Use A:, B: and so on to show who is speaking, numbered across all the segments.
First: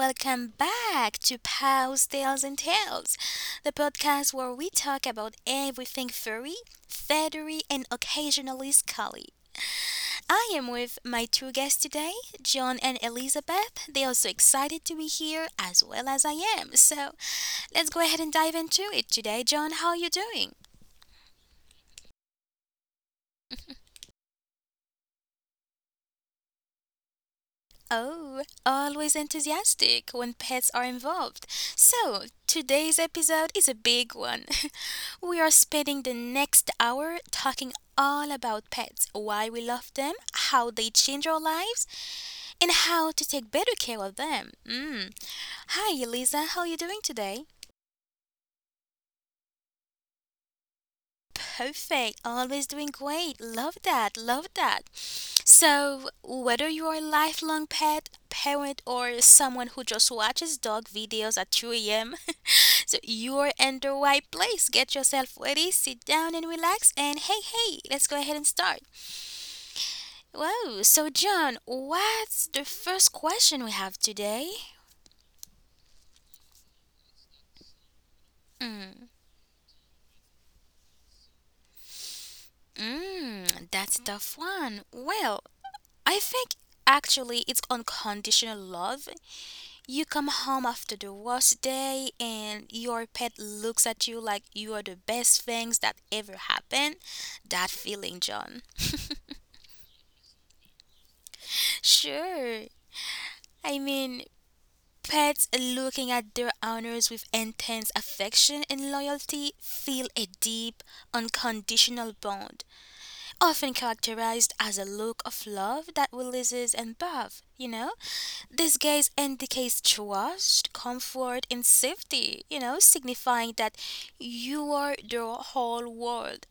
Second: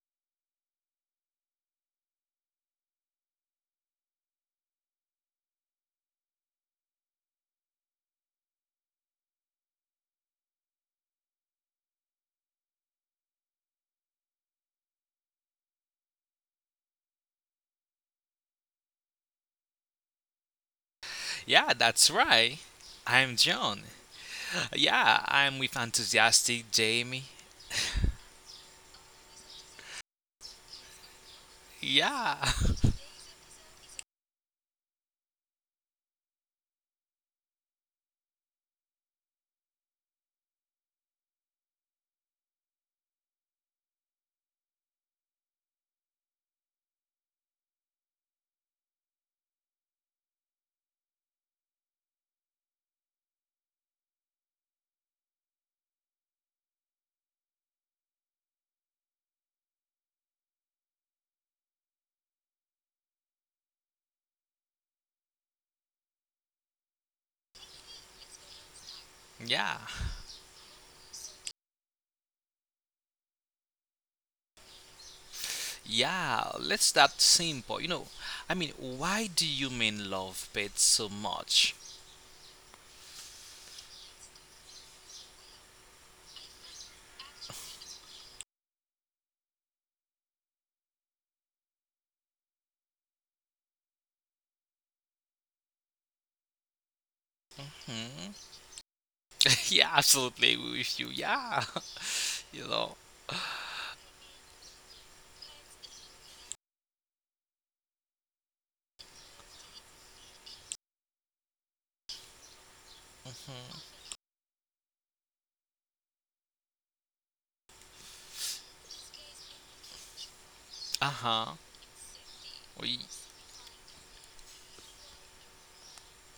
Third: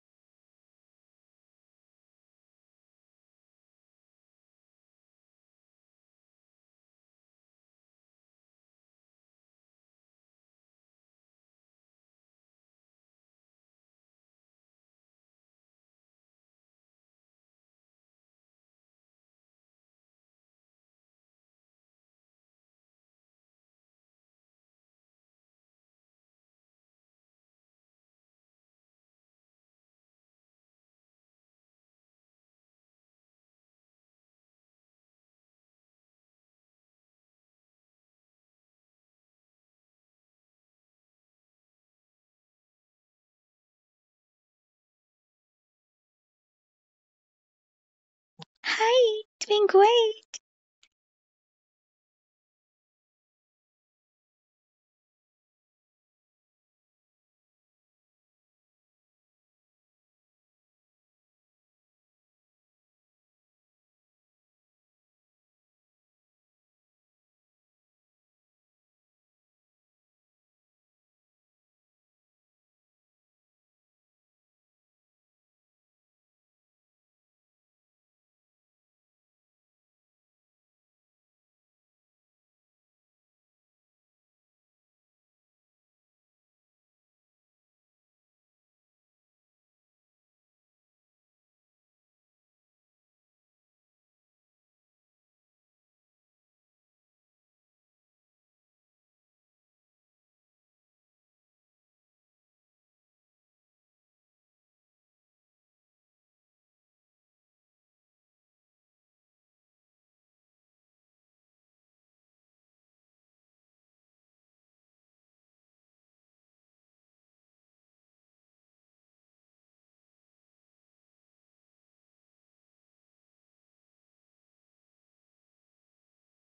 A: Welcome back to Pals, Tales and Tales, the podcast where we talk about everything furry, feathery, and occasionally scully. I am with my two guests today, John and Elizabeth. They are so excited to be here as well as I am. So let's go ahead and dive into it today. John, how are you doing?
B: Yeah, that's right. I'm John. Yeah, I'm with enthusiastic Jamie.
A: Oh, always enthusiastic when pets are involved. So,
B: Yeah,
A: today's episode is a big one. We are spending the next hour talking all about pets, why we love them, how they change our lives, and how to take better care of them. Mm. Hi, Elisa, how are you doing today?
C: Hi, doing great.
A: Perfect. Always doing great. Love that. Love that. So, whether you are a lifelong pet parent or someone who just watches dog videos at 2 a.m., so you're in the right place. Get yourself ready, sit down and relax, and hey, hey, let's go ahead and start.
B: yeah,
A: Whoa. So, John, what's the first question we have today?
B: yeah. Let's start simple. Why do you men love pets so much?
A: Mmm, that's a tough one. Well, I think actually it's unconditional love. You come home after the worst day and your pet looks at you like you are the best things that ever happened. That feeling,
B: Hmm?
A: John.
B: yeah, absolutely with you. Yeah,
A: Sure.
B: you know.
A: I mean, pets looking at their owners with intense affection and loyalty feel a deep, unconditional bond, often characterized as a look of love that releases and above, you know? This gaze indicates trust,
B: Uh
A: comfort,
B: huh.
A: and safety, you know,
B: We
A: signifying that you are the whole world.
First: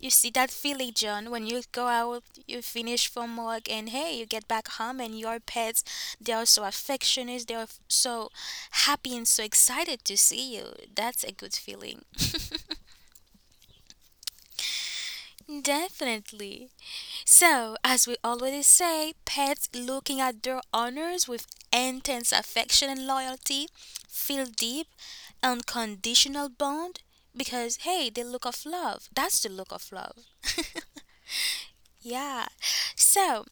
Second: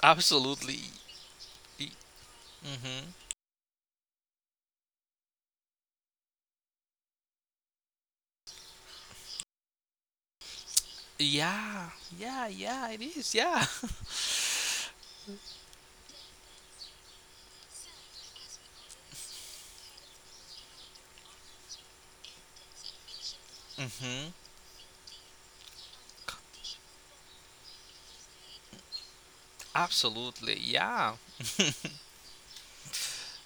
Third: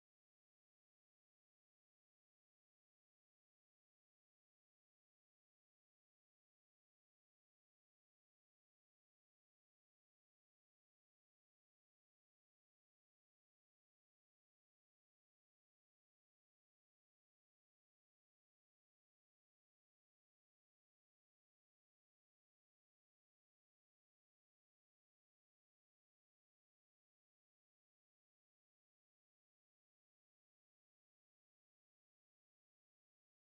A: You see that
B: absolutely.
A: feeling, John, when you go out, you
B: Mm-hmm.
A: finish from work, and hey, you get back home, and your pets, they are so affectionate, they are so happy and so excited to see you. That's a good
B: Yeah,
A: feeling.
B: yeah, yeah. It is. Yeah.
A: Definitely. So, as we always say, pets looking at their owners with intense affection and loyalty
B: Mm-hmm.
A: feel deep, unconditional bond because, hey, they look of love. That's the look of love.
B: Absolutely. Yeah.
A: Yeah. So,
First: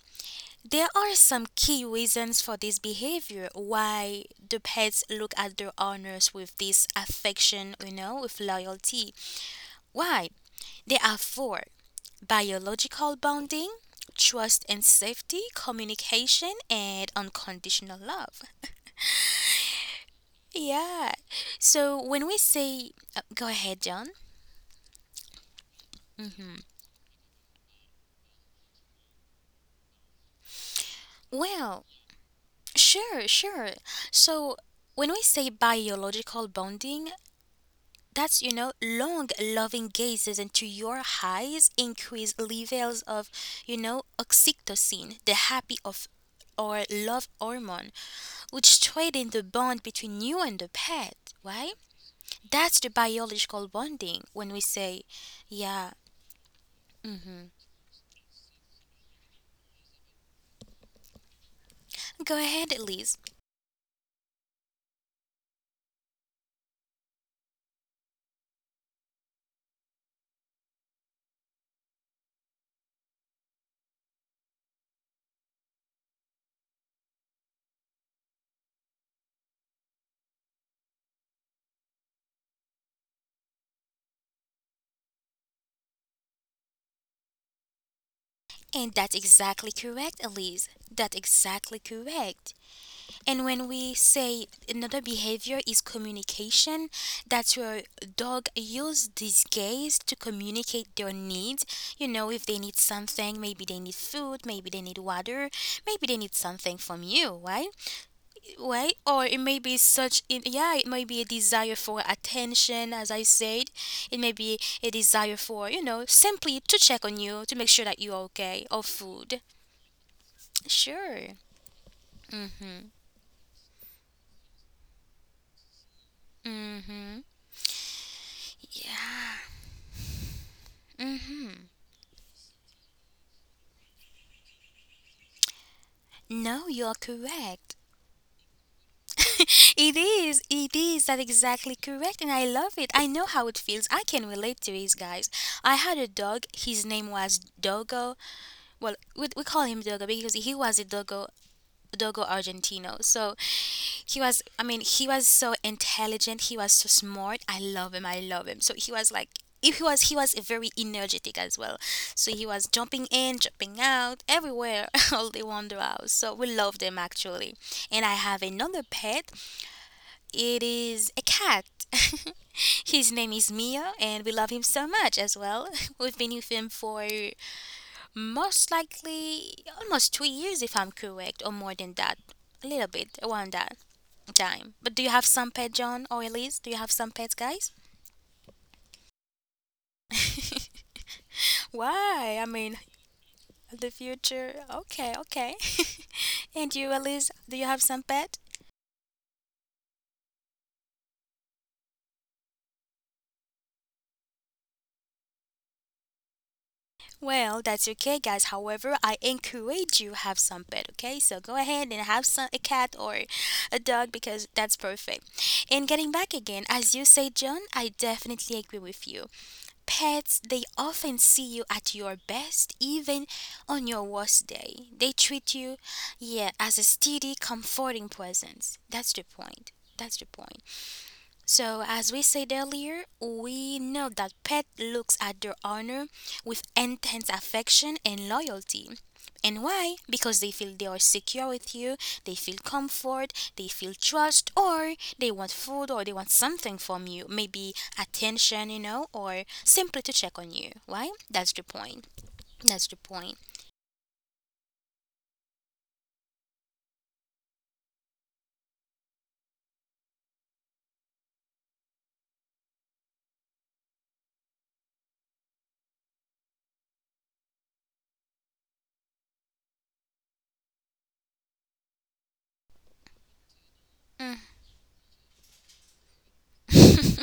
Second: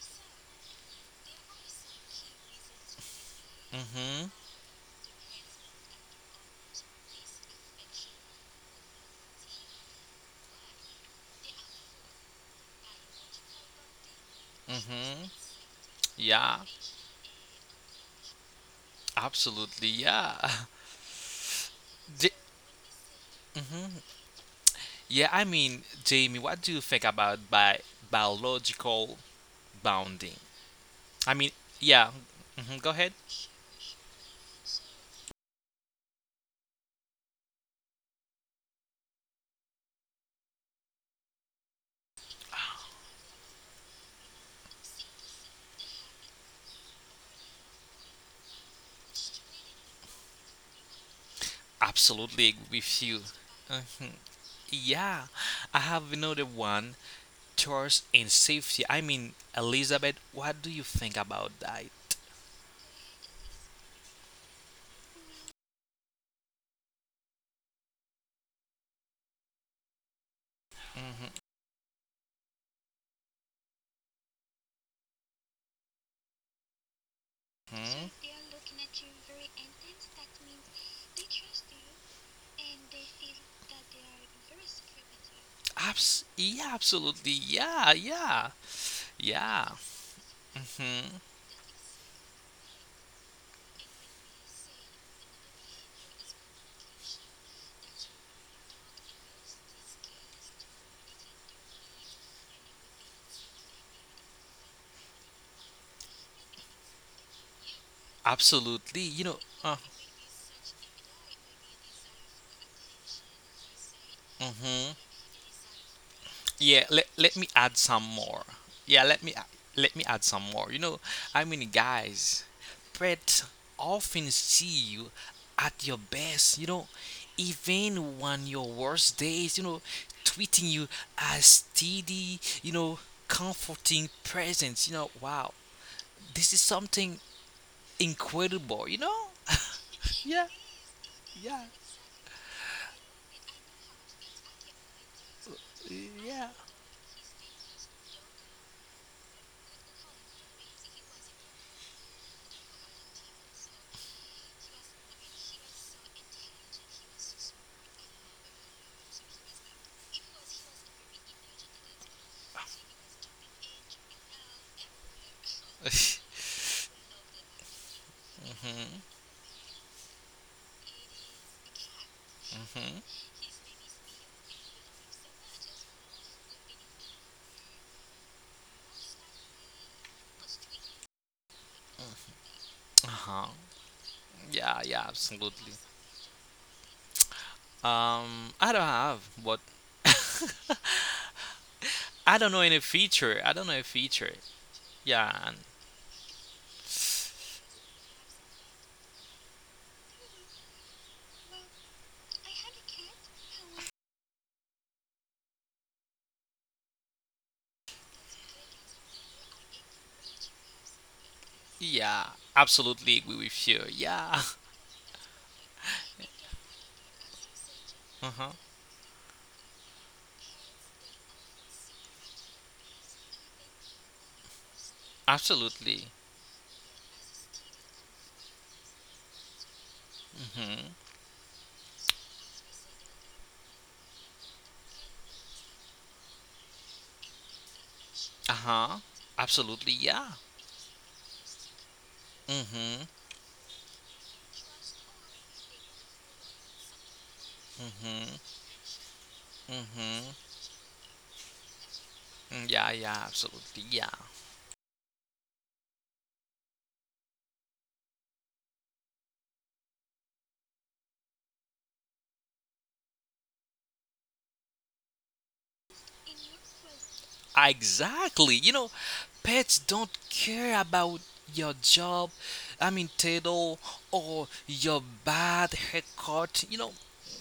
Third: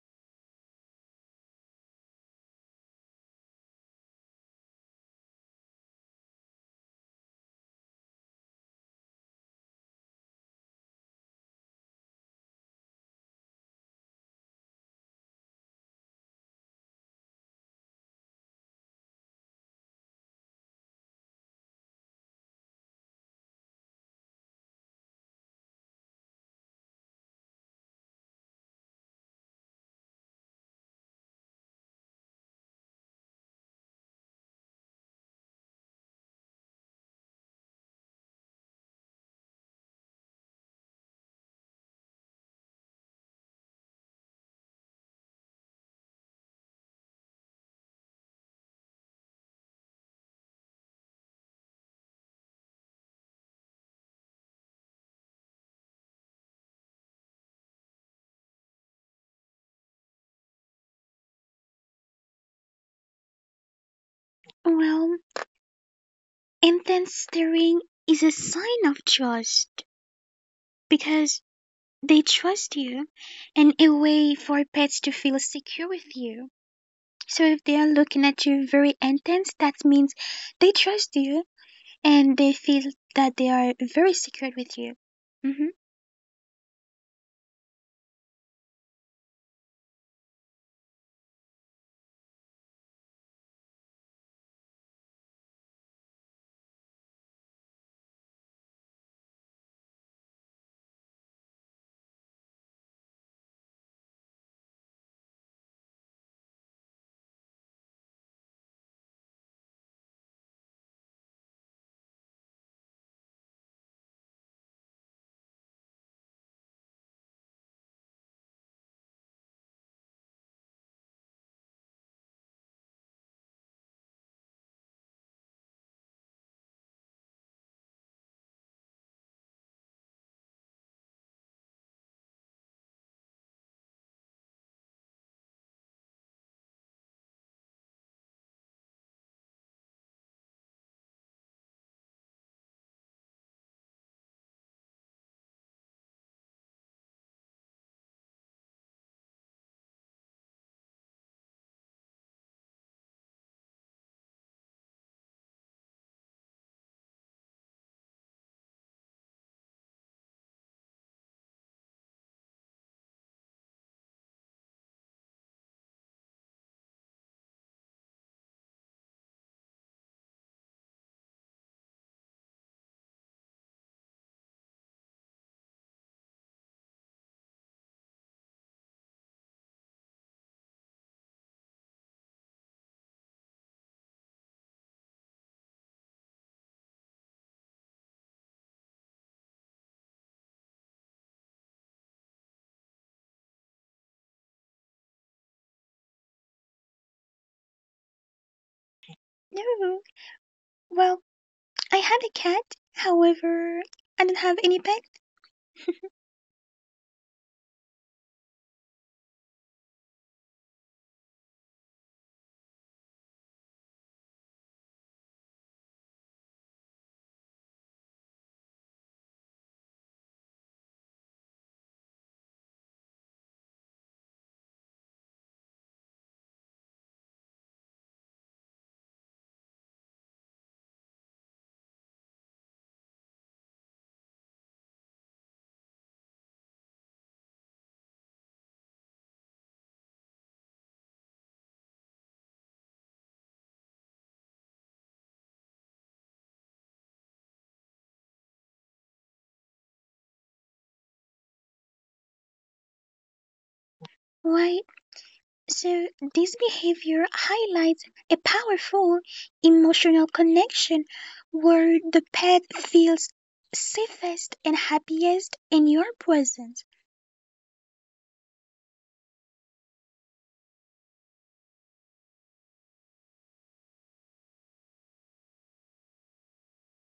A: there are some key reasons for this behavior why
B: Mm-hmm.
A: the pets look at their owners with this affection, you know, with loyalty. Why? There are four: biological bonding, trust and
B: Mm-hmm.
A: safety, communication,
B: Yeah.
A: and unconditional love.
B: Absolutely, yeah.
A: Yeah. So when
B: J-
A: we say, go ahead, John.
B: yeah, Jamie, what do you think about biological bounding? I mean,
A: Well,
B: yeah. hmm go ahead.
A: sure, sure. So when we say biological bonding, that's, you know, long loving gazes into your eyes increase levels of, you know, oxytocin, the happy of or love hormone, which strengthen the bond between you and the pet, right?
B: Absolutely agree
A: That's the
B: with you.
A: biological
B: Mhm,
A: bonding when we say,
B: yeah, I
A: yeah,
B: have another one. Trust and safety. I mean, Elizabeth, what do you think about that?
A: go ahead, Elise.
C: Well, intense staring is a sign of trust because they trust you and a way for pets to feel secure with you. So if they
B: Mm-hmm.
C: are looking at you very intense, that means they trust you and they feel that they are very secure with you. Mm-hmm.
B: Yeah, absolutely. Yeah, yeah,
A: And that's
B: yeah.
A: exactly correct, Elise.
B: hmm
A: That's exactly correct. And when we say another behavior is communication, that's where dog use this gaze to communicate their needs. You know, if they need something, maybe they need food, maybe they need water, maybe they need something from you, right?
B: Absolutely.
A: Way,
B: You know,
A: or it may be such in, yeah, it may be a desire for attention. As I said, it may be
B: mhm.
A: a desire for, you know, simply
B: Yeah,
A: to
B: let,
A: check
B: let
A: on
B: me
A: you, to
B: add
A: make
B: some
A: sure that you're
B: more.
A: okay, or
B: Yeah, let me
A: food.
B: let me add some more. You know, I
A: Sure.
B: mean, guys,
A: Mm,
B: pets often see you at your best. You know,
A: mm-hmm
B: even when your worst
A: yeah,
B: days. You know, tweeting you as steady. You know, comforting presence. You know, wow, this
A: no,
B: is
A: you're
B: something
A: correct.
B: incredible. You know,
A: It is,
B: yeah,
A: it is. That exactly
B: yeah,
A: correct, and I love it. I know how it feels. I can relate to these guys. I had a dog,
B: yeah.
A: his name was Dogo. Well, we call him Dogo because he was a Dogo, Dogo Argentino. So he was, I mean, he was so intelligent. He was so smart. I love him. I love him. So he was like, if he was, he was very energetic as well. So he was jumping in, jumping out, everywhere, all the wonder house. So we loved him actually. And I have another
B: mhm,
A: pet. It is a cat. His
B: mhm.
A: name is Mia, and we love him so much as well. We've been with him for most likely almost 2 years, if I'm correct, or more than that. A little bit
B: Uh
A: around
B: huh.
A: that time. But
B: Yeah,
A: do you
B: yeah,
A: have some pet,
B: absolutely.
A: John or Elise? Do you have some pets, guys?
B: I don't have but
A: Why? I
B: I don't
A: mean,
B: know any feature. I don't
A: the
B: know a feature.
A: future. Okay, okay.
B: Yeah, and
A: And you, Elise, do you have some pet?
C: No, well, I had a cat. However, I don't have any pet.
A: Well, that's okay, guys. However, I encourage you have some pet. Okay, so go ahead and have
B: yeah,
A: some a cat or
B: absolutely agree
A: a
B: with you.
A: dog because
B: Yeah,
A: that's perfect. And getting back again, as you say, John, I
B: uh-huh.
A: definitely agree with you. Pets, they often see you at your best, even on your worst day. They treat you,
B: Absolutely.
A: yeah, as a steady, comforting presence. That's the point. That's the point.
B: Mm-hmm.
A: So, as we said earlier, we know that pet looks at their owner with intense affection and
B: Uh-huh.
A: loyalty. And
B: Absolutely.
A: why?
B: Yeah.
A: Because they feel they are secure with you, they feel
B: Mm-hmm.
A: comfort, they feel trust, or they want food or they want something from you. Maybe
B: Mm-hmm.
A: attention, you know, or simply
B: Mm-hmm.
A: to check on you. Why? That's the point.
B: Mm, yeah.
A: That's the
B: Yeah.
A: point.
B: Absolutely. Yeah.
C: Why? So this behavior highlights a powerful emotional connection where the pet feels safest and happiest in your presence.
B: Exactly. You know, pets don't care about your job. Title or your bad haircut. You know.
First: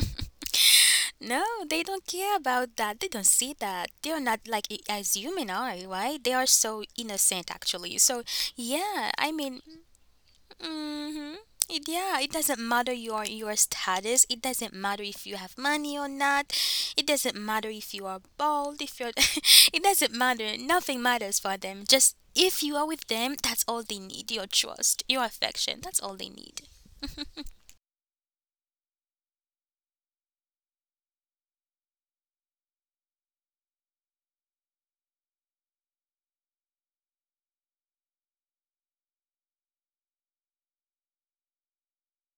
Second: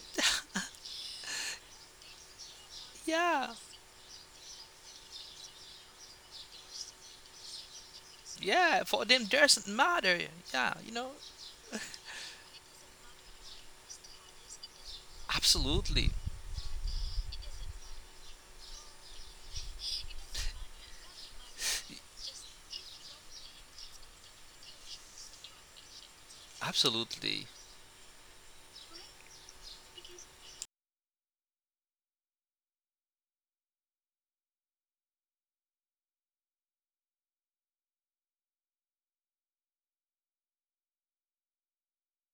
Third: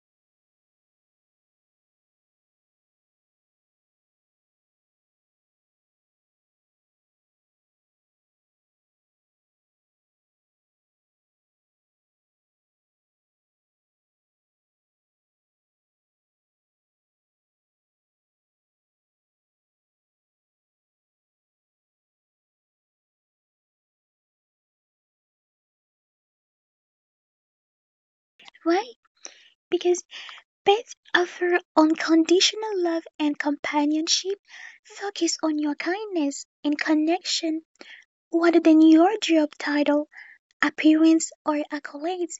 A: No, they don't care about that. They don't
B: Yeah.
A: see that. They are not like as human are, right? They are so innocent actually. So
B: Yeah, for
A: yeah,
B: them
A: I mean,
B: doesn't matter, yeah, you know,
A: hmm it, yeah, it doesn't matter your status. It doesn't matter if you have money or
B: absolutely,
A: not. It doesn't matter if you are bald. If you're, it doesn't matter. Nothing matters for them. Just if you are with them, that's all they need. Your trust, your affection. That's all they need.
B: absolutely,
C: Why? Because pets offer unconditional love and companionship, focus on your kindness and connection rather than your job title, appearance, or accolades.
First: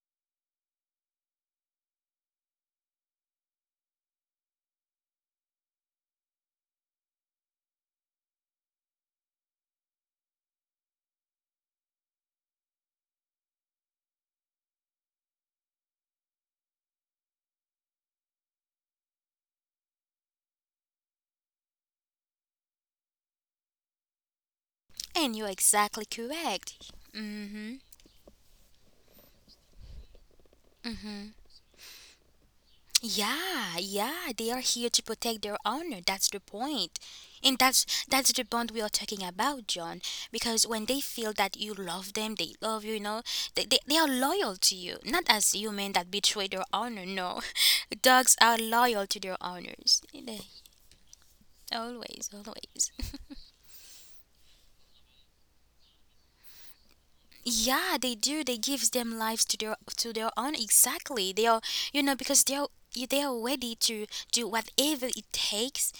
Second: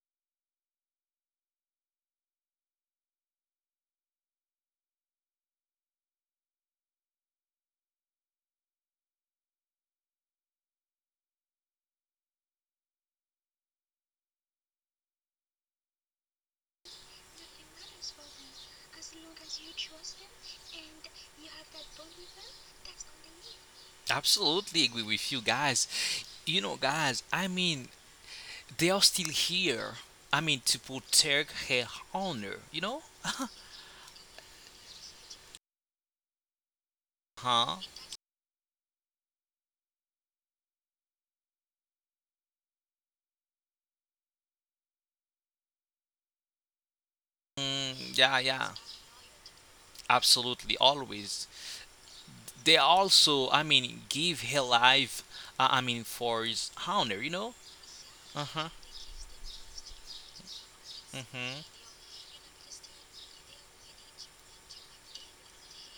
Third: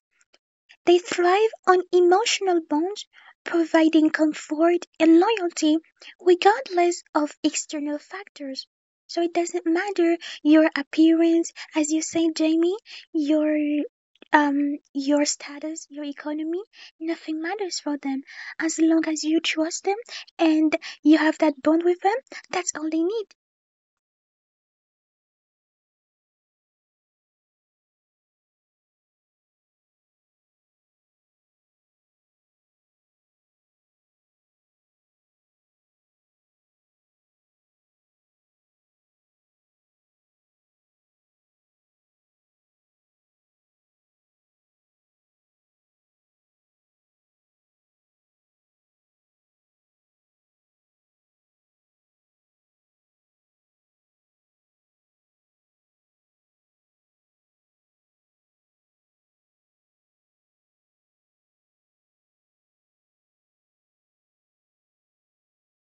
C: They thrive on emotional bonds, providing comfort and loyalty regardless of external factors. So it doesn't matter your appearance, as you say, Jamie, your your status, your economy, nothing matters for them. As long as you trust them and you have that bond with them, that's all they need.
B: absolutely agree with
A: And
B: you,
A: you're
B: guys.
A: exactly
B: you know
A: correct.
B: guys i
A: Mm-hmm.
B: mean they are still here. To protect her honor, you know,
A: Yeah, yeah, they are here to protect their honor. That's the point. And
B: huh.
A: that's the bond we are talking about, John. Because when they feel that you love them, they love you, you know, they are loyal to you. Not as human that betray their honor, no.
B: Mm,
A: Dogs
B: yeah,
A: are
B: yeah,
A: loyal to their owners. They,
B: absolutely, always.
A: always,
B: they
A: always.
B: also i mean give her life, for his honor, you know.
A: Yeah, they do. They
B: Uh-huh.
A: gives them lives to their own. Exactly. They are,
B: Mm-hmm.
A: you know, because they are ready to do whatever it takes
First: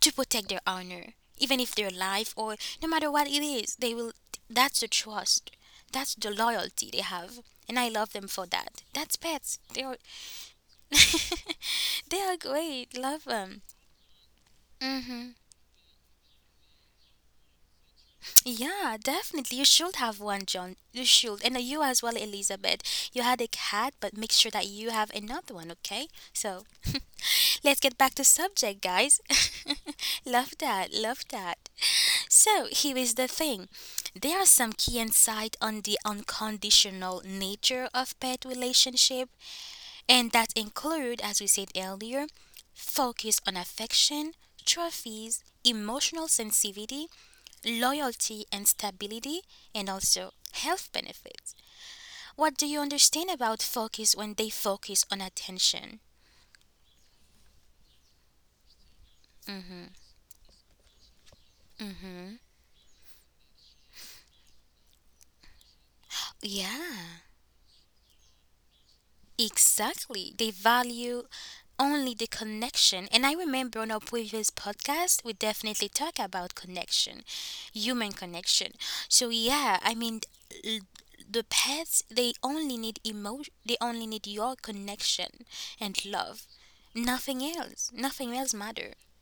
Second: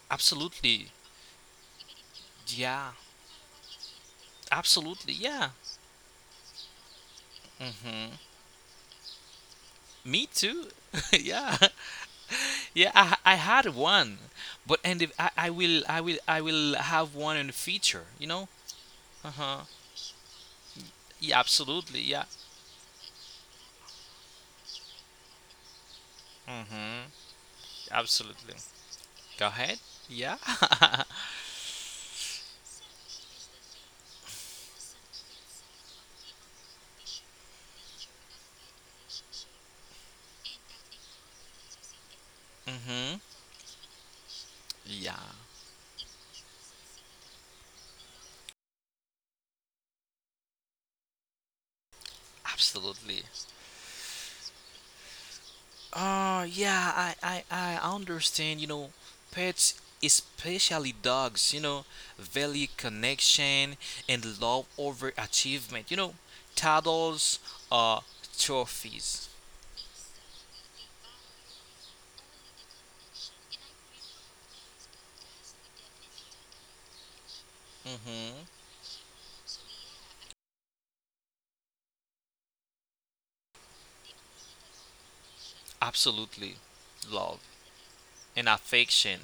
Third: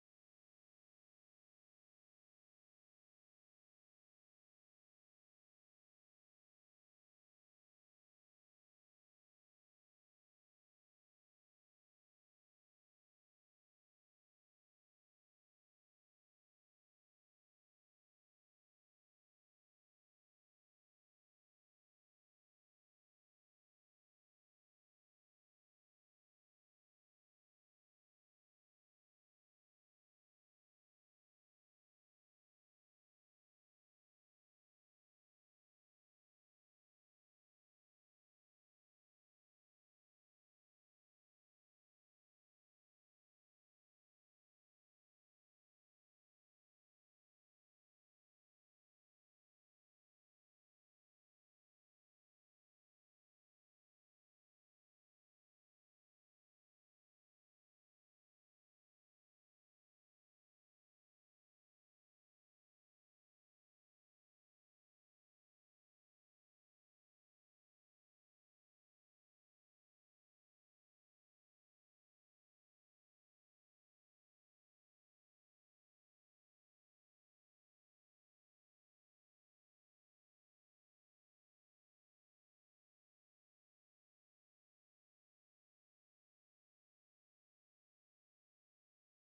A: to protect their
B: Absolutely,
A: honor, even if their life or no
B: yeah.
A: matter what it is, they will. That's the
B: Absolutely,
A: trust.
B: yeah.
A: That's the loyalty they have, and I
B: Mm-hmm.
A: love them for that. That's pets. They are,
B: Me too. yeah.
A: they are
B: Yeah,
A: great.
B: I,
A: Love
B: I
A: them.
B: had one, but and if I, I will I will I will have one in the future. You know.
A: Yeah,
B: Uh huh.
A: definitely. You should have one, John. You
B: Yeah,
A: should, and you
B: absolutely.
A: as well,
B: Yeah.
A: Elizabeth. You had a cat, but make sure that you have another one. Okay. So
B: Mm-hmm.
A: let's get back to
B: Absolutely.
A: subject, guys.
B: Go ahead. Yeah.
A: Love that. Love that. So here is the thing. There are some key insight on the unconditional nature of pet relationship, and that include, as we said earlier,
B: mm-hmm.
A: focus on affection,
B: Yeah.
A: trophies, emotional sensitivity, loyalty and stability, and also health benefits. What do you
B: Absolutely.
A: understand about focus when they focus on attention?
B: Yeah. I understand. You know, pets, especially dogs. You know, value connection and love over achievement. You know,
A: Yeah.
B: titles are trophies.
A: Exactly. They value only the connection. And I remember on our previous podcast, we definitely talk about connection, human
B: Mm-hmm.
A: connection. So yeah, I mean, l- the pets they only need emotion. They only need your connection and love.
B: Absolutely, love
A: Nothing else. Nothing
B: and
A: else matter.
B: affection.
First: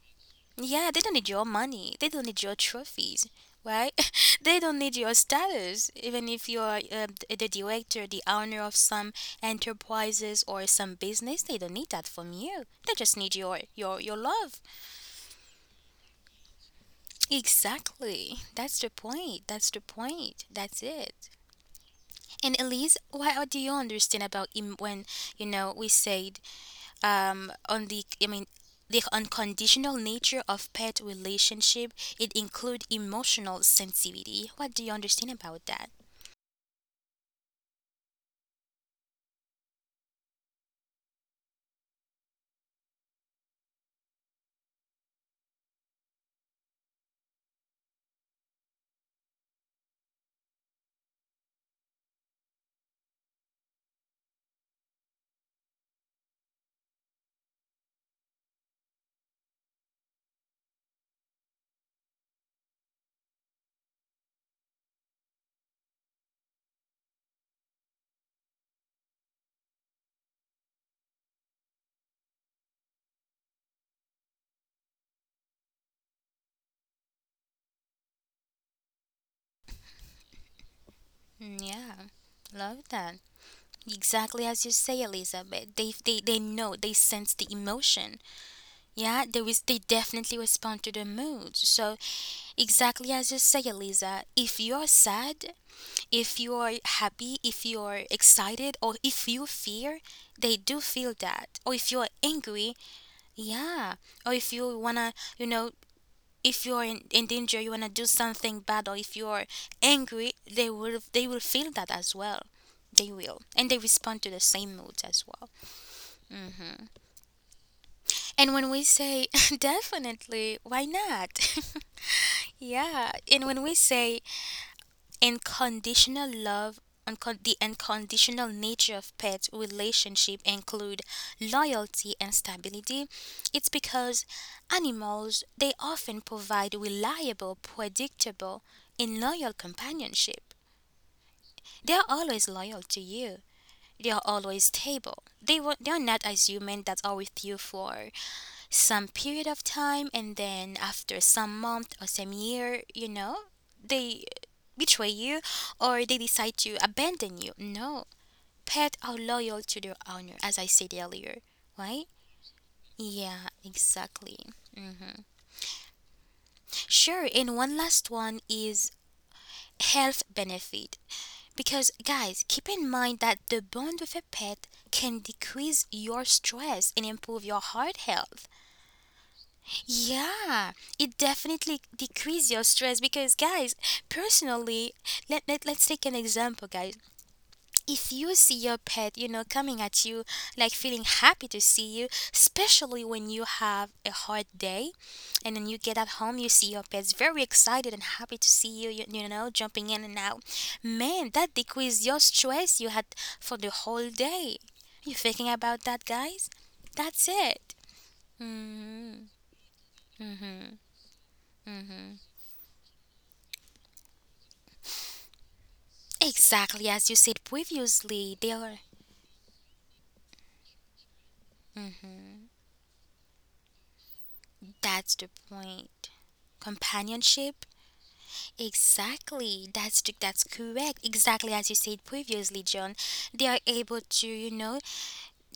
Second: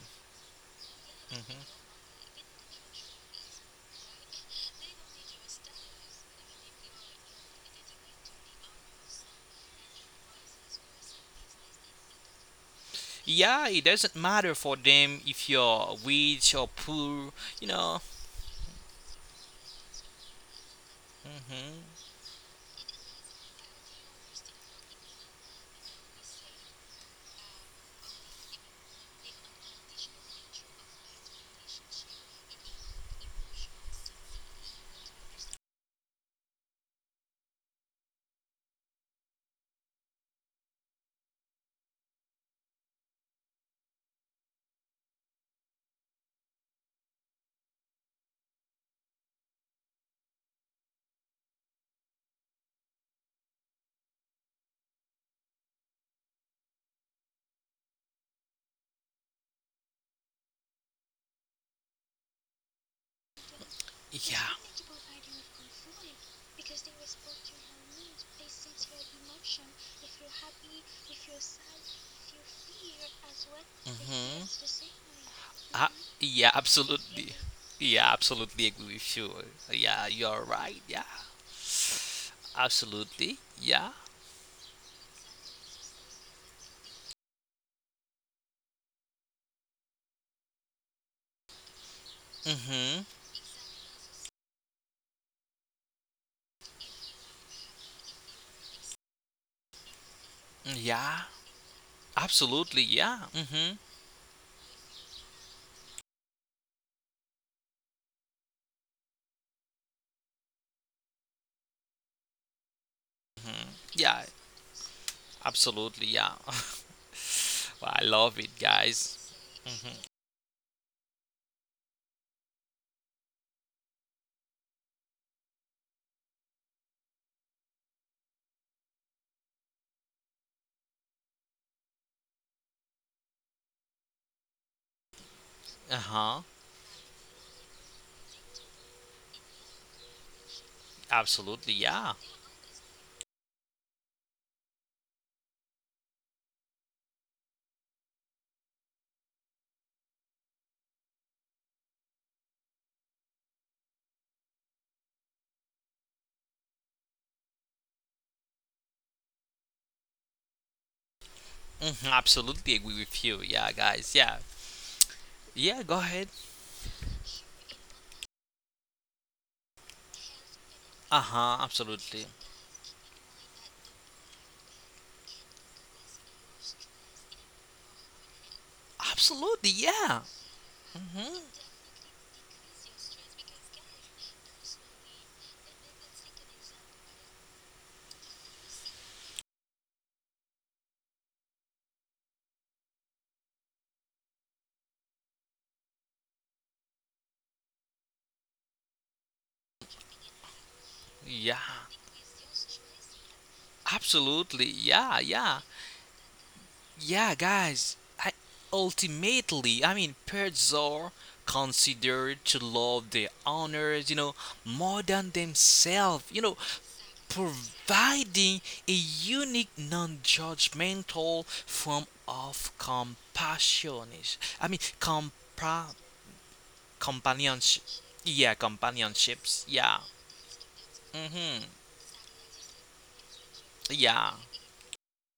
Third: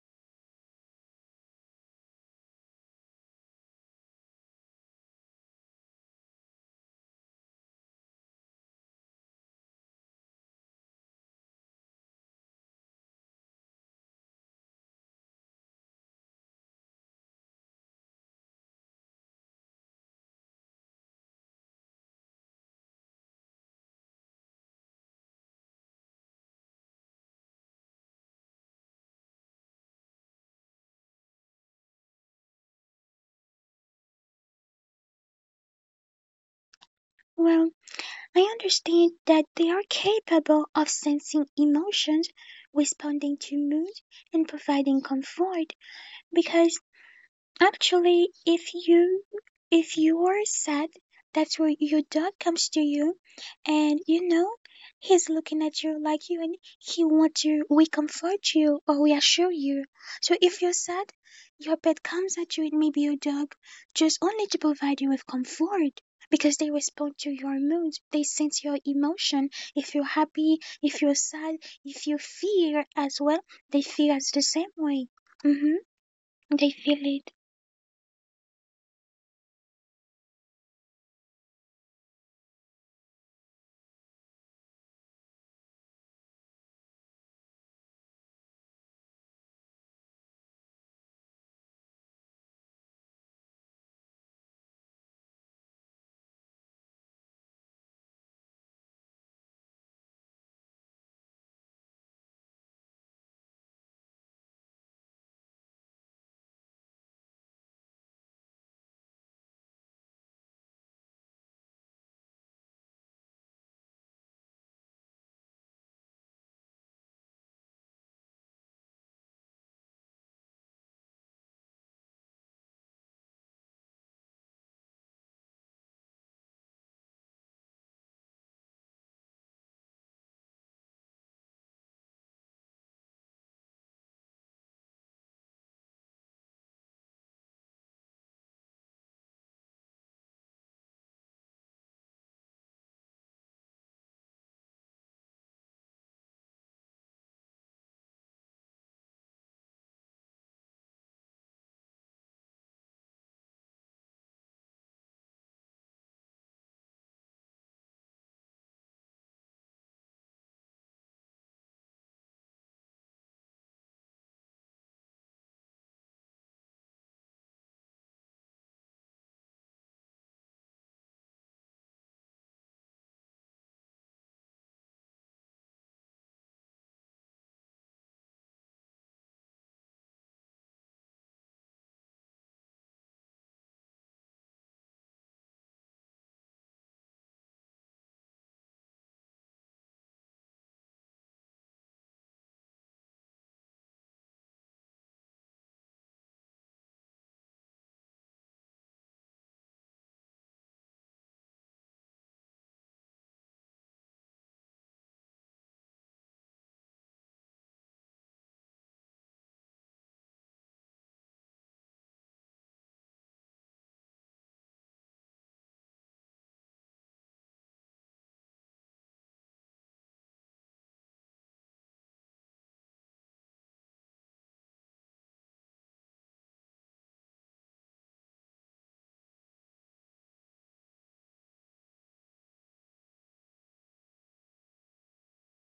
A: Yeah, they don't need your
B: Hmm,
A: money. They don't need your trophies, right? They don't need your status. Even if you're the director, the owner of some enterprises or some business, they don't need that from you. They just need your
B: yeah, it doesn't matter
A: love.
B: for them if you're rich or poor, you know.
A: Exactly. That's the point. That's the point. That's it.
B: Hmm,
A: And Elise, what do you understand about when you know we said on the, I mean, the unconditional nature of pet relationship. It include emotional sensitivity. What do you understand about that?
C: Well, I understand that they are capable of sensing emotions, responding to mood, and providing comfort, because actually, if you are sad, that's where your dog comes to you, and you know he's looking at you like you, and he wants to we comfort you or we assure you. So if you're sad, your pet comes at you, and maybe your dog, just only
B: yeah,
C: to provide you with comfort. Because they respond to your mood, they sense your emotion. If you're happy, if you're sad, if you fear as well, they feel as the
B: hmm.
C: same way.
B: Ah,
C: Mm-hmm.
B: yeah,
C: They feel it.
B: absolutely, yeah, absolutely agree with you, yeah, you're right, yeah,
A: Yeah, love that.
B: absolutely, yeah,
A: Exactly as you say, Elizabeth. They know they sense the emotion. Yeah, they was they definitely respond to the mood. So
B: hmm,
A: exactly as you say, Eliza. If you're sad, if you're happy, if you're excited, or if you fear, they do feel
B: yeah,
A: that. Or if you're angry,
B: absolutely, yeah, hmm,
A: yeah. Or if you wanna, you know, if you're in danger, you wanna do something bad, or if you're angry, they will feel that as well. They will,
B: hmm,
A: and they
B: yeah.
A: respond to the same moods as well.
B: Absolutely, yeah. Well, I love
A: And
B: it,
A: when we say
B: guys. Hmm
A: definitely, why not? Yeah. And when we say unconditional love, the unconditional nature of pet relationship include loyalty and stability. It's because animals they
B: Uh
A: often
B: huh.
A: provide reliable, predictable, and loyal companionship.
B: Absolutely,
A: They are
B: yeah.
A: always loyal to you. They are always stable. They were, they are not as human that are with you for some period of time, and then after some month or some year, you know, they betray you or they decide to abandon you. No, pets are loyal to their owner, as I said earlier.
B: hmm
A: Right,
B: Absolutely agree with you,
A: yeah,
B: yeah, guys. Yeah,
A: exactly. Mhm.
B: yeah. Go ahead.
A: Sure, and one last one is health benefit
B: Uh huh.
A: because
B: Absolutely.
A: guys keep in mind that the bond with a pet can decrease your stress and improve your heart health.
B: Absolutely, yeah.
A: Yeah, it
B: hmm
A: definitely decrease your stress because guys, personally, let's take an example, guys. If you see your pet, you know, coming at you like feeling happy to see you, especially when you have a hard day and then you get at home, you see your pet's very excited and happy to see you, you know, jumping in and out. Man,
B: Yeah.
A: that decrease your stress you had for the whole day.
B: Absolutely, yeah,
A: You thinking
B: yeah,
A: about that, guys? That's
B: yeah,
A: it.
B: guys. I
A: Mhm.
B: Ultimately, I mean, pets are considered to love their owners, you know, more than themselves. You know,
A: Exactly as you said previously, they
B: providing
A: are
B: a unique non-judgmental form of compassion. I mean,
A: that's the point.
B: compa-
A: Companionship?
B: companionship. Yeah,
A: Exactly.
B: companionships. Yeah.
A: That's correct. Exactly as you
B: hmm
A: said previously, John. They are able to,
B: Yeah.
A: you know,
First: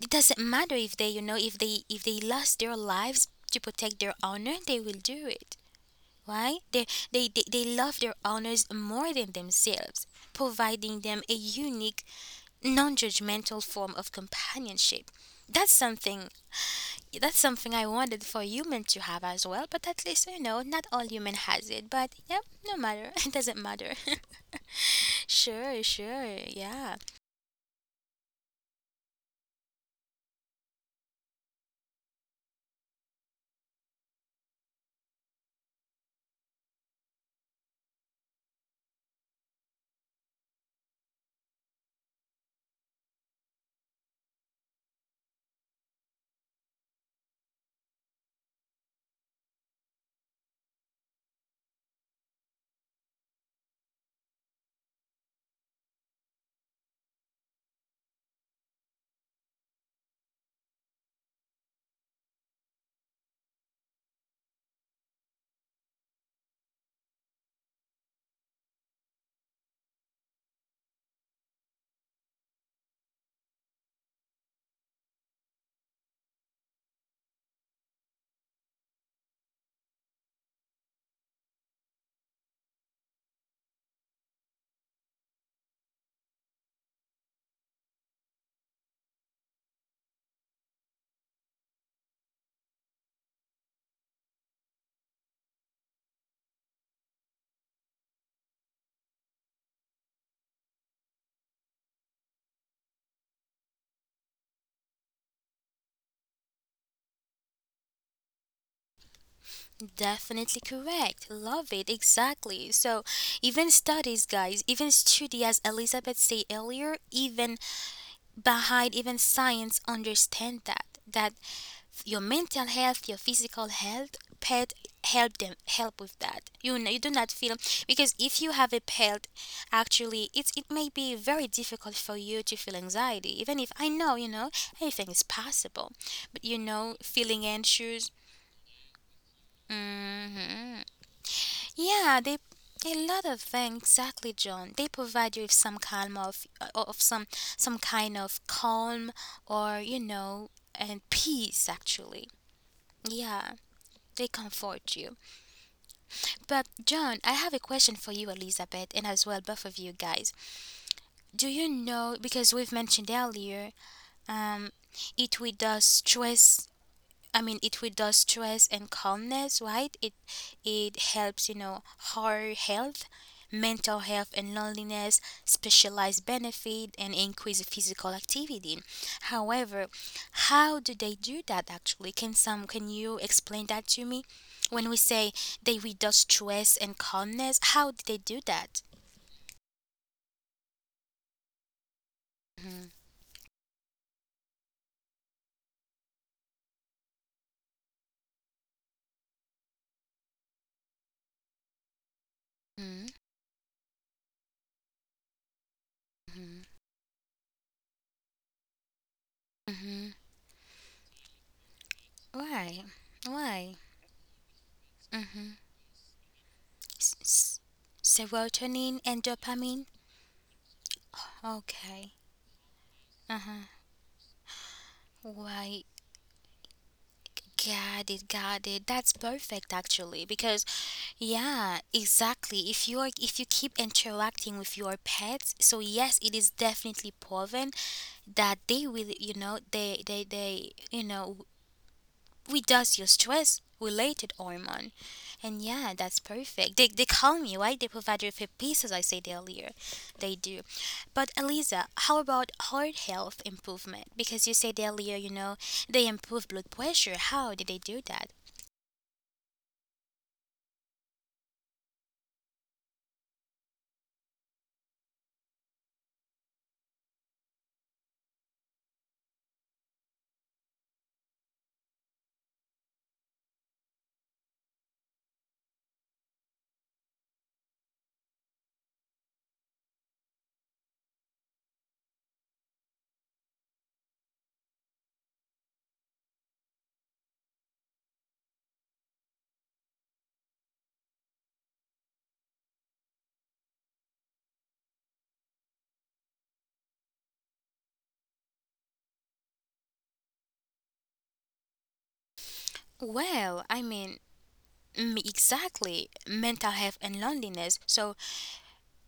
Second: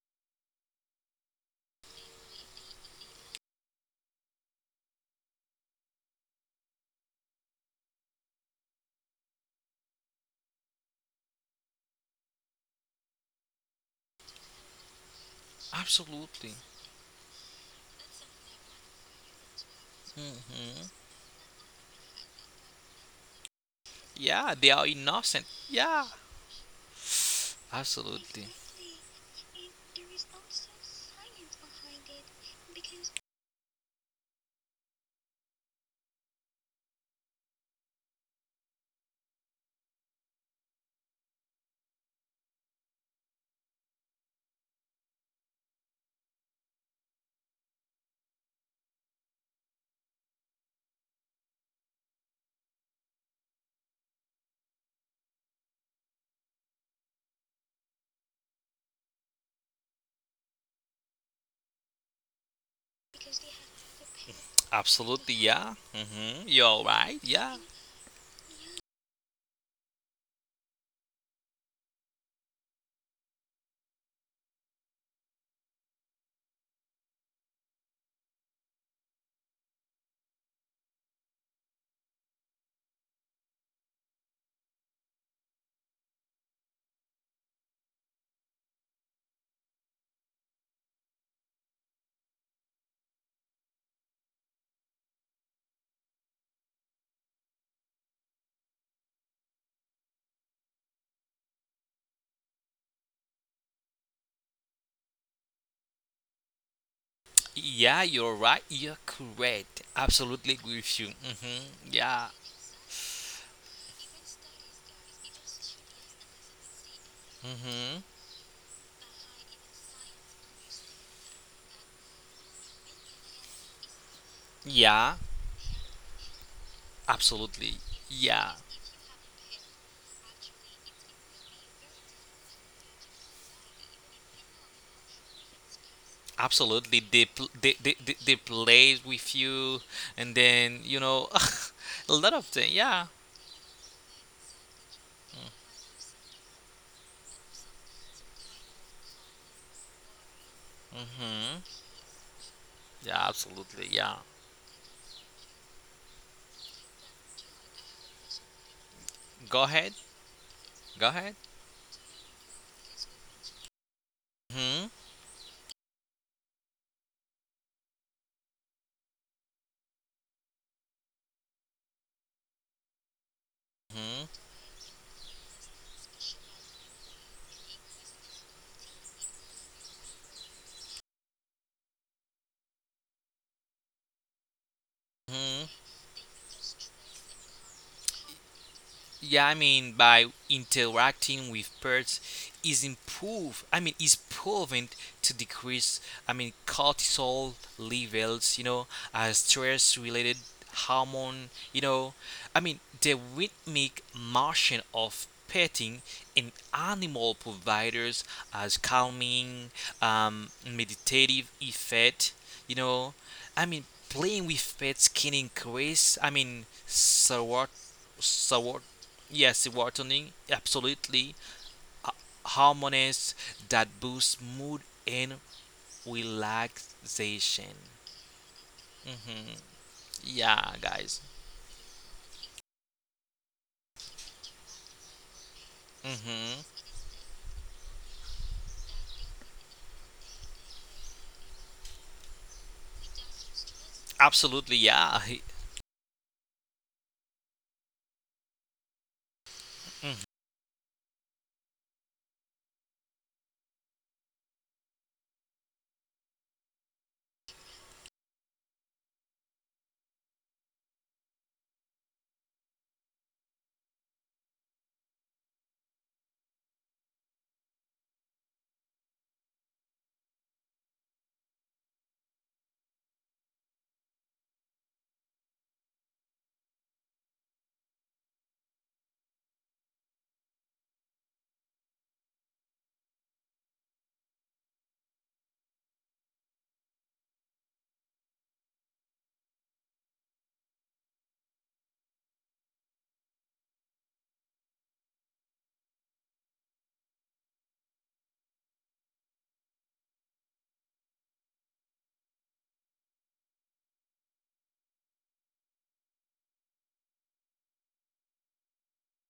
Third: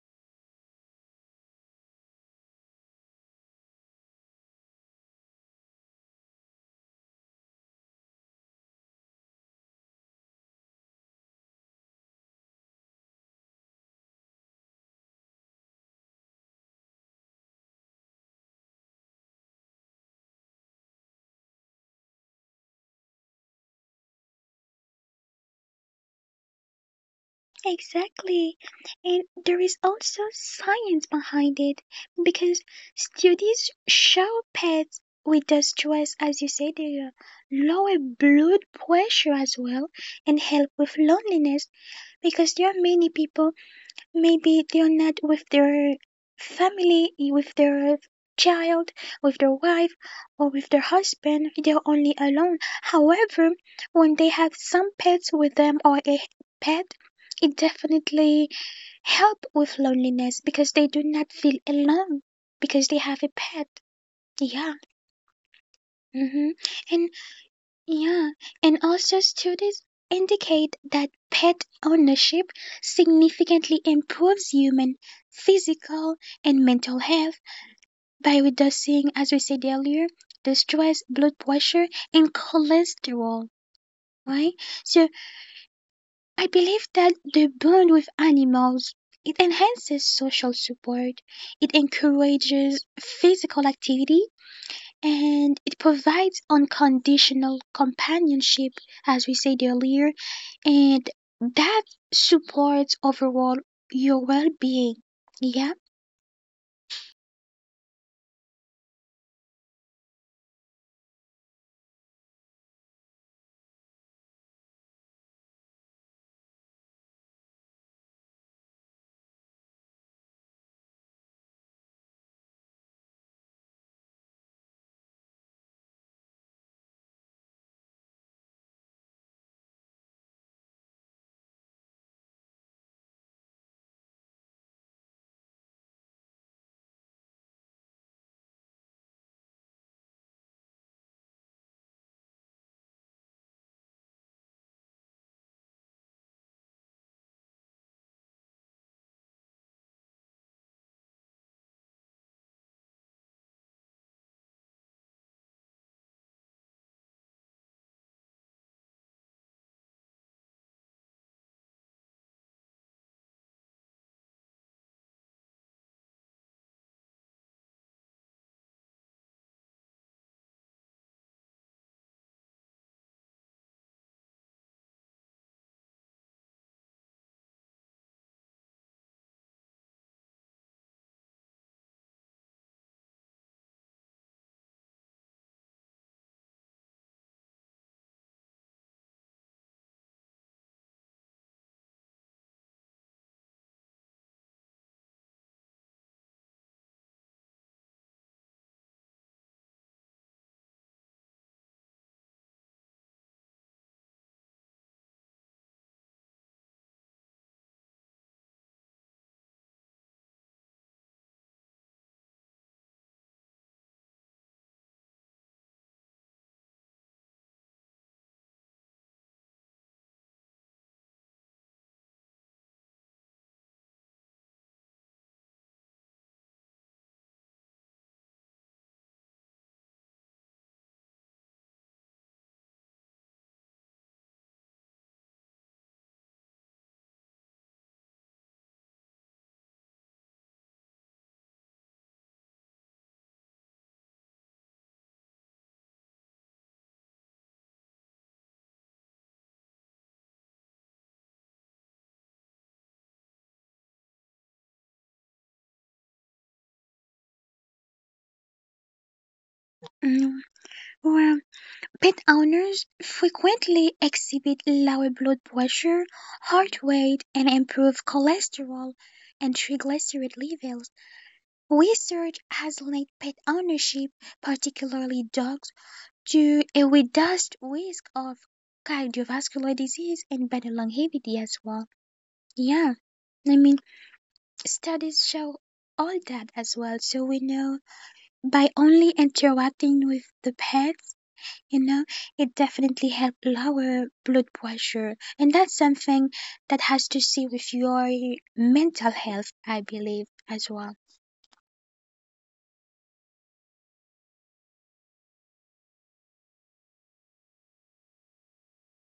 A: it doesn't matter if they, you know, if they lost their lives to protect their honor, they will do it. Why? They love their honors more than themselves, providing them a unique, non-judgmental form of companionship. That's something
B: Absolutely.
A: that's something I wanted for human to have as well, but at least you know, not
B: Hmm
A: all human has it. But yep, no matter, it doesn't matter.
B: Yeah, they are innocent. Yeah.
A: Sure, yeah,
B: Absolutely.
C: Exactly. And there is also science behind it because studies show pets with the stress, as you said, they lower blood pressure as well and help with loneliness because there are many people. Maybe they're not with their family, with their child, with their wife, or with their husband. They're only alone. However, when they have some pets with them or a pet, it definitely help with loneliness because they do not feel alone because they have a pet. Yeah.
B: Absolutely. Yeah. hmm
C: hmm
B: You're right.
C: And
B: Yeah.
C: yeah, and also studies indicate that pet ownership significantly improves human physical and mental health by reducing, as we said earlier, the stress, blood pressure, and cholesterol, right? So I believe that the bond with animals it enhances social support, it encourages physical activity, and it provides unconditional companionship, as we said earlier, and that supports overall your well-being. Yeah.
B: Yeah, you're right. You're correct. Absolutely agree
A: definitely
B: with you.
A: correct.
B: Hmm
A: Love it
B: Yeah.
A: exactly. So even studies, guys, even studies, as Elizabeth said earlier, even
B: hmm
A: behind even science understand that your mental health your physical health pet
B: Yeah.
A: help them help with that you know you do not feel
B: Absolutely.
A: because
B: Yeah.
A: if you have a pet actually it may be very difficult for you to feel anxiety even if I know you know anything is possible but you
B: Absolutely.
A: know
B: They, pl-
A: feeling anxious
B: they play with you, and then, you
A: hmm
B: know, a lot
A: yeah,
B: of
A: they
B: things. Yeah.
A: a lot of things exactly, John. They provide you with some calm of some kind of calm or you know and
B: hmm
A: peace actually.
B: Yeah,
A: Yeah,
B: absolutely. Yeah.
A: they comfort you. But John, I have a question for you, Elizabeth, and as well
B: Go
A: both
B: ahead.
A: of you guys.
B: Go ahead.
A: Do you know because we've mentioned earlier,
B: Hmm
A: um, it with us stress I mean, it reduces stress and calmness, right? It helps, you know, heart health, mental
B: hmm
A: health, and loneliness, specialized benefit, and increase physical activity. However, how do they do that? Actually, can you explain that to me? When we say
B: hmm
A: they reduce stress and calmness, how do they do that?
B: Yeah, I mean by interacting with pets is
A: Mhm,
B: improve. I mean is proven to decrease. Cortisol levels. You know, stress-related hormone. You know, I mean the
A: mhm,
B: rhythmic motion of petting in
A: mhm,
B: animal providers as calming,
A: mhm.
B: meditative effect. You
A: Why?
B: know, I mean
A: Why?
B: playing with pets can
A: Mm,
B: increase. I mean
A: s-
B: serot
A: s- Serotonin and
B: Yes,
A: dopamine.
B: serotonin, absolutely,
A: Okay.
B: hormones
A: Uh-huh.
B: that boost mood and
A: Right.
B: relaxation.
A: Got it, got it. That's
B: Hmm
A: perfect actually
B: Yeah,
A: because
B: guys.
A: yeah, exactly. If you keep interacting with your pets, so yes, it
B: Hmm
A: is definitely proven that they will you know they you know Without your stress related
B: Absolutely,
A: hormone.
B: yeah.
A: And yeah, that's perfect. They call me, right? They provide you with a piece, as I said earlier.
B: Mhm.
A: They do. But Eliza, how about heart health improvement? Because you said earlier, you know, they improve blood pressure. How did they do that?
C: mm. Well, pet owners frequently exhibit lower blood pressure, heart rate, and improved cholesterol and triglyceride levels. Research has linked pet ownership, particularly dogs, to a reduced risk of cardiovascular disease and better longevity as well. Yeah, I mean, studies show all that as well. So we know by only interacting with the pets, you know, it definitely help lower blood pressure. And that's something that has to see with your mental health, I believe, as well.
A: Well, I mean, exactly mental health and loneliness. So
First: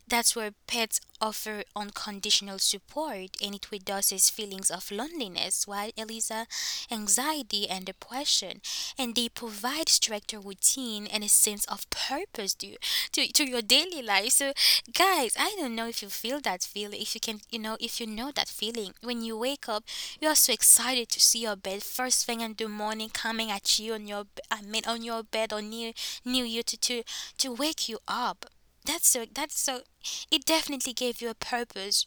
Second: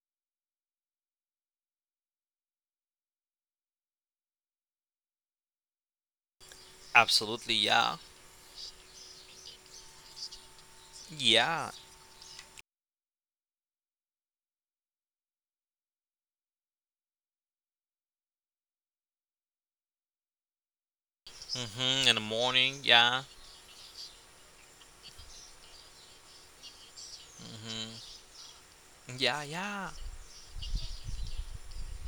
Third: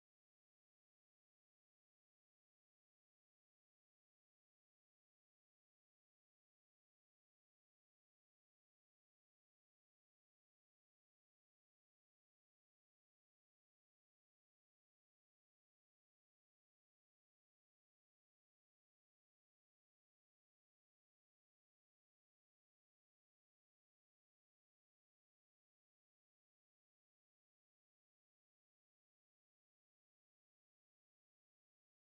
A: That's where pets offer unconditional support and it reduces feelings of loneliness, while Eliza,
B: Absolutely,
A: anxiety and
B: yeah.
A: depression. And they provide structure, routine, and a sense
B: Yeah.
A: of purpose to your daily life. So, guys, I don't know if you feel that feeling, if you can, you know, if you know that feeling. When you wake up, you are so excited to see your bed
B: hmm In the
A: first thing in the
B: morning,
A: morning
B: yeah.
A: coming at I mean, on your bed near you to wake you
B: hmm
A: up
B: Yeah,
A: that's so
B: yeah.
A: it definitely gave you a purpose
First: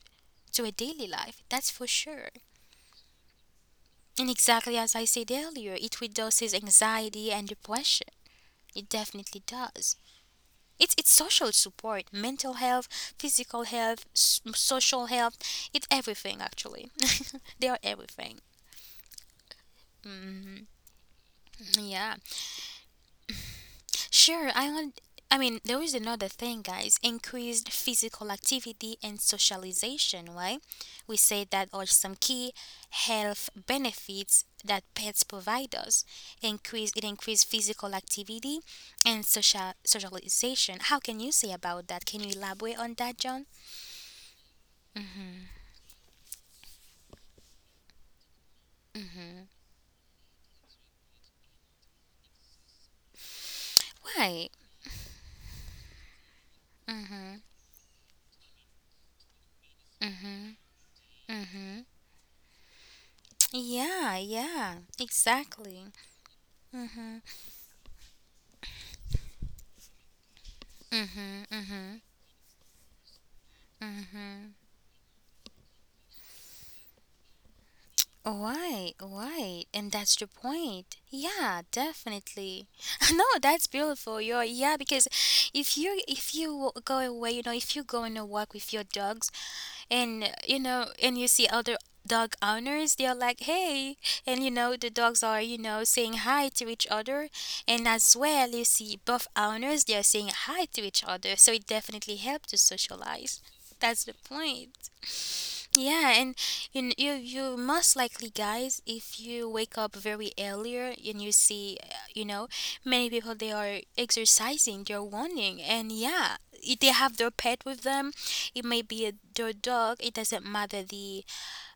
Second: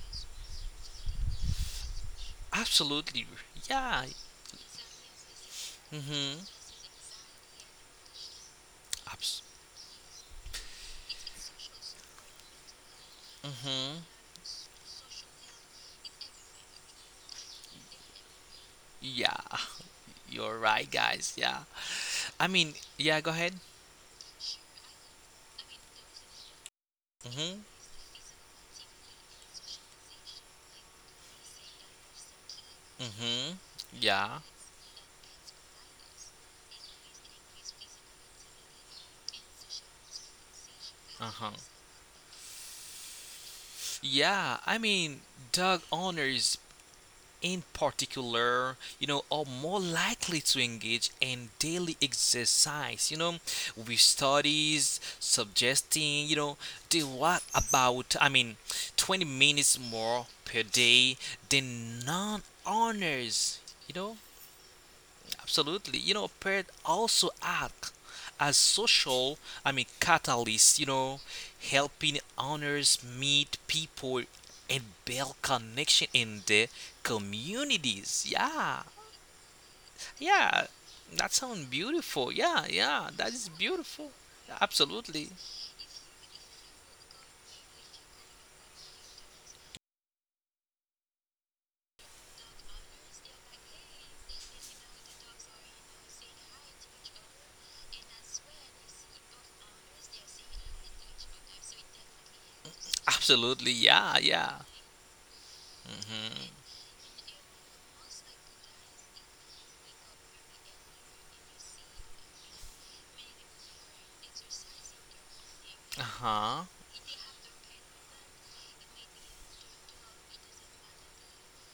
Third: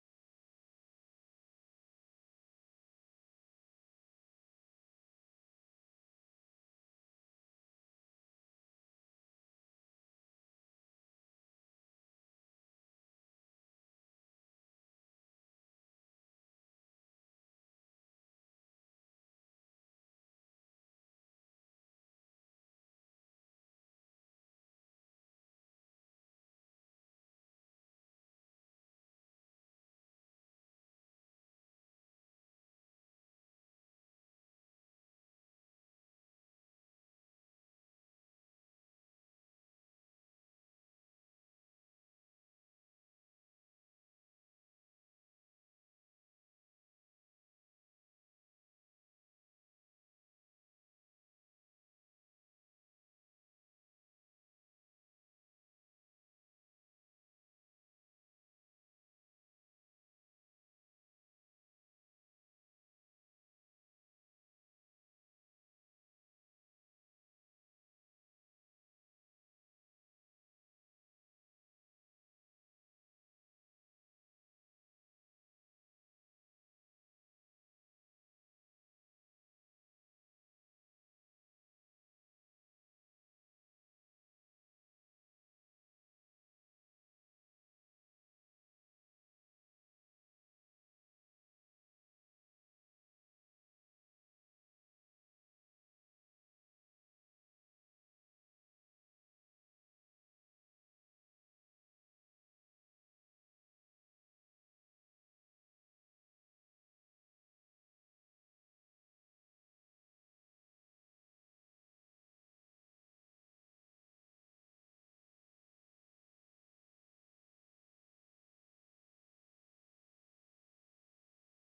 A: to a daily life, that's for sure.
B: Absolutely, yeah.
A: And exactly as I said earlier, it
B: hmm
A: reduces anxiety and depression. It definitely
B: Abs-
A: does. It's social support, mental health, physical
B: hmm
A: health, social health. It's everything, actually. they are everything.
B: Yeah, you're right, guys. Yeah.
A: Yeah.
B: I mean, yeah. Go ahead.
A: Sure, I want. I mean, there is another thing, guys.
B: Hmm
A: Increased physical activity and socialization, right? We say that are some key health
B: hmm Yeah.
A: benefits that pets provide us. Increase physical activity and socialization. How can
B: Uh
A: you say
B: huh.
A: about that? Can you elaborate on that, John?
B: Yeah, I mean, dog owners in particular, you know, are more likely to engage in daily exercise, you know, with
A: Why?
B: studies suggesting, you know, they walk about 20 minutes more per day
A: Mm-hmm.
B: than non owners, you
A: Yeah,
B: know?
A: yeah, exactly.
B: Absolutely. You know, parents also act as social, I mean, catalysts, you know, helping owners meet people and build connection in their communities. Yeah.
A: Right, right, and that's the
B: Yeah.
A: point.
B: That
A: Yeah,
B: sounds beautiful.
A: definitely.
B: Yeah. Yeah.
A: No,
B: That is
A: that's
B: beautiful.
A: beautiful. You're yeah, because
B: Absolutely.
A: if you go away, you know, if you go on a walk with your dogs, and you know, and you see other dog owners, they're like, hey, and you know, the dogs are you know saying hi to each other, and as well, you see both owners, they're saying hi to each other. So it definitely helps to socialize.
B: Absolutely.
A: That's the
B: Yeah. Yeah.
A: point. Yeah, and
B: hmm
A: you kn- you most likely guys if you wake up very earlier and you see you know many people they are exercising they're running and yeah
B: Uh-huh.
A: they have their pet with them it may be their dog it doesn't matter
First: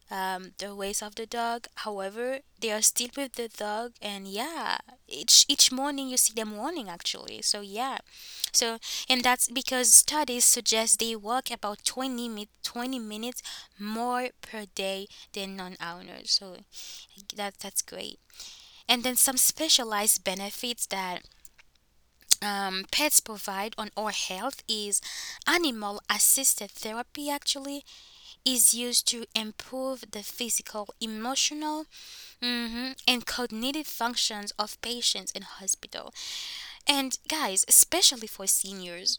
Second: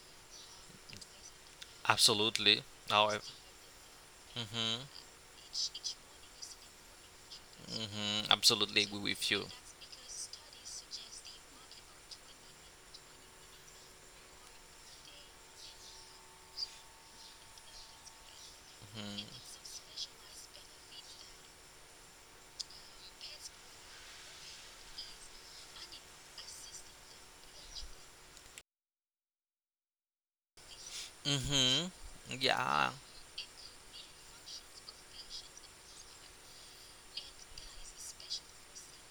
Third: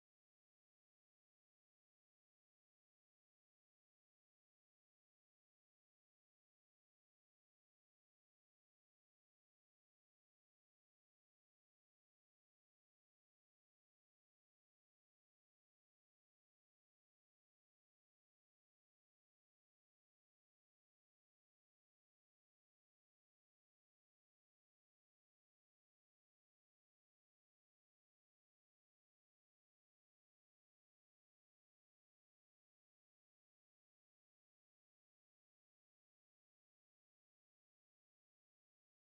A: the ways of the dog. However,
B: Absolutely.
A: they are still
B: Our,
A: with the dog, and yeah,
B: mm-hmm,
A: each morning you see them running actually. So yeah,
B: mm-hmm,
A: so
B: absolutely agree
A: and
B: with
A: that's
B: you.
A: because studies suggest they walk about 20 minutes more per day than non-owners. So that that's great. And then some specialized benefits that pets provide on our health is animal assisted therapy actually is used to improve the physical, emotional
B: Mm-hmm.
A: hmm
B: Yeah.
A: and cognitive functions of patients in hospital. And guys, especially for seniors,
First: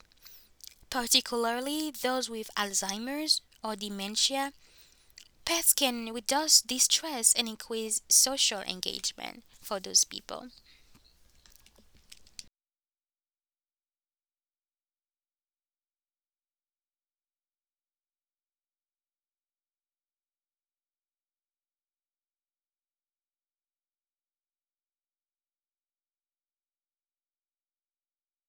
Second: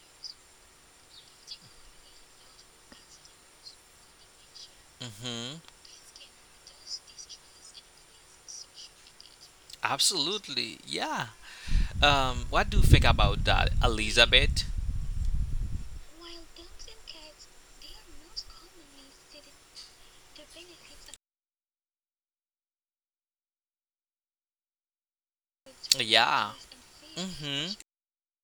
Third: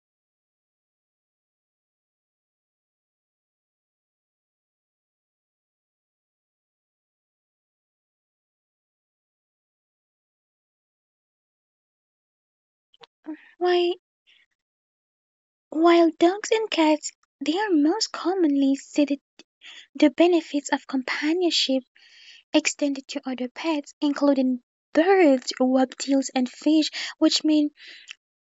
A: particularly those with Alzheimer's or dementia,
B: Mm-hmm.
A: pets can reduce distress and increase social engagement for those people.
B: Absolutely. Yeah. What do you think about that,
C: Why
B: Elizabeth?
C: while dogs and cats they are most commonly cited the benefits of companionship extended to other pets, including birds, reptiles and
B: Yeah.
C: fish, which mean
B: Mm-hmm.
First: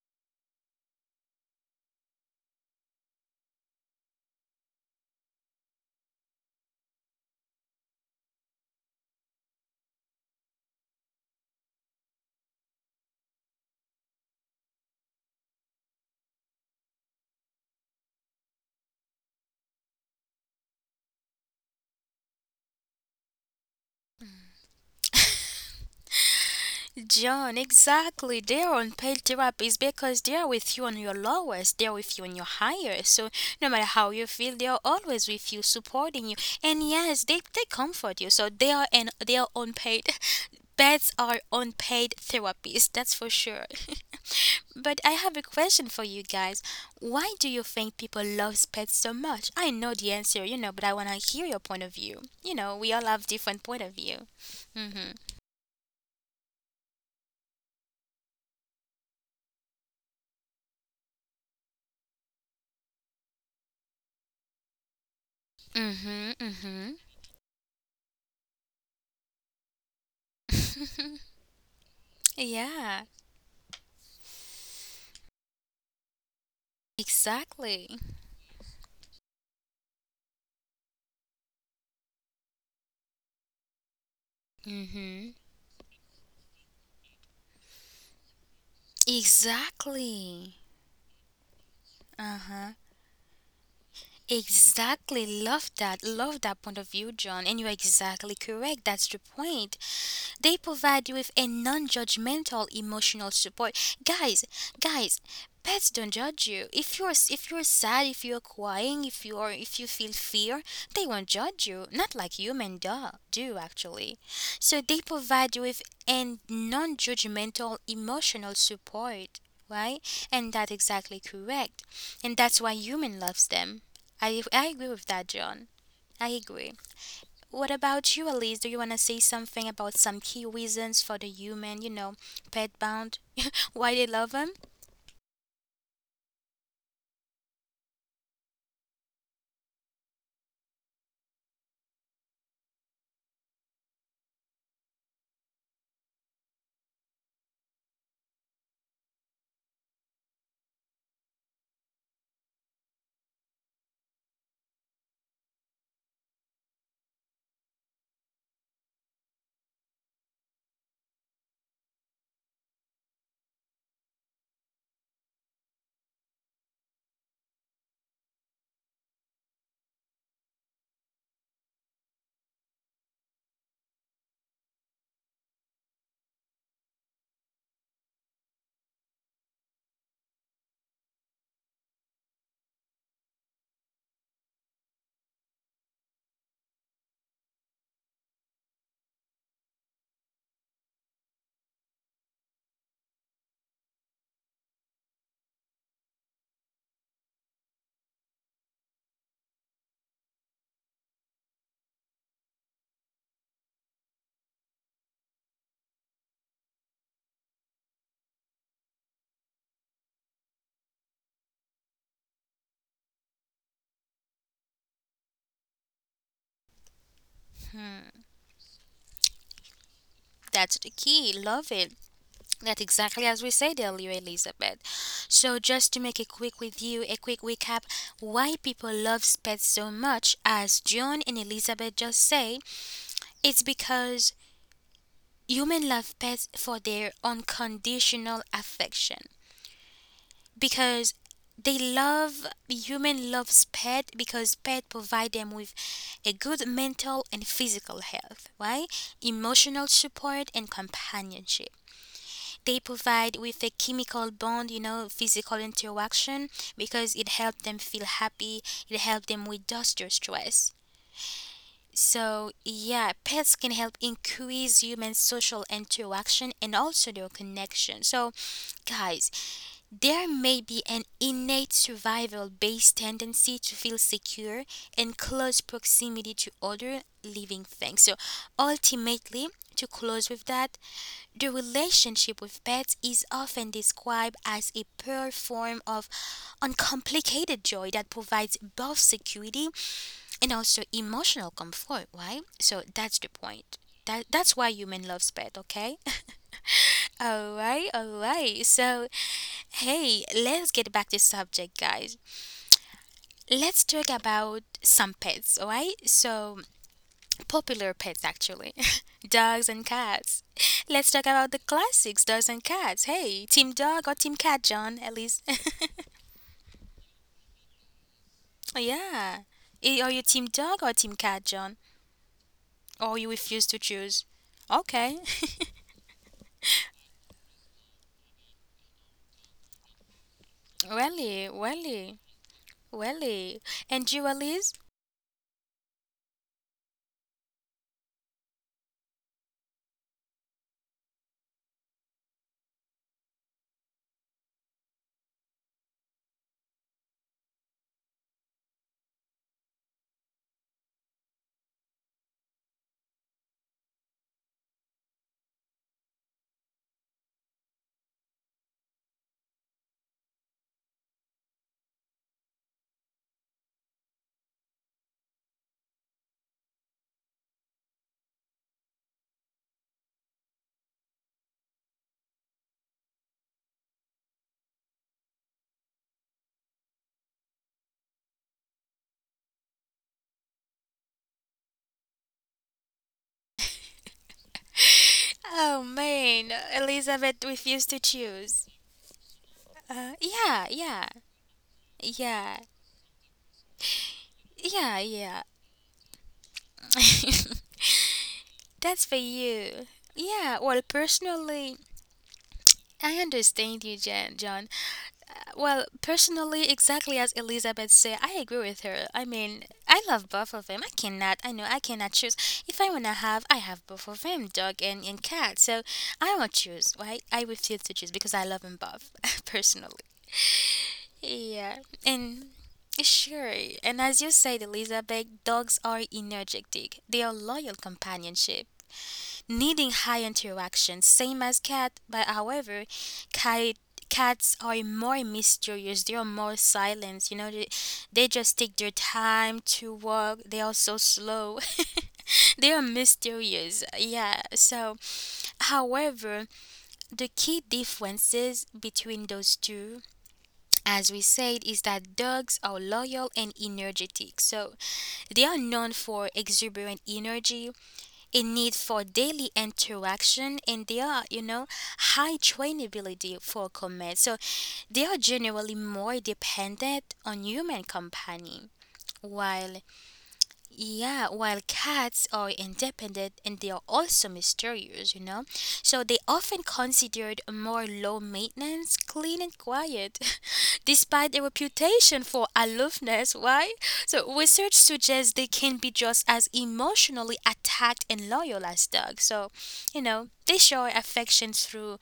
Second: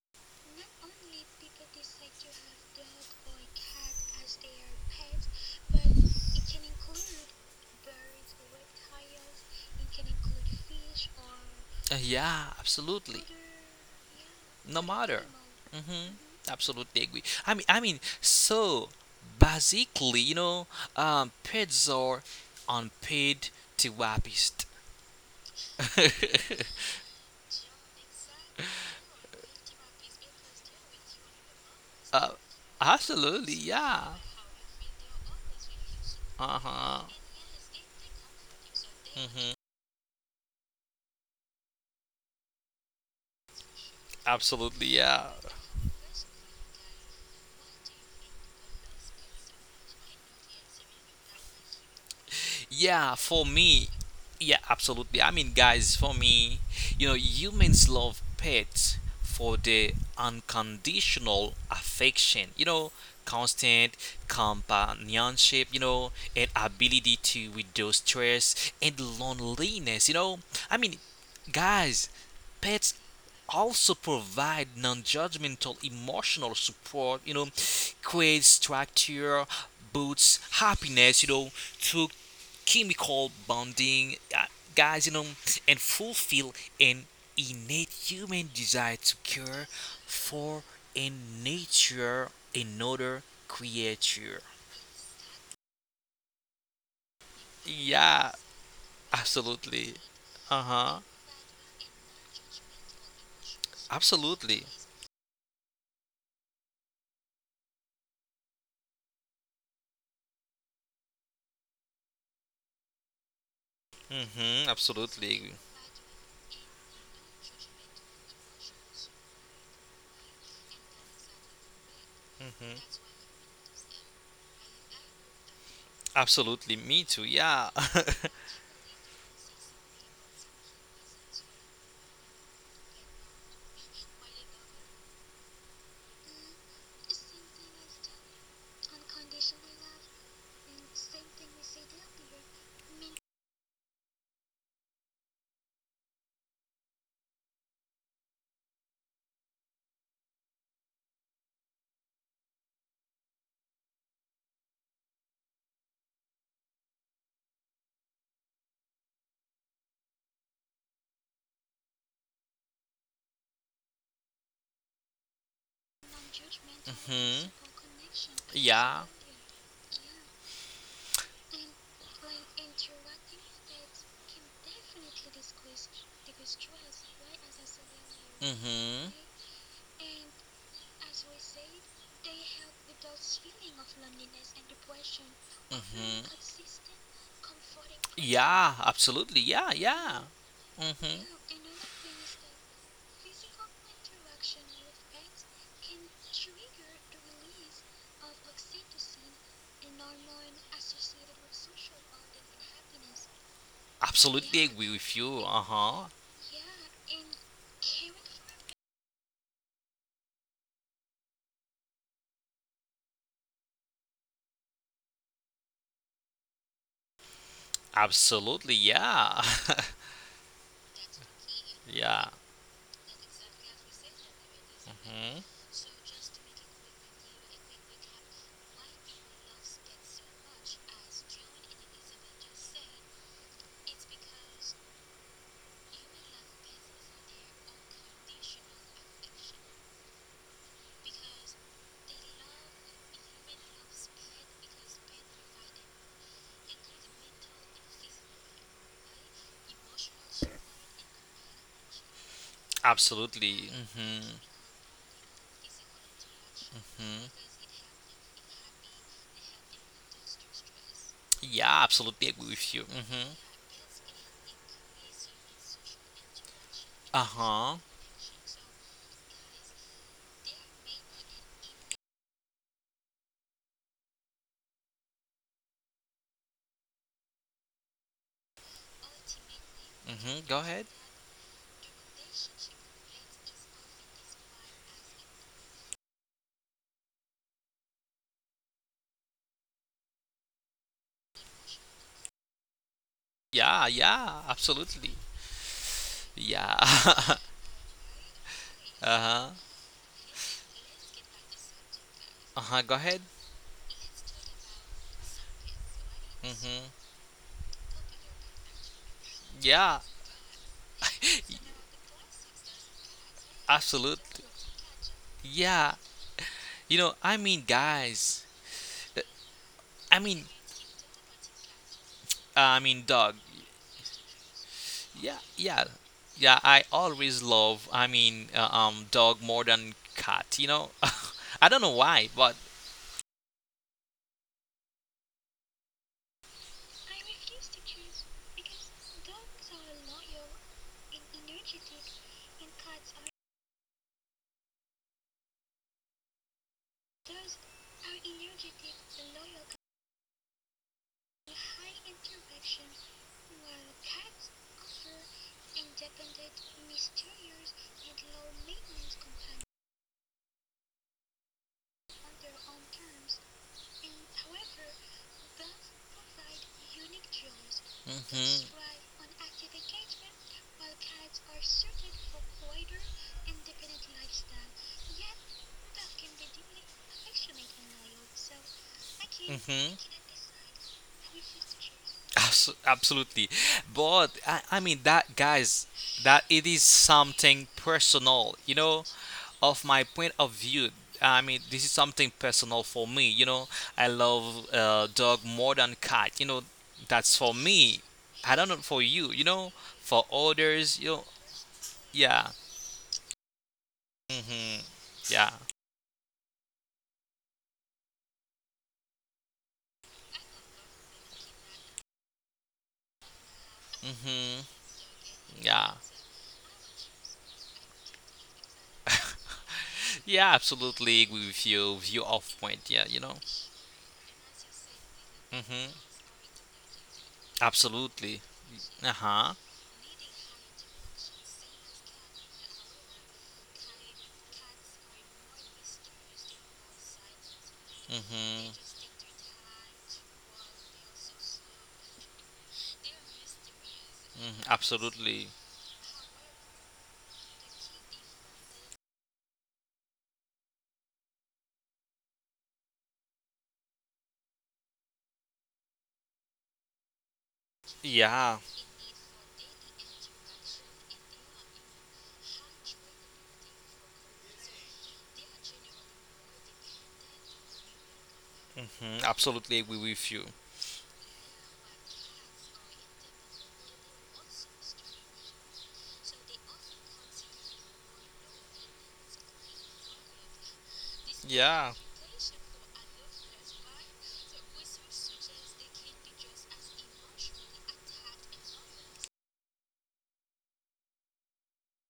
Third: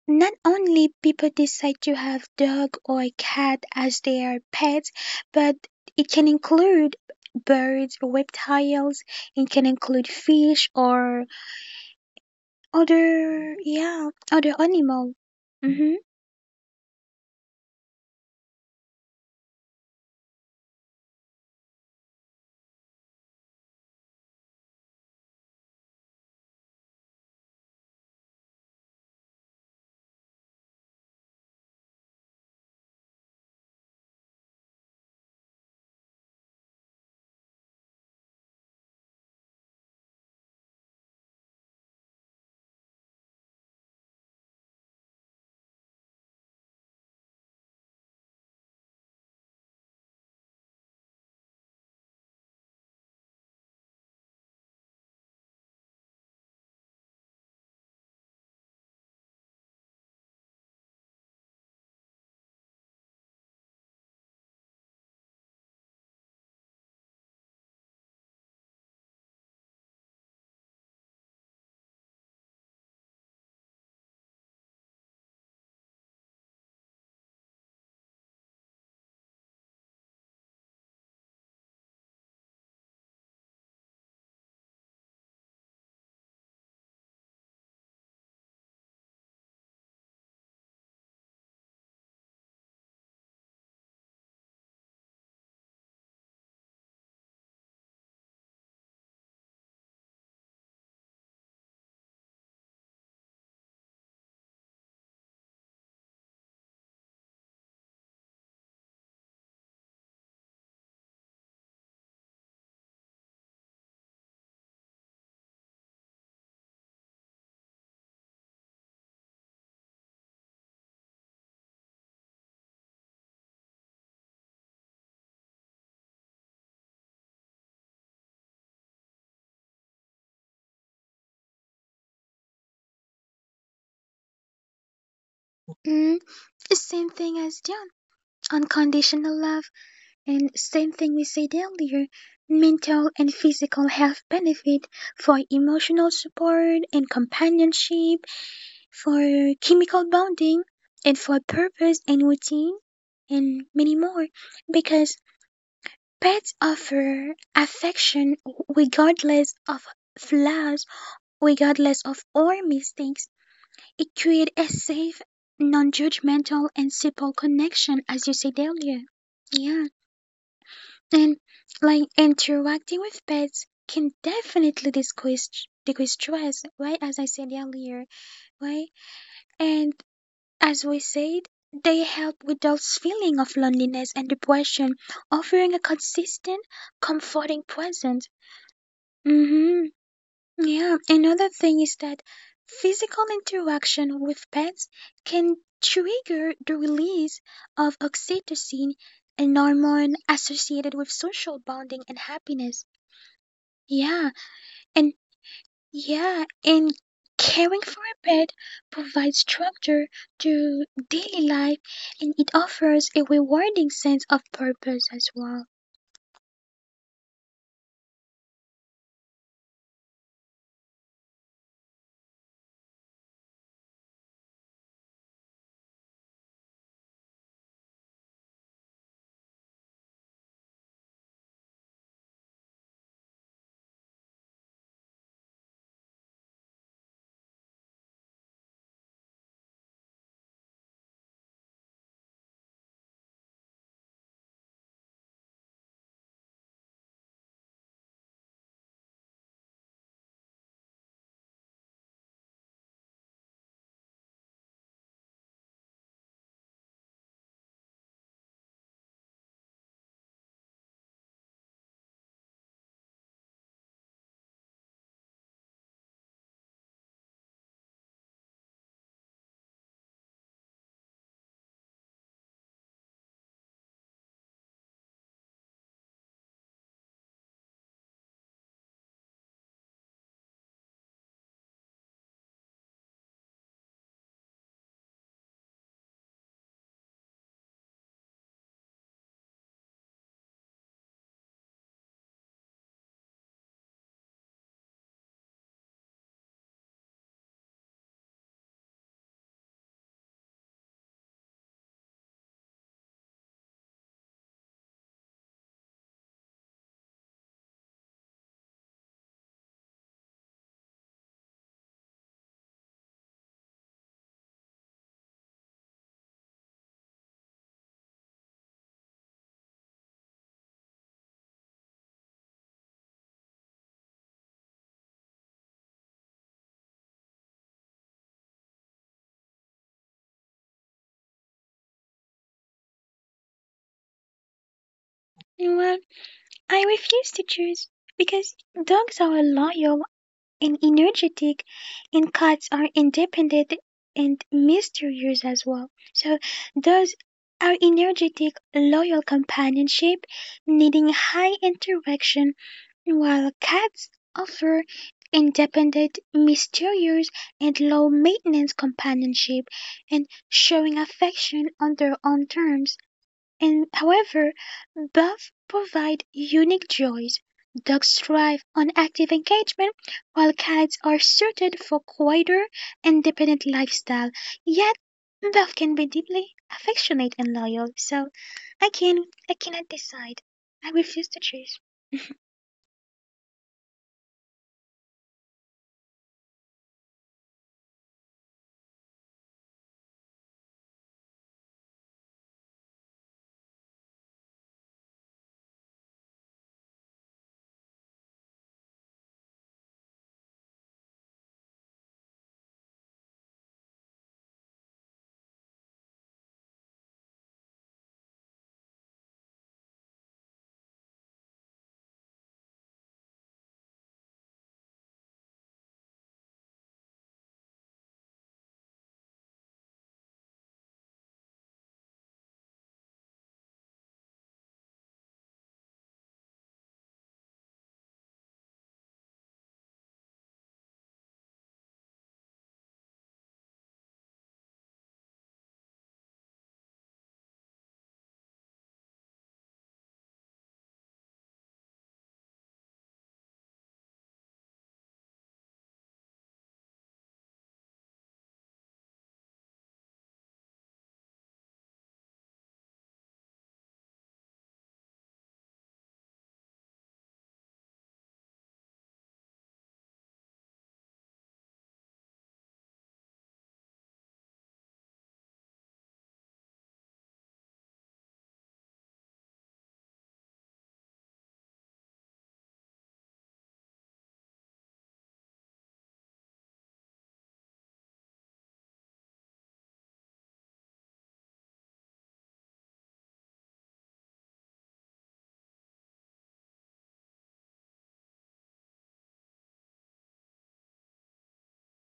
C: not only people decide to have dog or cat as their pets, but it can include birds, reptiles, it can include fish or
B: Yeah, absolutely.
C: other
B: No
C: animal.
B: matter.
C: Mm-hmm.
B: Mm-hmm. Absolutely agree. So basically, you know, pets are unpaid therapists.
A: John, exactly. They're on paid therapy because they're with you on your lowest, they're with
B: uh,
A: you on your highest. So
B: absolutely,
A: no matter
B: yeah.
A: how you feel, they're always with you, supporting you.
B: Uh
A: And
B: huh.
A: yes, they comfort you. So they are and they are
B: Mm-hmm.
A: unpaid. Pets are unpaid therapies, that's for sure.
B: Absolutely,
A: but I
B: yeah.
A: have a question for you guys. Why do you think people love pets so much? I know the answer, you know, but I wanna hear your point of view. You know, we all have
B: Yeah,
A: different
B: for
A: point of
B: me,
A: view.
B: yeah,
A: Mm-hmm.
B: absolutely. I mean, guys, for me, you know, humans love pets for the unconditional affection, you know, constant companionship, you know,
A: Mm-hmm.
B: and
A: Mm-hmm.
B: ability to reduce stress and loneliness, you know. I mean, guys, pets
A: yeah,
B: also provide non-judgmental emotional support, you know,
A: exactly.
B: create structure, boosts happiness, you know, through chemical bonding, guys, you know,
A: Mm-hmm.
B: and fulfill an innate human desire to care
A: Exactly.
B: for and nature
A: Uh-huh.
B: another creature.
A: Exactly. Love that. Love that point of view, John. And you're exactly
B: Yeah,
A: correct. That's the point.
B: absolutely.
A: They
B: Uh huh.
A: provide you with a non judgmental emotional support. Guys,
B: Absolutely.
A: guys, pets don't judge you. If you're sad, if you're crying, if you feel fear, they won't judge you. Not like human do, do actually.
B: Mm-hmm.
A: So they provide you
B: Absolutely.
A: with a non judgmental emotional support. Right? And that's exactly correct. And that's why
B: Mm-hmm.
A: human loves them. I agree with that, John. I agree.
B: Absolutely. Me too.
A: What
B: Yeah.
A: about you, Elise? Do you want to say something about some key reasons for the human, you know, pet bound? Why they love them?
C: Mm, same thing as John, unconditional love, and same thing we said earlier, mental and physical health benefit for emotional support and companionship for chemical bonding, and for purpose and routine, and many more. Because pets offer affection regardless of flaws, regardless of our mistakes. It creates a safe, non judgmental, and simple
B: mm-hmm.
C: connection, as you said earlier.
B: Yeah.
C: Yeah, and like interacting with pets can definitely decrease stress, right? As I said earlier, right?
B: Mm-hmm.
C: And as we said, they help with those feeling of loneliness and depression, offering a
B: Mm-hmm.
C: consistent, comforting presence.
B: Yeah, absolutely. Yeah,
C: hmm
B: yeah.
C: Yeah.
B: Mm-hmm.
C: Another thing is that physical interaction with pets can trigger the release of oxytocin, an hormone associated with social bonding and happiness. Yeah.
B: Absolutely agree
C: And
B: with you. Uh-huh.
C: yeah, and caring for a pet provides structure to daily life and it offers a rewarding sense of purpose as well.
B: Absolutely, yeah.
A: That's the key. Love it.
B: yeah.
A: That's exactly as we said earlier, Elizabeth.
B: hmm
A: So, just to make a quick review, a quick recap, why people love pets so much, as John and Elizabeth just say, it's because humans love pets for their unconditional affection. Because they love human loves pet because pet provide them with a good mental and physical health right emotional support and companionship they provide with a
B: Absolutely. Mm-hmm.
A: chemical bond you know physical interaction because it
B: hmm
A: helps them feel happy it helps them reduce their stress
B: Yeah, absolutely
A: so
B: agree with you.
A: yeah
B: Mm-hmm.
A: pets can help increase human social interaction and also their
B: Uh-huh.
A: connection so guys there may be an innate survival based tendency to feel secure in close proximity to other living things. So, ultimately, to close with
B: Mm-hmm. Go
A: that,
B: ahead.
A: the relationship with pets is often described as a pure form of uncomplicated joy that provides both security and also emotional comfort, right? So, that's the point.
B: Yeah, yeah,
A: That's why human
B: absolutely.
A: loves pet, okay?
B: Yeah.
A: all right, all right. So,
B: uh-huh.
A: Hey, let's get back to subject, guys.
B: Uh-huh. Go ahead.
A: Let's talk about some pets, alright? So,
B: Mm-hmm.
A: popular pets actually. dogs and
B: Yeah.
A: cats. Let's talk about the classics, dogs and cats. Hey, team dog or team
B: Absolutely.
A: cat, John, at least.
B: Yeah. You know, I mean, guys.
A: yeah.
B: I
A: Are you
B: mean,
A: team dog or team cat, John? Or
B: Dog.
A: you refuse to choose? Okay.
B: Yeah, yeah, yeah. I always love. Dog more than cat. You know,
A: Welly,
B: I don't know
A: welly,
B: why, but
A: welly. And you, Elise?
C: And well, I refuse to choose because dogs are loyal and energetic, and cats are independent and mysterious as well. So those are energetic, loyal companionship, needing high interaction, while cats offer independent, mysterious, and low maintenance companionship and showing affection on their own terms. And however, both provide unique joys. Dogs thrive
B: hmm
C: on active engagement, while cats are suited for quieter, independent lifestyle. Yet, both can be deeply affectionate and loyal. So, I can I
B: hmm
C: cannot decide. I refuse to choose.
B: Absolutely. But I mean that, guys,
A: Oh
B: that
A: man,
B: it is
A: Elizabeth
B: something
A: refused to
B: personal, you
A: choose.
B: know, of my point of
A: Yeah,
B: view.
A: yeah,
B: I mean this is something
A: yeah.
B: personal for me, you know. I love
A: Yeah,
B: dog
A: yeah.
B: more than cat, you know. That's for me. I don't know for
A: That's for
B: you, you know,
A: you.
B: for
A: Yeah, well,
B: others, you know.
A: personally,
B: Yeah.
A: I understand you, John.
B: Mhm. Yeah.
A: Well, personally, exactly as Elizabeth said, I agree with her. I mean, I love both of them. I know, I cannot choose. If I want to have, I have both of them,
B: Mhm.
A: dog and cat. So
B: Yeah.
A: I won't choose, right? I refuse to choose because I love them both, personally.
B: Yeah, absolutely agree with
A: Yeah,
B: you. View
A: and
B: off point, yeah, you know.
A: sure. And as you said, Elizabeth, dogs
B: Mhm.
A: are energetic. They are loyal
B: Absolutely.
A: companionship.
B: Uh-huh.
A: Needing high interaction, same as cat, but however, cat, cats are more mysterious. They are more silent. They just
B: Mhm.
A: take their time to walk. They are so slow. they are mysterious. Yeah.
B: Mhm,
A: So,
B: absolutely.
A: however, the key differences between those two, as we said, is that dogs are loyal and energetic. So, they are known for exuberant energy, a
B: Yeah.
A: need for daily interaction, and they are, high trainability for comets. So they are generally more dependent on human company.
B: Mhm, absolutely
A: While
B: agree with you.
A: yeah, while cats are independent and they are also mysterious, you know? So they often considered more low maintenance, clean and quiet, despite their
B: Yeah.
A: reputation for aloofness. Why? So research suggests they can be just as emotionally attacked and loyal as dogs. So, you know, they show affection through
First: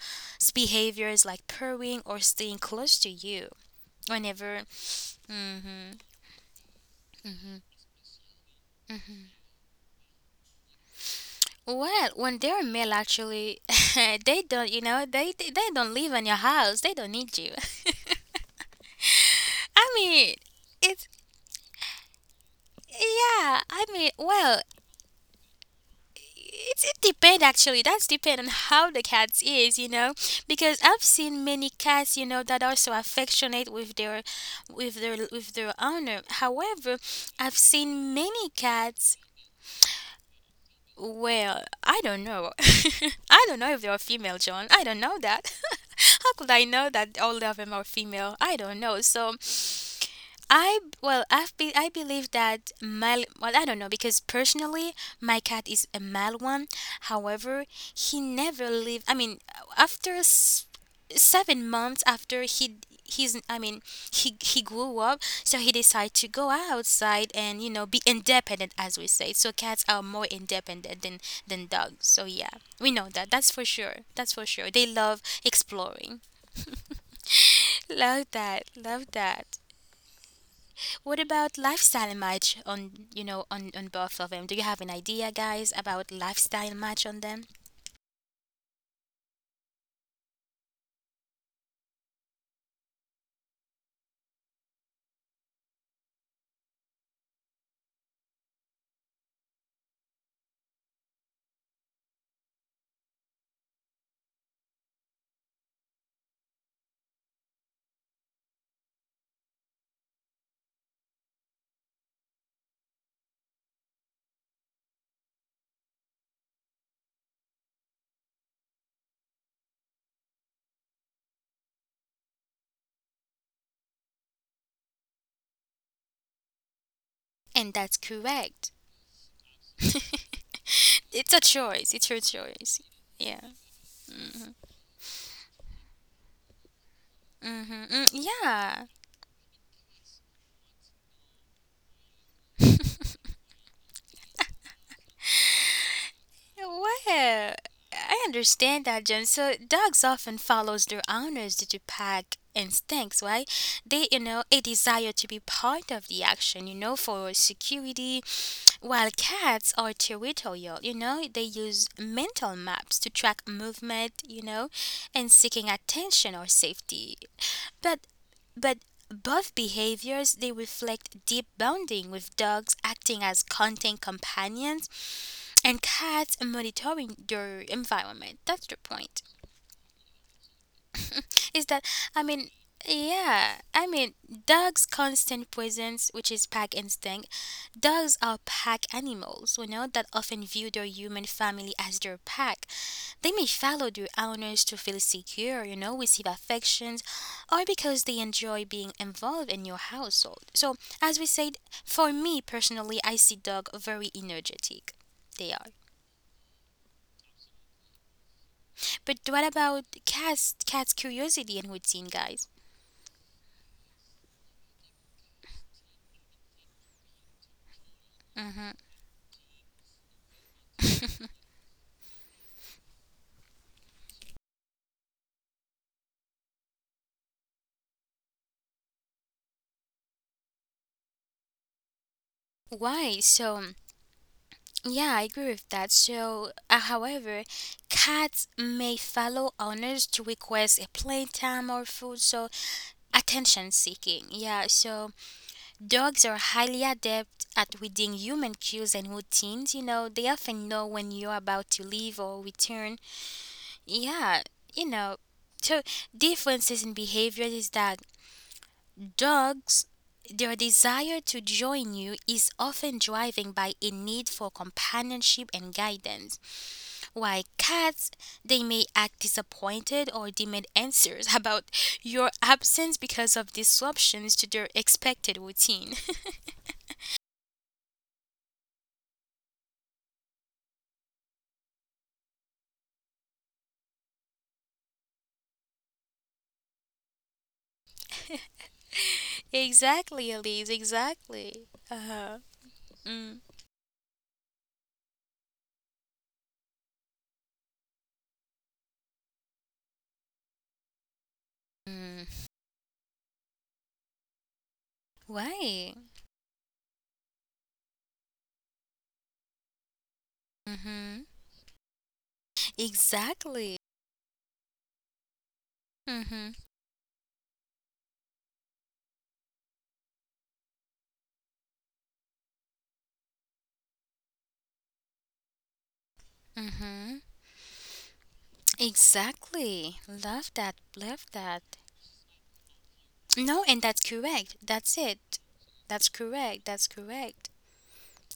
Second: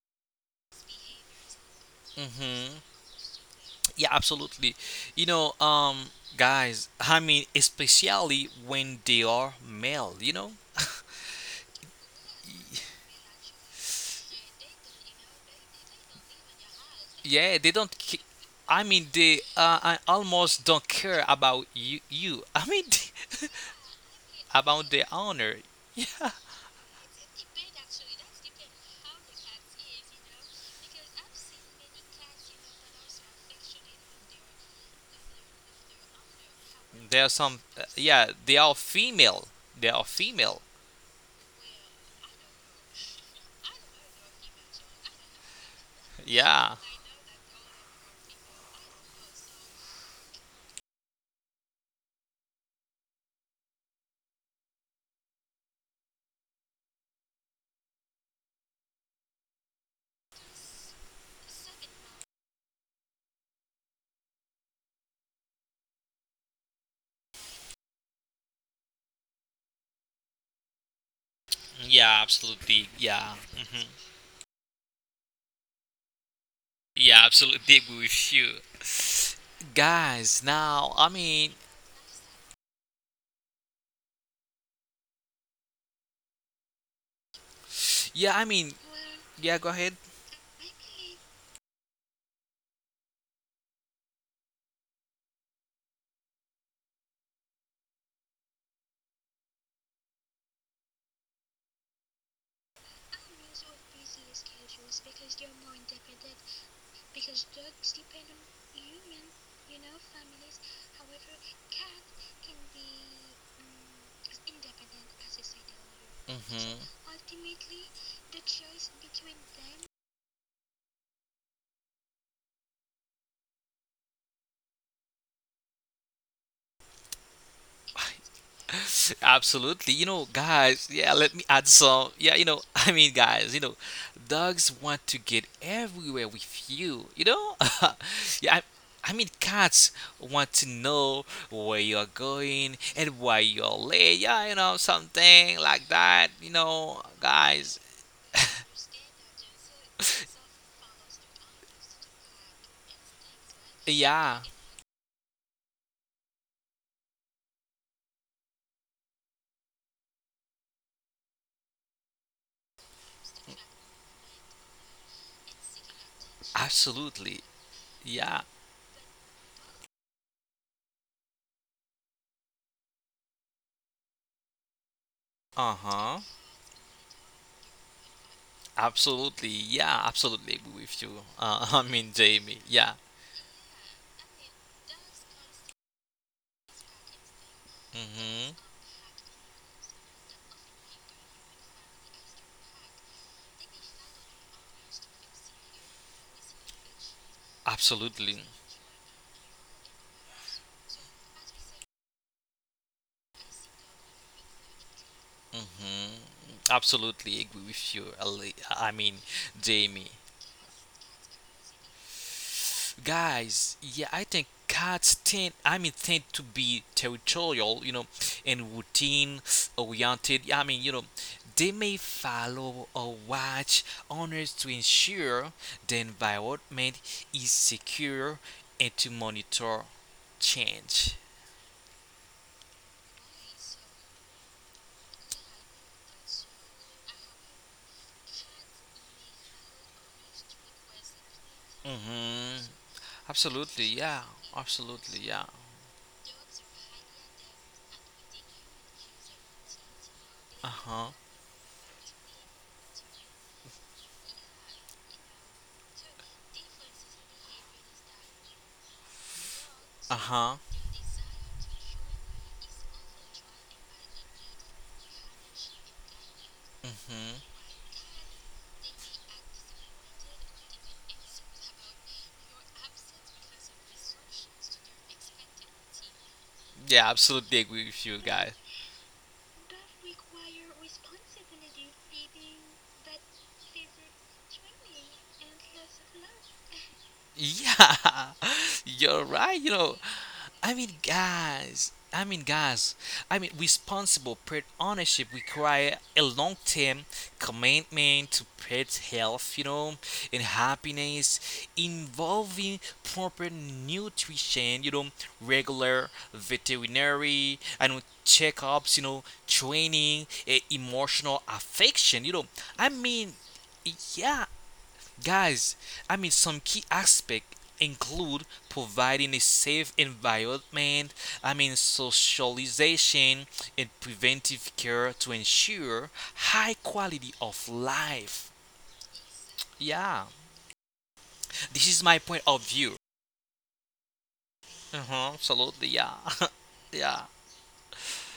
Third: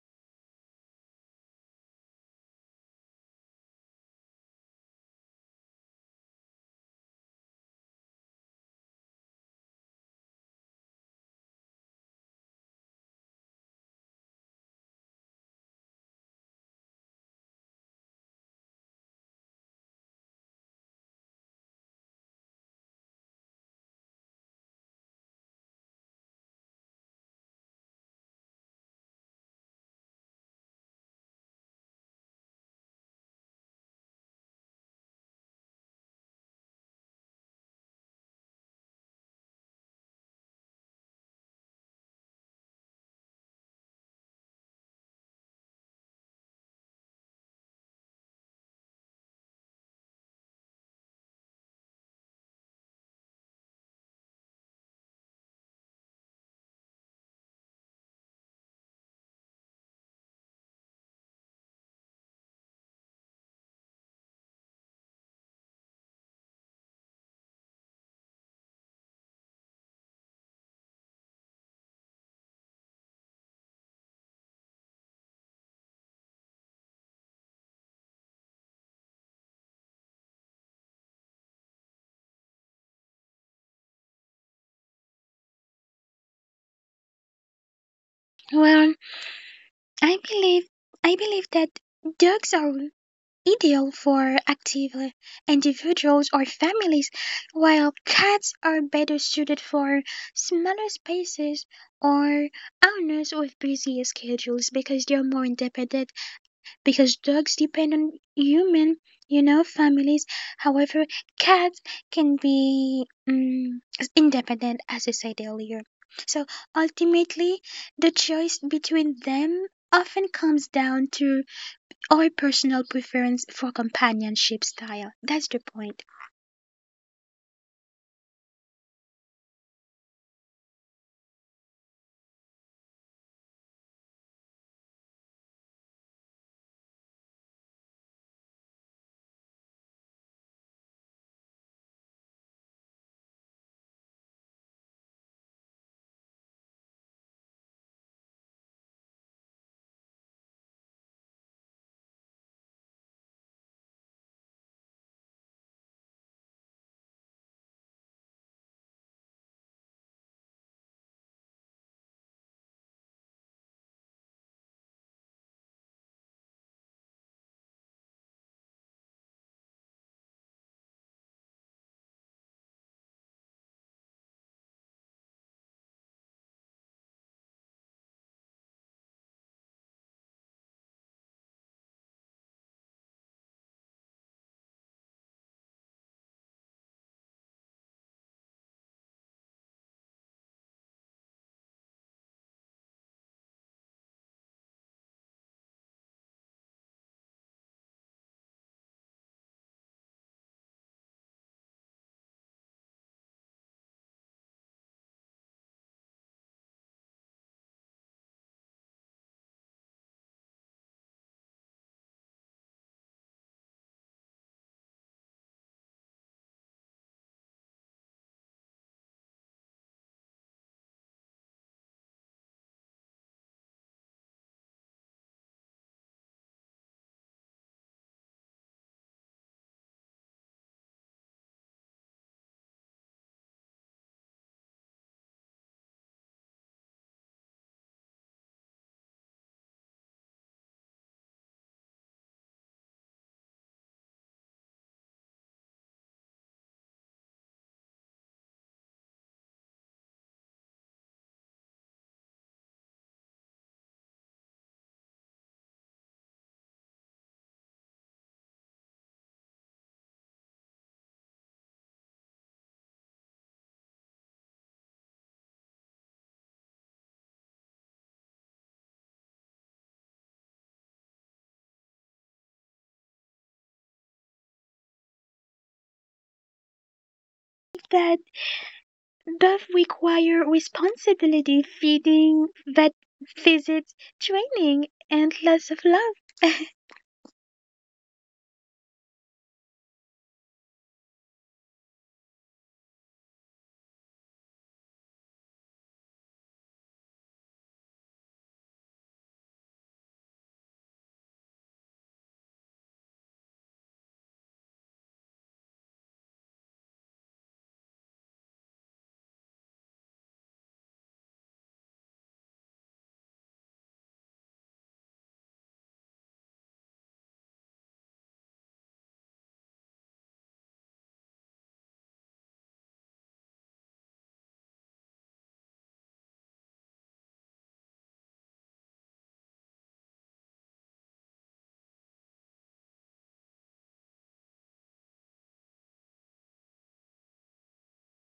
A: behaviors like purring or staying
B: hmm
A: close to you
B: Yeah,
A: whenever.
B: absolutely. You know,
A: Mm-hmm.
B: guys, I mean, especially when they are male, you know?
A: Well, when they're male, actually, they don't, you know, they don't live in your house. They don't need you.
B: yeah, they don't. I mean, they
A: I
B: I
A: mean,
B: almost don't
A: it's,
B: care about you.
A: yeah. I mean, well,
B: About their honor. Yeah.
A: it depends actually. That's depend on how the cats is, you know, because I've seen many cats, you know, that are so affectionate with their, with their owner. However,
B: There are
A: I've
B: some,
A: seen
B: yeah,
A: many
B: they are
A: cats.
B: female. They are female.
A: Well, I don't know. I don't know if they're female, John. I don't know that. How could I
B: Yeah,
A: know that all of them are female? I don't know. So well, I believe that mal. Well, I don't know because personally, my cat is a mal one. However, he never lived. I mean, after s- 7 months after he he's I mean he grew up, so he decided to go outside and, you know, be independent as we say. So cats are more independent than dogs.
B: yeah,
A: So yeah,
B: absolutely.
A: we know that.
B: Yeah,
A: That's for
B: hmm,
A: sure. That's for sure. They love exploring.
B: yeah, absolutely agree
A: Love
B: with you,
A: that. Love that.
B: guys. Now,
A: What about lifestyle match on, you know, on both of them? Do you have an idea, guys, about lifestyle match on them?
B: yeah, I mean,
C: Well,
B: yeah, go ahead.
C: I believe I believe that dogs are ideal for active individuals or families, while cats are better suited for smaller spaces or owners with busier schedules because they're more independent because dogs depend on human, you know, families. However, cats can be independent as I said earlier. So ultimately, the choice between them often comes down to or personal preference for companionship style. That's the point.
A: And that's correct.
B: Absolutely. You know, guys, yeah,
A: It's
B: let
A: a
B: me add
A: choice. It's
B: some.
A: your
B: Yeah, you know,
A: choice.
B: I mean,
A: Yeah.
B: guys, you know, dogs want to get everywhere with you, you know?
A: Mm-hmm. Mm,
B: yeah, I,
A: yeah.
B: I mean, cats want to know where you're going and why you're late. Yeah, you know, something like that, you know,
A: Well,
B: guys.
A: I understand that, Jim. So dogs often follows their owners due to pack instincts, right? They, you
B: Yeah,
A: know, a desire to be part of the action, you know, for security, while cats are territorial, you know, they use mental maps to track movement, you know, and seeking attention or safety.
B: absolutely.
A: But
B: Yeah.
A: but both behaviors they reflect deep bonding, with dogs acting as content companions and
B: Uh huh.
A: cats monitoring your environment. That's the point.
B: Absolutely, yeah, absolutely agree with you.
A: Is that,
B: I
A: I
B: mean,
A: mean,
B: Jamie, yeah,
A: yeah, I mean, dogs' constant presence, which is pack instinct. Dogs are
B: hmm,
A: pack animals, you know, that often view their human family as their pack. They may follow their owners to feel secure, you know, receive affections, or because they enjoy
B: absolutely,
A: being involved in your household. So, as we said, for me personally, I see dog very energetic. They are.
B: hmm, absolutely agree with you.
A: But
B: I
A: what
B: mean,
A: about
B: Jamie,
A: cats? Cats' curiosity and routine, guys.
B: guys, yeah, I think cats tend to be territorial, you know, and routine oriented. Yeah, I mean, you know, they may follow or watch owners to ensure the environment is secure and to monitor change.
A: Why? So yeah, I agree with that. So, however, cats may follow owners to request a playtime or food. So
B: Mm-hmm.
A: attention
B: Absolutely,
A: seeking.
B: yeah.
A: Yeah. So
B: Absolutely, yeah.
A: dogs are highly adept at reading human cues and routines. You know, they often know when
B: Uh-huh.
A: you're about to leave or return. Yeah. You know. So differences in behaviors is that dogs, their
B: Uh-huh.
A: desire to join you is often driven by a need for companionship and guidance, while
B: Mm-hmm.
A: cats, they may act disappointed or demand answers about your absence because of disruptions to their expected routine.
B: Yeah, absolutely agree with
C: That
B: you, guys.
C: both require responsibility, feeding, vet visits, training, and lots of love.
B: Yeah, you're right. You know,
A: Exactly, Elise,
B: I mean,
A: exactly.
B: guys.
A: Uh
B: I
A: huh.
B: mean, guys. I
A: Mm.
B: mean, responsible pet ownership require a long-term commitment to pet health, you know, and happiness,
A: Mm.
B: involving proper nutrition, you know,
A: Why?
B: regular veterinary, I know, checkups, you know, training, eh,
A: Mm-hmm.
B: emotional affection, you know. I mean,
A: Exactly.
B: yeah, Guys, I mean,
A: Mm-hmm.
B: some key aspects include providing a safe environment, I mean, socialization, and preventive care to ensure high
A: Mm-hmm.
B: quality of life.
A: Exactly.
B: Yeah,
A: Love that. Love that.
B: this is my point of view.
A: No, and that's correct. That's
B: Uh-huh,
A: it.
B: absolutely,
A: That's
B: yeah.
A: correct. That's
B: Yeah.
A: correct.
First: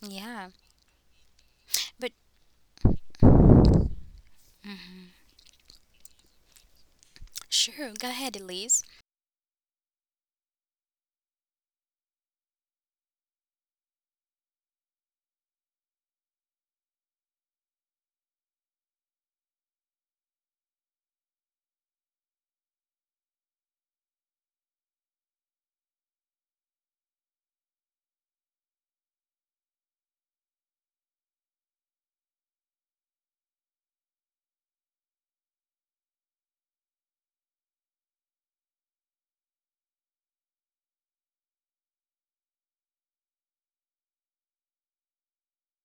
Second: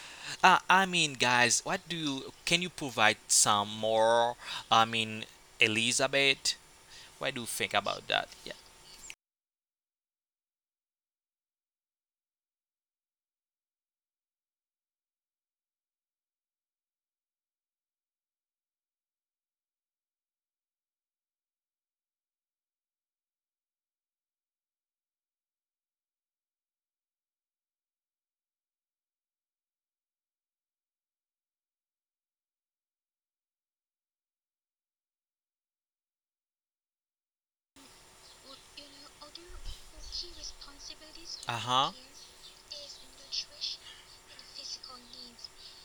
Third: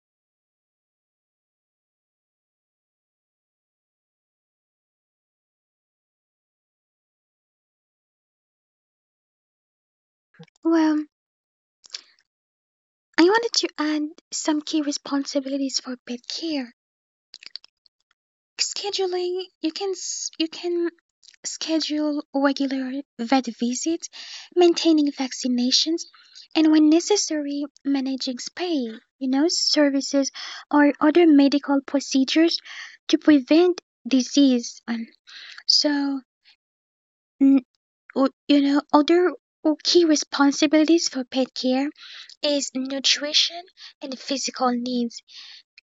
A: Yeah.
B: I mean, guys, what do
A: But
B: you can you provide some more? I mean, Elizabeth, what do you think
A: sure,
B: about
A: go
B: that?
A: ahead,
B: Yeah.
A: Elise.
C: well, I wanted to add some key responsibilities for pet care. Scheduling, you can schedule regular vet visits, maintaining vaccinations, and when necessary, managing spay, you know, services or other medical procedures to prevent disease. So, n- other key responsibilities for pet care is nutrition and physical needs.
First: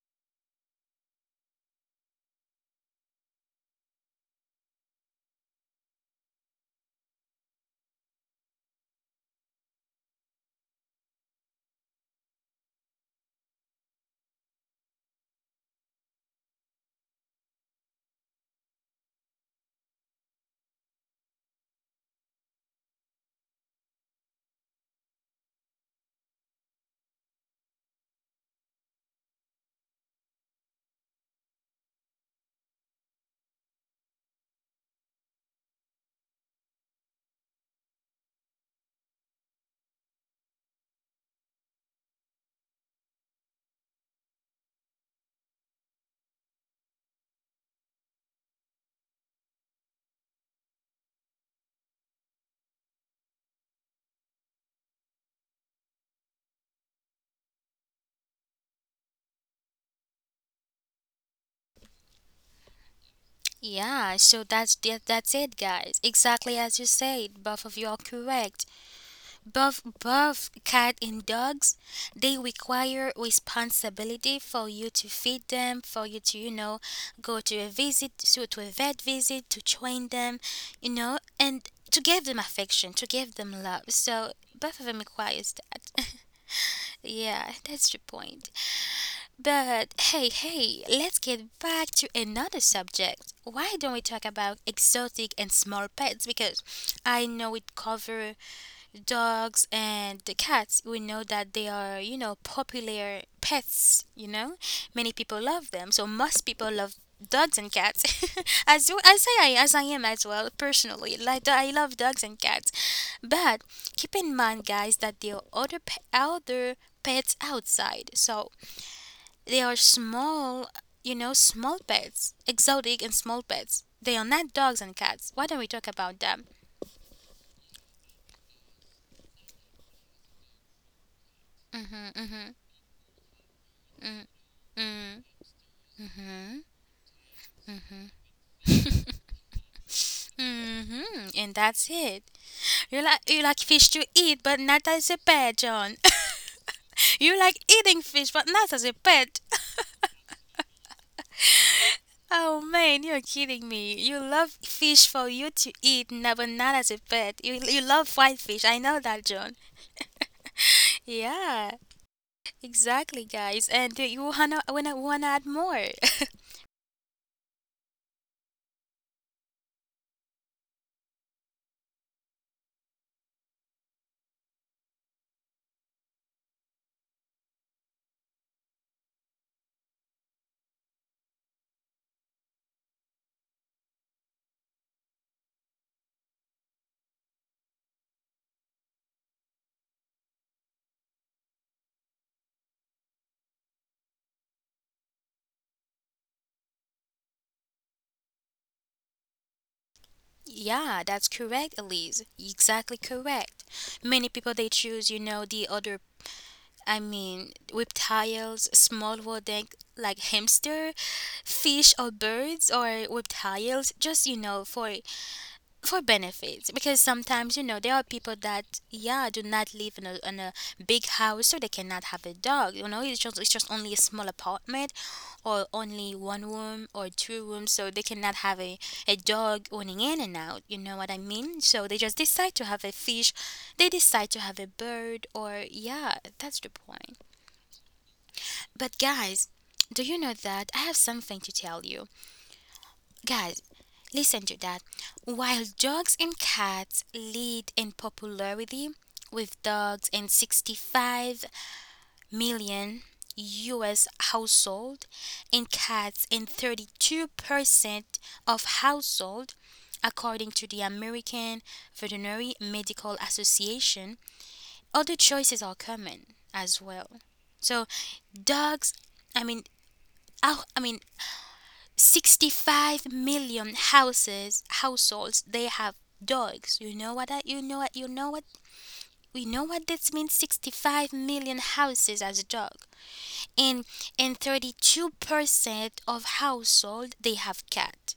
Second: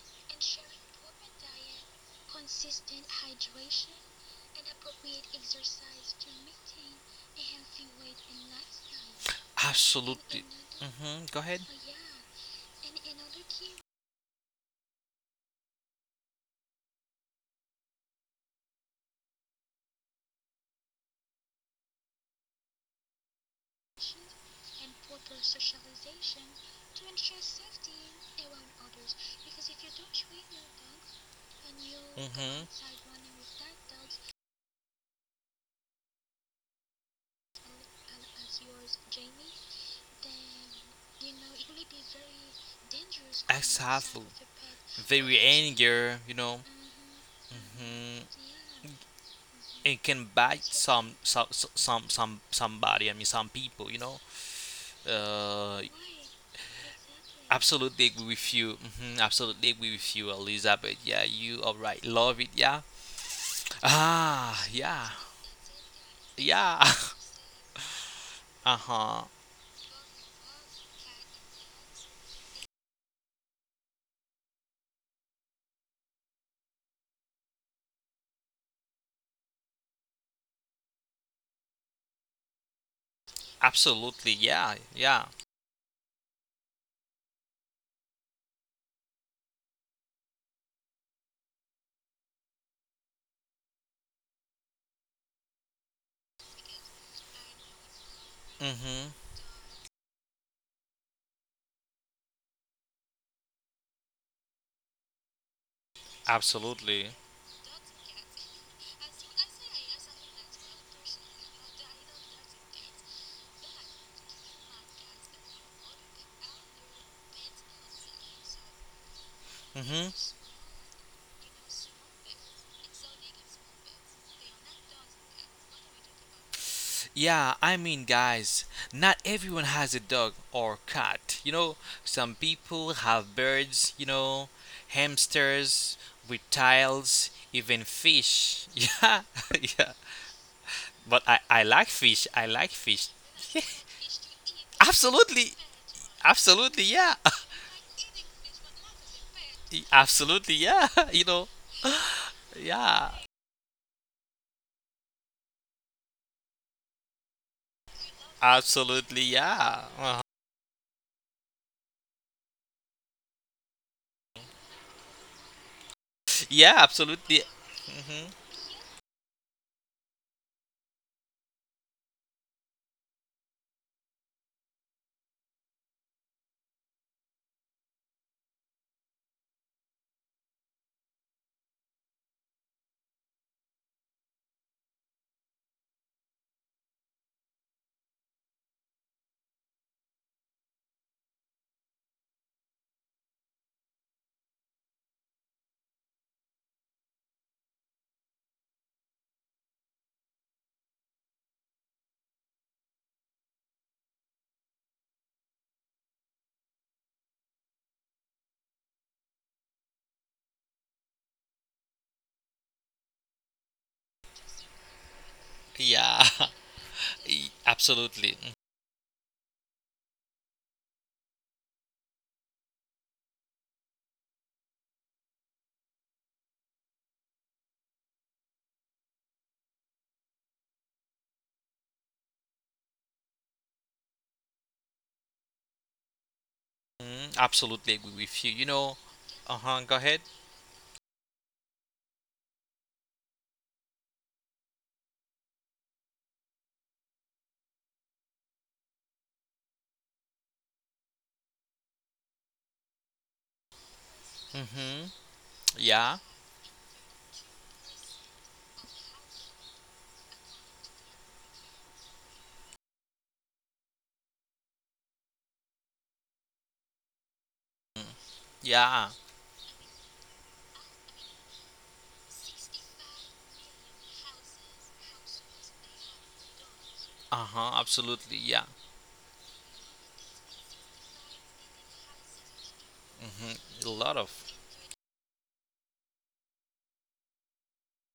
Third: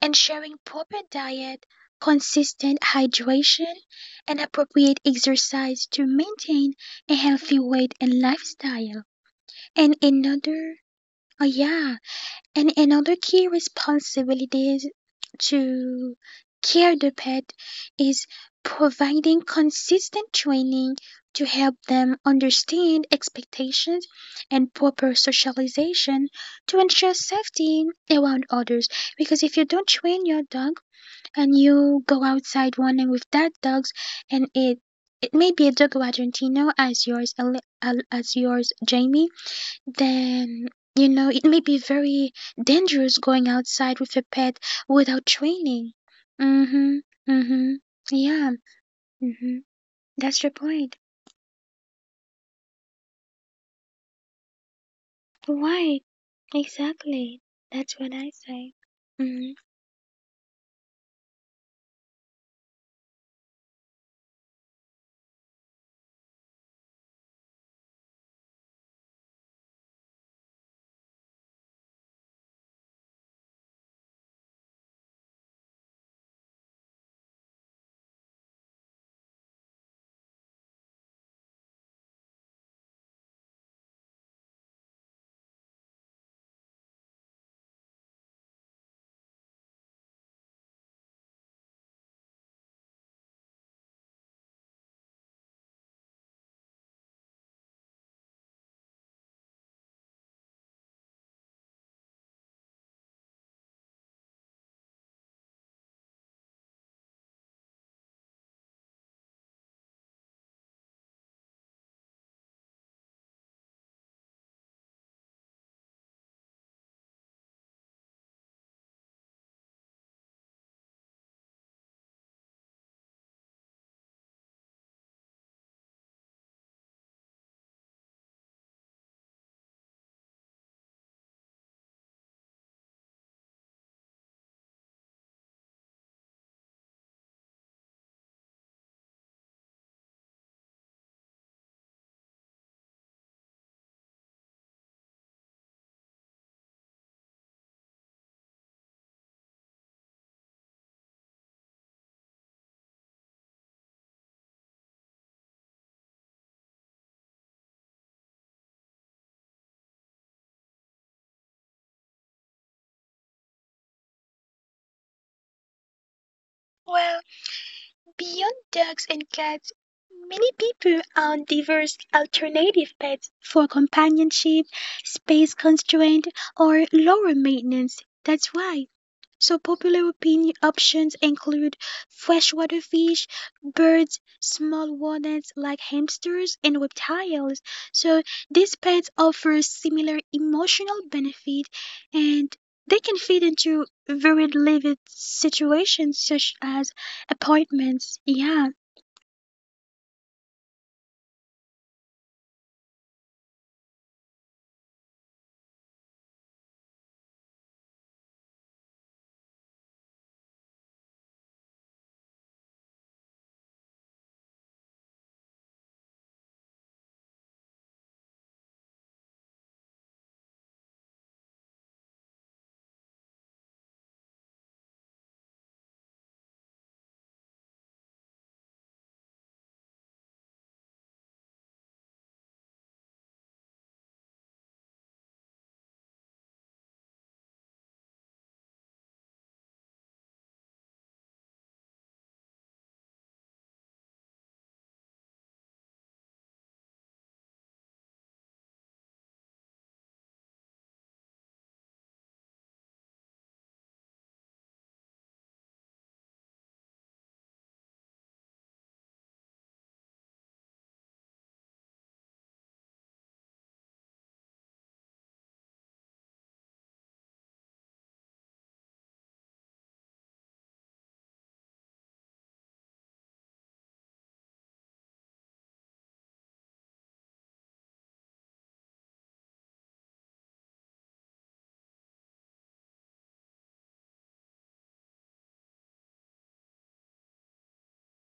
C: Ensuring proper diet, consistent hydration, and appropriate exercise to maintain a healthy weight and lifestyle.
B: And
C: And
B: absolutely.
C: another,
B: Mm-hmm. Go
C: oh
B: ahead.
C: yeah, and another key responsibility to care the pet is providing consistent training to help them understand expectations and proper socialization to ensure safety around others because if you don't train your dog and you go outside one night with that dog, and it may be a dog Argentino as yours, as yours, Jamie. Then you know it may be very dangerous going outside with a pet without training.
B: Anger, you know.
C: Mhm. Mhm.
B: Mm-hmm.
C: Yeah. Mhm.
B: And can
C: That's your
B: bite
C: point.
B: somebody. I mean, some people. You know. Uh,
C: Right. Exactly. That's
B: absolutely
C: what I
B: agree with
C: say.
B: you. Hmm
C: Mhm.
B: absolutely agree with you, Elizabeth. Yeah, you are right. Love it. Yeah.
A: Yeah, so
B: Ah. Yeah.
A: that's it, guys. Exactly as you
B: Yeah.
A: said, both of you are correct.
B: uh huh.
A: Both cat and dogs, they require responsibility for you to feed them, for you to, you know, go to a visit, so to a vet visit, to train them, you know, and to give them affection, to give them love. So
B: Absolutely. Yeah.
A: both of them
B: Yeah.
A: requires that. Yeah, that's the point. But hey, hey, let's get back to another subject. Why don't we talk about exotic and small pets? Because I know it covers
B: Mm hmm
A: dogs and the cats. We know that they are, you know, popular pets, you know, many people love them, so most people love
B: Absolutely.
A: dogs and cats. As you as I as I am as well, personally, like, I love dogs and cats, but keep in mind, guys, that there are other pets outside. So they are
B: Mm-hmm.
A: small, you know, small pets. Exotic and small pets, they are not dogs and cats. Why don't we talk about that?
B: Yeah, I mean, guys, not everyone has a dog or cat. You know, some people have birds, you know, hamsters, reptiles, even fish. Yeah, yeah. But
A: Hmm.
B: I,
A: And
B: I like
A: that's it.
B: fish. I like
A: You
B: fish.
A: like, you like fish to eat, but not as a
B: Absolutely.
A: pet, John.
B: Absolutely, yeah.
A: You like eating fish, but not as a pet.
B: Absolutely, yeah. You know,
A: Oh man,
B: yeah.
A: you're kidding me. You love fish for you to eat, no, but not as a pet. You love fried fish. I know
B: Absolutely,
A: that, John.
B: yeah. Uh-huh.
A: Yeah, exactly, guys. And you wanna wanna add more.
B: Yeah,
C: Well,
B: absolutely. Hmm
C: beyond dogs and cats, many people own diverse alternative pets for companionship, space constraint, or lower maintenance. That's why so popular opinion options include freshwater fish, birds, small rodents like hamsters and reptiles. So these pets offer similar emotional benefit and they can fit into very limited situations such as apartments. Yeah,
A: Yeah, that's correct, Elise. Exactly correct. Many people they choose, you know, the other, I mean, with tiles, small wording like hamster, fish or birds or with tiles, just, you know, for
B: Yeah,
A: benefits, because sometimes, you know, there are people
B: Absolutely.
A: that, yeah, do not live in a big house, so they cannot have a dog, you know. It's just, it's just only a small apartment or only one room or two rooms, so they cannot have a dog running in and out, you know what I mean. So they just decide to have a fish, they decide to have a bird or, yeah, that's the point.
B: Mm, absolutely agree with you. You know,
A: But guys,
B: uh huh. Go
A: do you
B: ahead.
A: know that I have something to tell you? Guys, listen to that. While dogs and cats lead in popularity with dogs in 65 million US household
B: Mm-hmm.
A: and
B: Yeah.
A: cats in 32% of household, according to the American Veterinary Medical Association, other choices are common as well. So dogs,
B: Yeah.
A: I mean, I mean, 65 million houses households they have dogs. You know what
B: Uh
A: that, you know
B: huh.
A: what, you know
B: Absolutely.
A: what,
B: Yeah.
A: we know what this means: 65 million houses has a dog, and
B: Mm-hmm. A lot of.
A: and 32% of household they have cat.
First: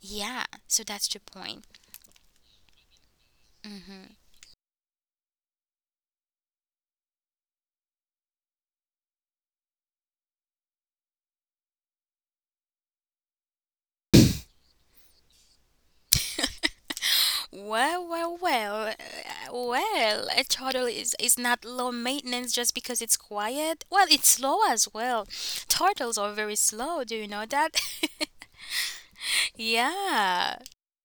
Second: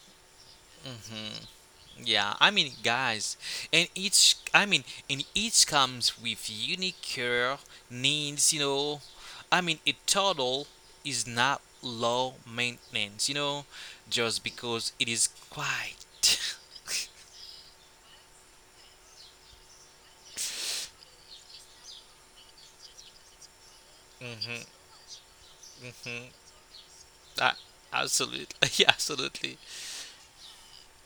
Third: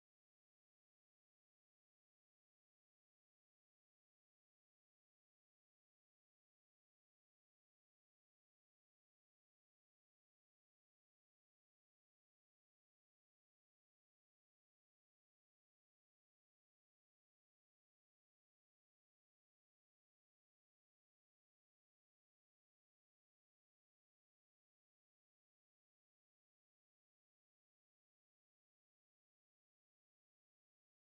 A: Yeah, so that's the
B: Mhm,
A: point.
B: yeah. I mean, guys, and
A: Mm.
B: each. I mean, and each comes with unique care needs. You know, I mean, a turtle is not low maintenance. You know, just because it is quiet.
A: Well, well a turtle is not low maintenance just because it's quiet. Well, it's slow
B: mm-hmm.
A: as well. Turtles are
B: Mm-hmm.
A: very slow. Do you know
B: Uh,
A: that?
B: absolutely. Yeah. Absolutely.
A: Yeah.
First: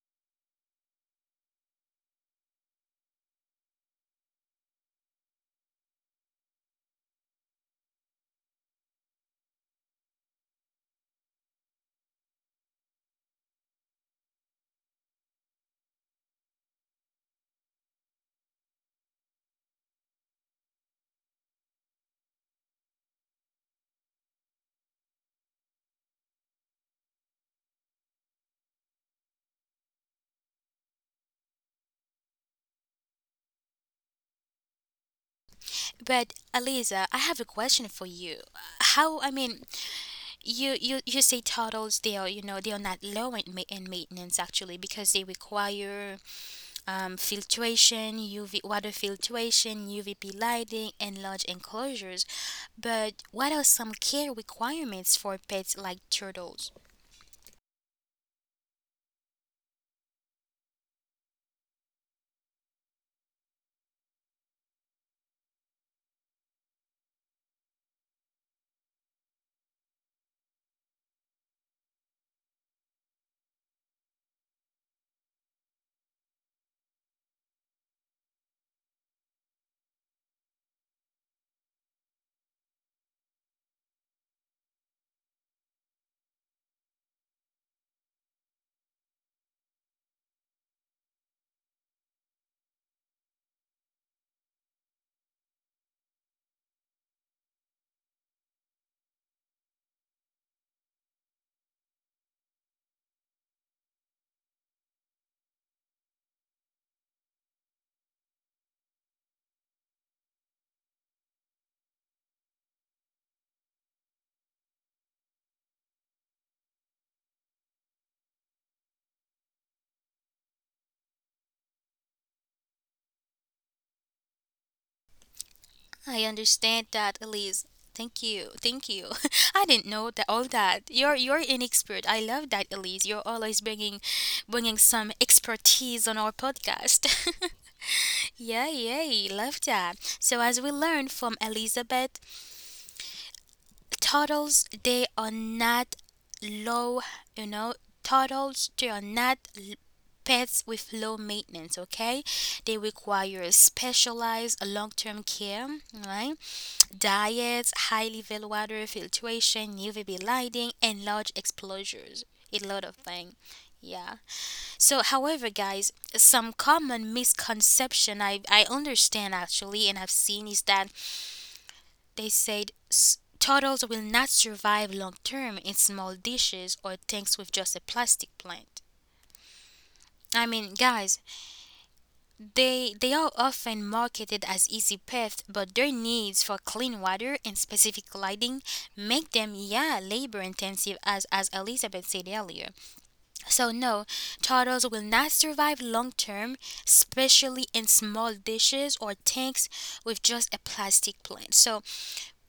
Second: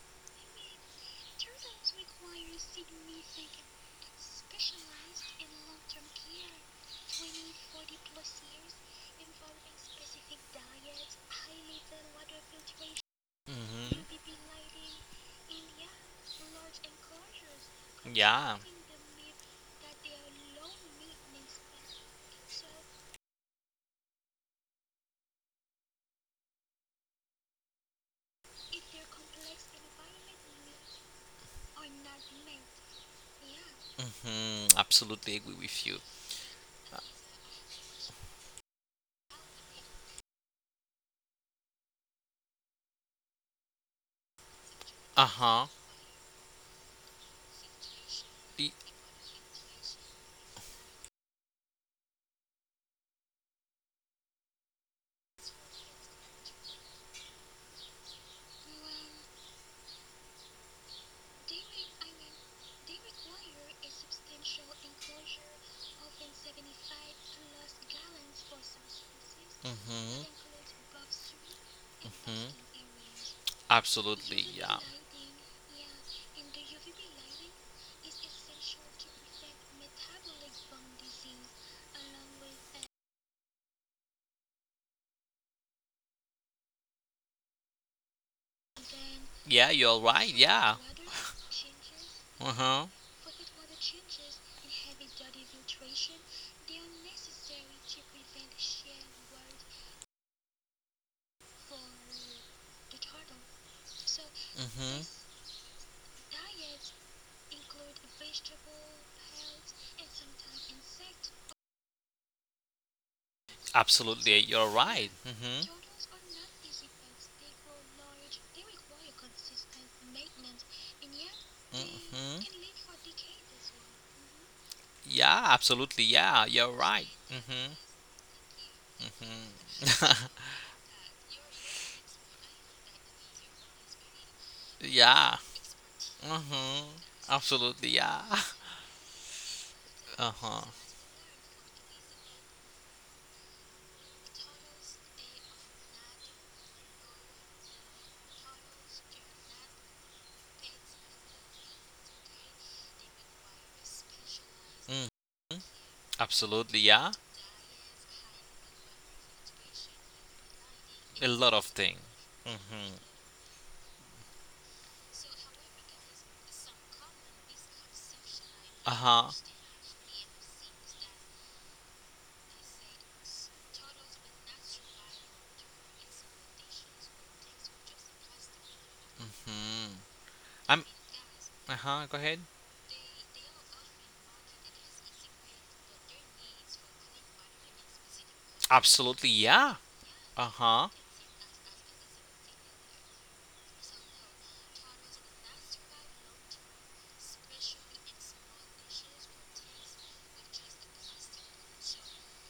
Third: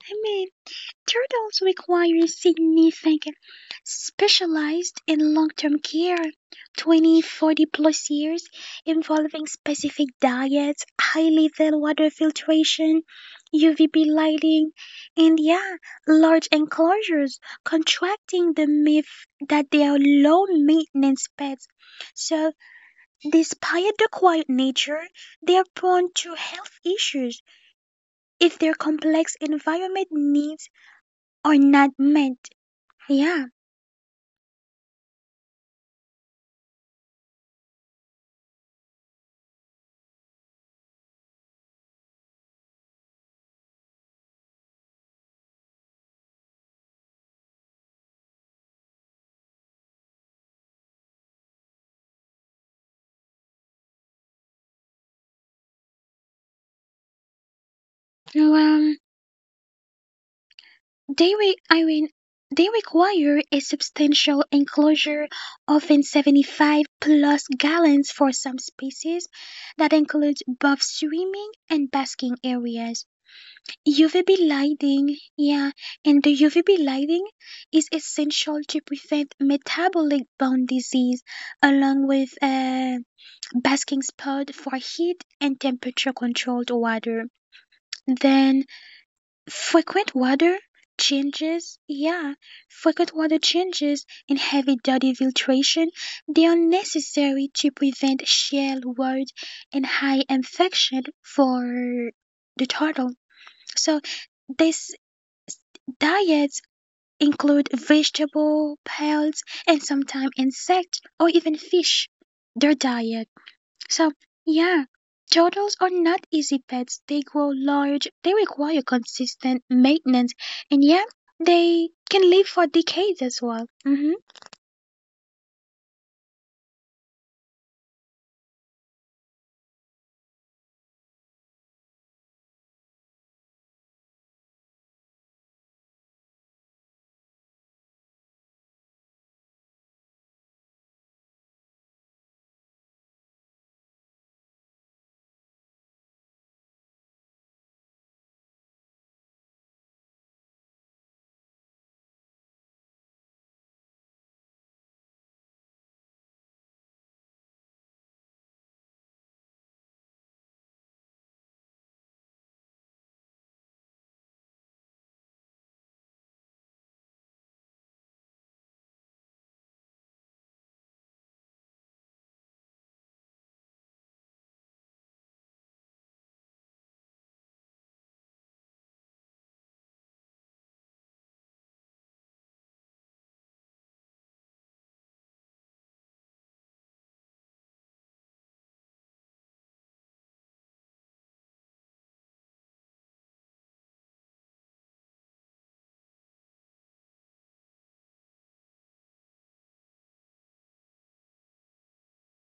C: I mean, turtles require significant specialized and long-term care, 20, 40 plus years, involving specific diets, high level water filtration, UVB
B: Mm-hmm.
C: lighting, and yeah, large enclosures, contracting
B: Yeah.
C: the myth that they are low maintenance pets. So, despite the quiet nature, they are prone to health issues if their complex environment needs are not met. Yeah,
B: Absolutely agree with you.
A: But Eliza, I have a question for you. How, I mean, you say turtles they are, you know, they are not low in, in maintenance actually, because they
B: Uh huh.
A: require filtration, UV water filtration, UVP lighting, and large enclosures. But what are some care requirements for pets like turtles?
C: well, I mean, they require a substantial enclosure, often 75 plus gallons for some species, that
B: hmm
C: includes both swimming and basking
B: hmm
C: areas. UVB
B: Absolutely. Yeah.
C: lighting, yeah, and the UVB lighting is essential to prevent metabolic bone disease, along with a basking spot for heat and temperature controlled water. Then
B: Yeah, you're
C: frequent
B: right.
C: water
B: Yeah.
C: changes, yeah,
B: Uh huh.
C: frequent water changes and heavy duty filtration, they are necessary to prevent shell wart and high infection for the turtle. So these
B: hmm
C: diets include vegetable, pearls, and sometimes insect or even fish. Their diet. So,
B: Absolutely, you're
C: yeah,
B: right.
C: turtles are not easy pets. They grow large, they require consistent maintenance, and yeah, they can
B: Hmm
C: live for decades as well.
B: Yeah, absolutely.
A: I
B: Yeah, you're
A: understand
B: right.
A: that, Elise. Thank you. Thank you. I didn't know that
B: Hmm
A: all that. You're an expert. I love that, Elise. You're always bringing some
B: yeah.
A: expertise on our
B: hmm
A: podcast.
B: Absolutely. Yeah.
A: Yeah, yay, love that.
B: Uh
A: So as
B: huh.
A: we learned from Elizabeth, turtles they are not low, you know, turtles they are not l- pets with low maintenance, okay? They require specialized
B: Mm.
A: long-term care, right?
B: Absolutely. Yeah.
A: Diets, highly level water filtration, UVB lighting, and
B: A
A: large
B: lot of things.
A: exposures. A lot of things. Yeah. So, however, guys, some common misconception I
B: Uh huh.
A: understand actually and I've seen is that they said turtles will not survive long term in small dishes or tanks with just a plastic plant.
B: Hmm.
A: I mean,
B: I'm.
A: guys,
B: Uh huh. Go ahead.
A: they are often marketed as easy paths, but their needs for clean water and specific lighting
B: Absolutely.
A: make them,
B: Yeah.
A: yeah, labor
B: Uh huh.
A: intensive, as Elizabeth said earlier. So no, turtles will not survive long term, especially in small dishes or tanks with just a plastic plant. So,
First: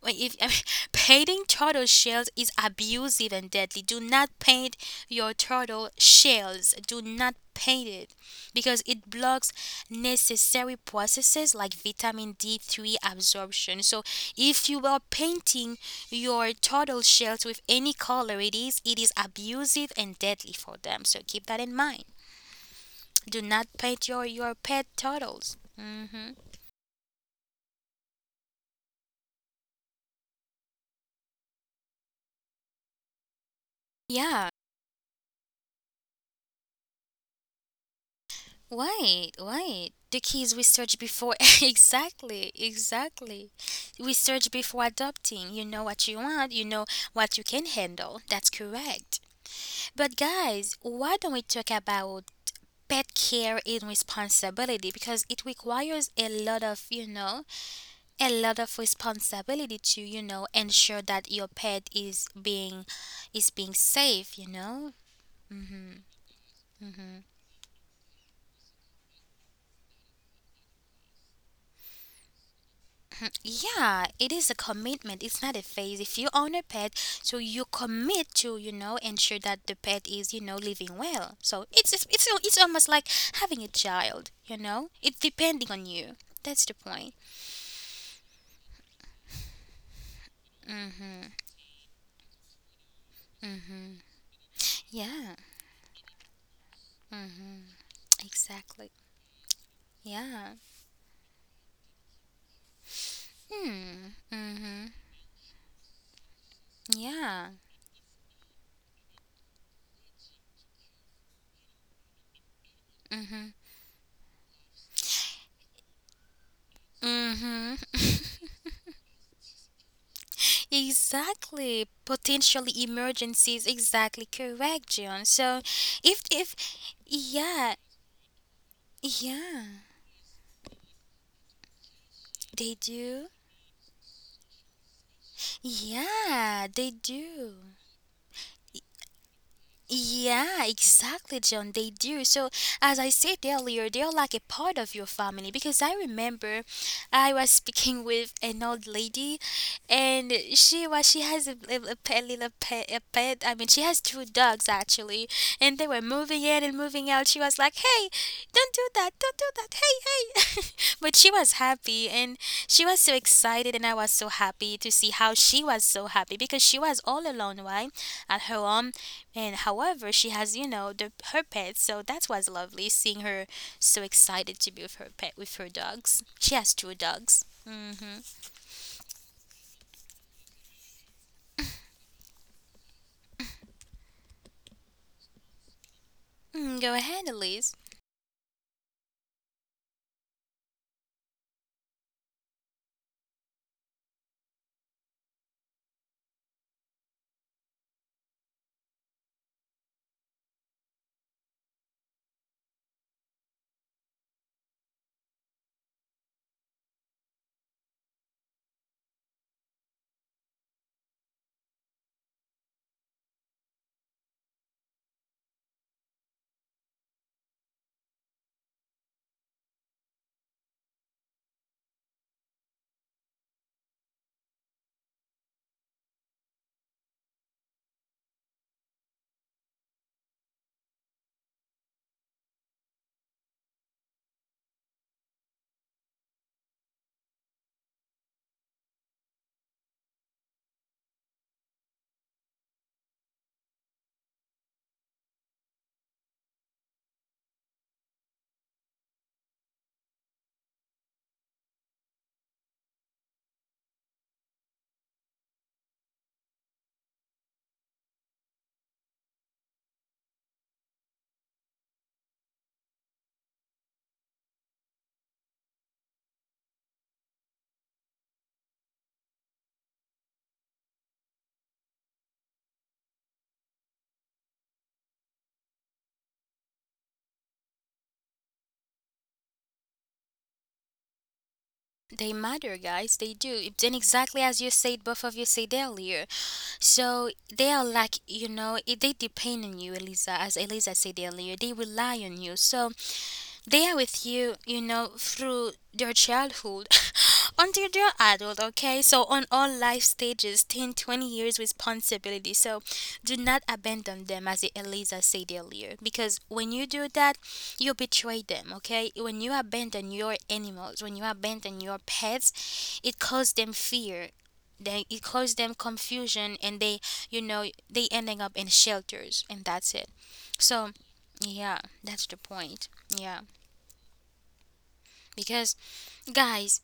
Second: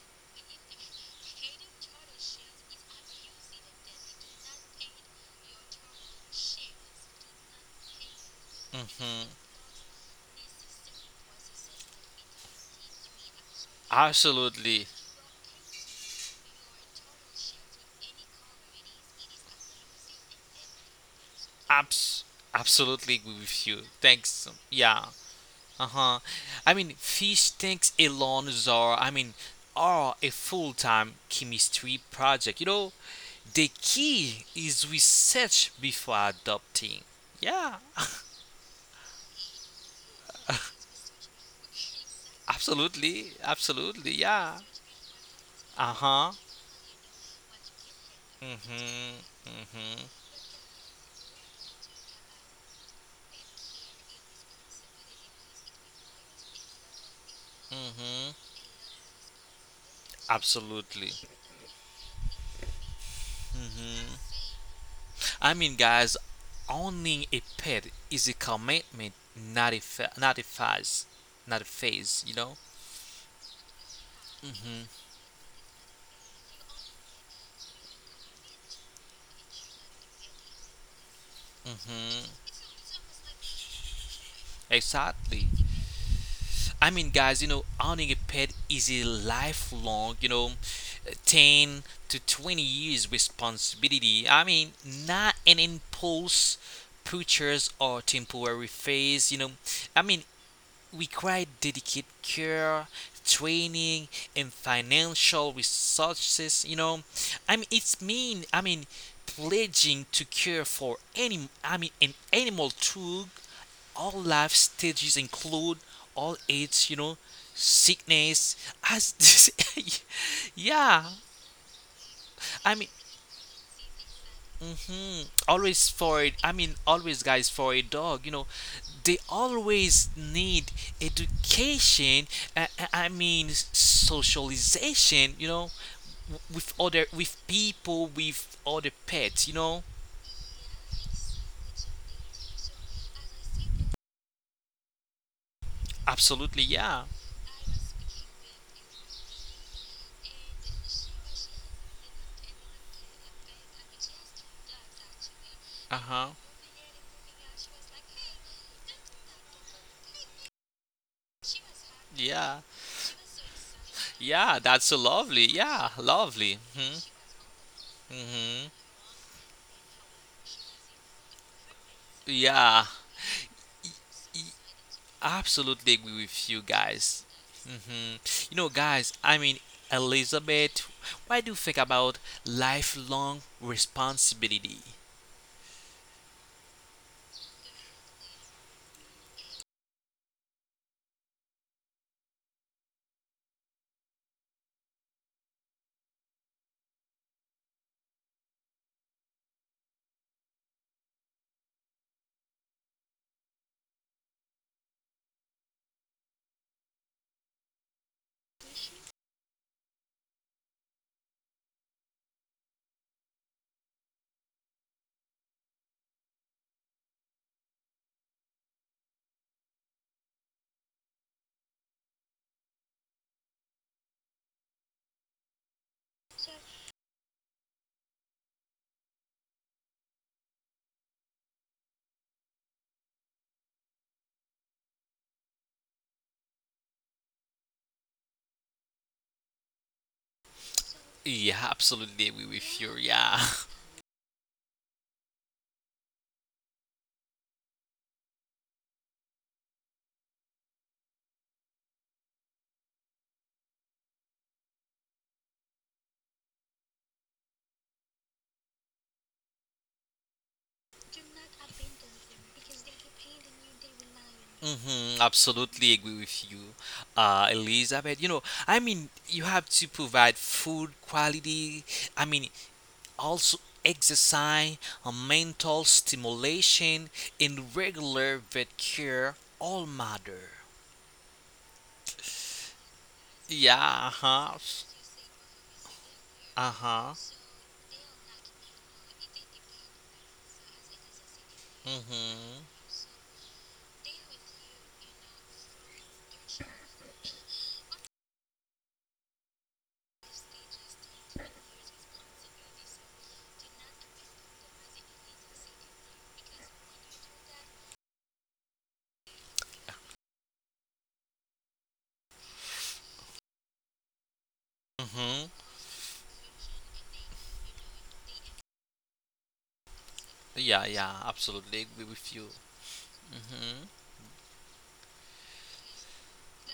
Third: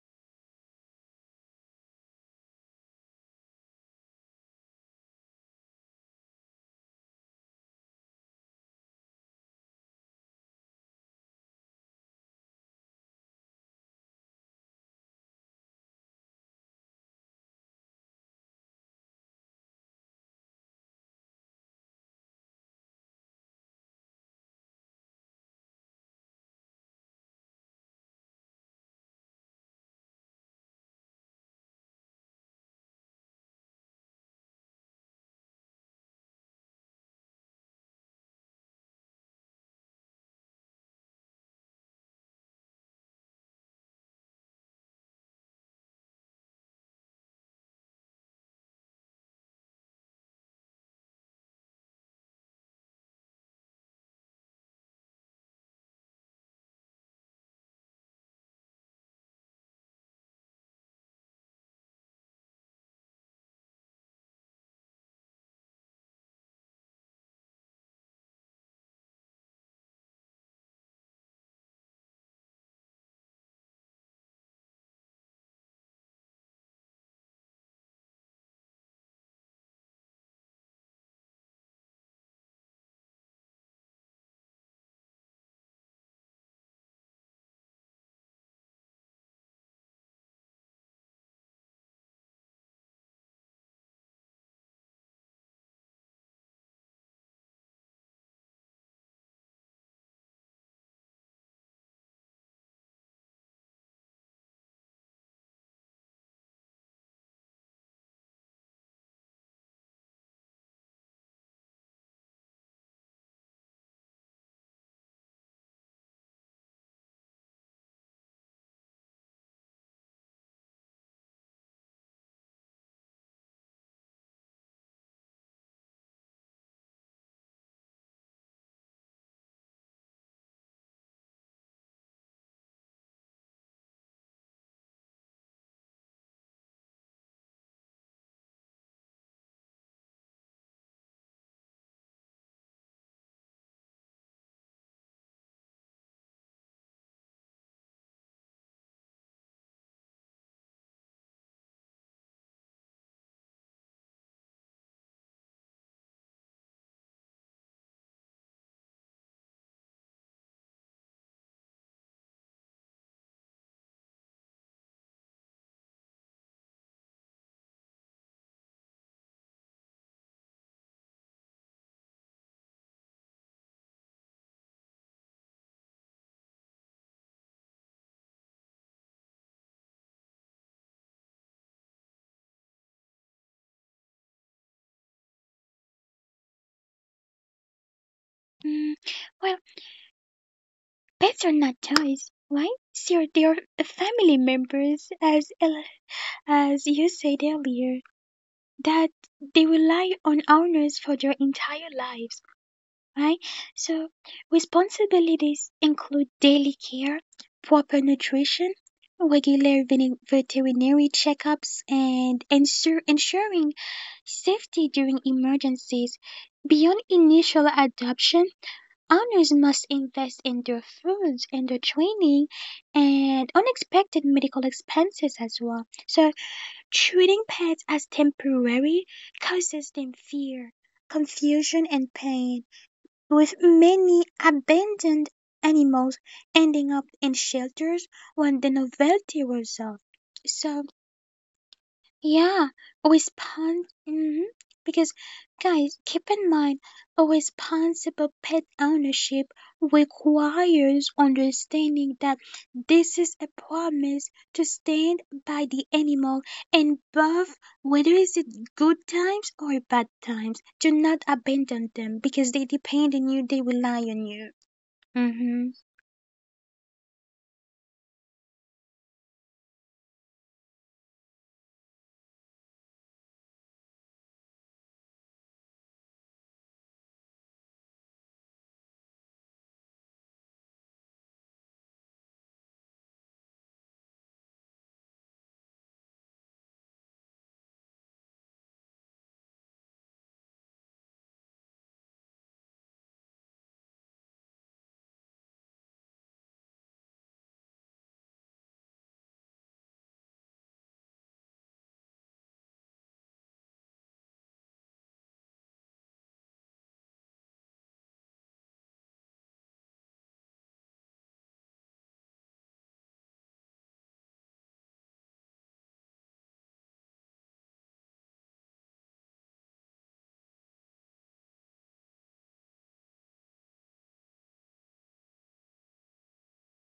A: well, if, I mean, painting turtle shells is abusive and deadly. Do not paint your turtle shells. Do not paint it, because it
B: Mm-hmm.
A: blocks necessary processes like vitamin D3 absorption. So, if you
B: Absolutely.
A: are painting your turtle shells with any color it is abusive and deadly for them. So, keep that in mind.
B: Abs. Absolutely agree
A: Do
B: with
A: not
B: you.
A: paint your
B: Thanks.
A: pet
B: Yeah.
A: turtles.
B: Uh huh.
A: Mhm.
B: I mean, fish tanks alone are. I mean, are a full-time chemistry project. You know, the key
A: Yeah.
B: is research before adopting. Yeah.
A: Right, right. The kids we search before exactly,
B: Absolutely,
A: exactly.
B: absolutely,
A: We search
B: yeah.
A: before adopting. You know
B: Uh
A: what you
B: huh.
A: want, you know what you can handle. That's
B: Mhm.
A: correct.
B: Mhm.
A: But guys, why don't we talk about pet care and responsibility, because it requires a lot of, you know, a
B: Mhm.
A: lot of responsibility to, you know, ensure
B: Absolutely.
A: that your pet is being, is being
B: Mhm.
A: safe, you know?
B: I mean, guys, owning a pet is a commitment, not a phase. You know.
A: Yeah, it is a
B: Mhm.
A: commitment, it's not a phase. If you own a pet, so you commit to, you know, ensure that the pet is, you know, living well. So
B: Mhm.
A: it's almost like having a child, you know. It's
B: Exactly.
A: depending on you. That's the
B: I mean,
A: point.
B: guys, you know, owning a pet is a lifelong, you know,
A: Mhm.
B: 10 to 20 years
A: Mhm.
B: responsibility. I mean, not
A: Yeah.
B: an impulse
A: Mhm.
B: purchase or temporary
A: Exactly.
B: phase, you know. I mean,
A: Yeah.
B: require dedicated care, training,
A: Hmm.
B: and
A: Mhm.
B: financial resources. You know,
A: Yeah.
B: I mean, it's mean. I mean, pledging to care for any. I mean, an animal through
A: Mhm.
B: all life stages, include all age. You know,
A: Mhm.
B: sickness as this. Yeah,
A: Exactly, potentially
B: I mean,
A: emergencies. Exactly correct, John. So,
B: always
A: if
B: for it. I
A: if
B: mean, always, guys, for
A: yeah,
B: a dog. You know, they
A: yeah,
B: always need education.
A: they
B: I
A: do.
B: mean, socialization. You know,
A: Yeah,
B: with
A: they
B: other, with
A: do.
B: people, with other pets. You know,
A: Yeah, exactly, John. They do. So, as I said earlier, they are like a part of your family, because I remember
B: absolutely, yeah.
A: I was speaking with an old lady, and she was, she has a pet, little pet a pet. I mean, she has 2 dogs actually, and they
B: Uh
A: were
B: huh.
A: moving in and moving out. She was like, "Hey, don't do that, hey hey," but she was happy, and
B: Yeah,
A: she was so excited, and I was so
B: yeah.
A: happy
B: That's
A: to
B: so
A: see how
B: lovely.
A: she was
B: Yeah,
A: so happy
B: lovely.
A: because she was all alone, right, at her
B: Hmm
A: home. And however, she has, her pet, so that was
B: Yeah.
A: lovely seeing her so excited to be with her pet, with her
B: Absolutely agree
A: dogs.
B: with
A: She
B: you
A: has two
B: guys.
A: dogs. Hmm.
B: hmm You know, guys, I mean, Elizabeth, why do you think about lifelong responsibility?
A: Go ahead, Elise.
C: Mm, well, pets are not toys, right? Sure, they are family members, as you said earlier, that they rely on owners for their entire lives, right? So, responsibilities include daily care, proper nutrition, regular veterinary checkups, and ensure ensuring safety during emergencies. Beyond initial adoption, owners must invest in their foods and their training and unexpected medical expenses as well. So, treating pets as temporary causes them fear, confusion, and pain with many abandoned animals ending up in shelters when the novelty wears off. So,
B: Yeah, absolutely agree
C: yeah,
B: with you. Yeah.
C: respon mhm, because guys, keep in mind a responsible pet ownership requires understanding that this is a promise to stand by the animal and both whether it's it good times or bad times, do not abandon them because they depend on you, they rely on you. Mm-hmm.
B: Absolutely agree with you, Elizabeth. You know, I mean, you have to provide food quality. I mean, also exercise, mental stimulation, and regular vet care all matter.
A: They matter, guys. They do. And
B: Yeah,
A: exactly as you
B: huh?
A: said, both of you said earlier.
B: Uh-huh.
A: So they are like, they depend on you, Eliza. As Eliza said earlier, they rely on you.
B: Mm-hmm.
A: So they are with you, you know, through their childhood until they're adult, okay? So, on all life stages, 10, 20 years responsibility. So, do not abandon them, as Eliza said earlier, because when you do that, you betray them, okay? When you abandon your animals, when you abandon your pets, it causes them fear, they it causes
B: Mm-hmm.
A: them confusion, and they you know they ending up in shelters, and that's it. So
B: Yeah, yeah,
A: yeah,
B: absolutely agree
A: that's the
B: with you.
A: point. Yeah.
B: Mm-hmm.
A: Because, guys,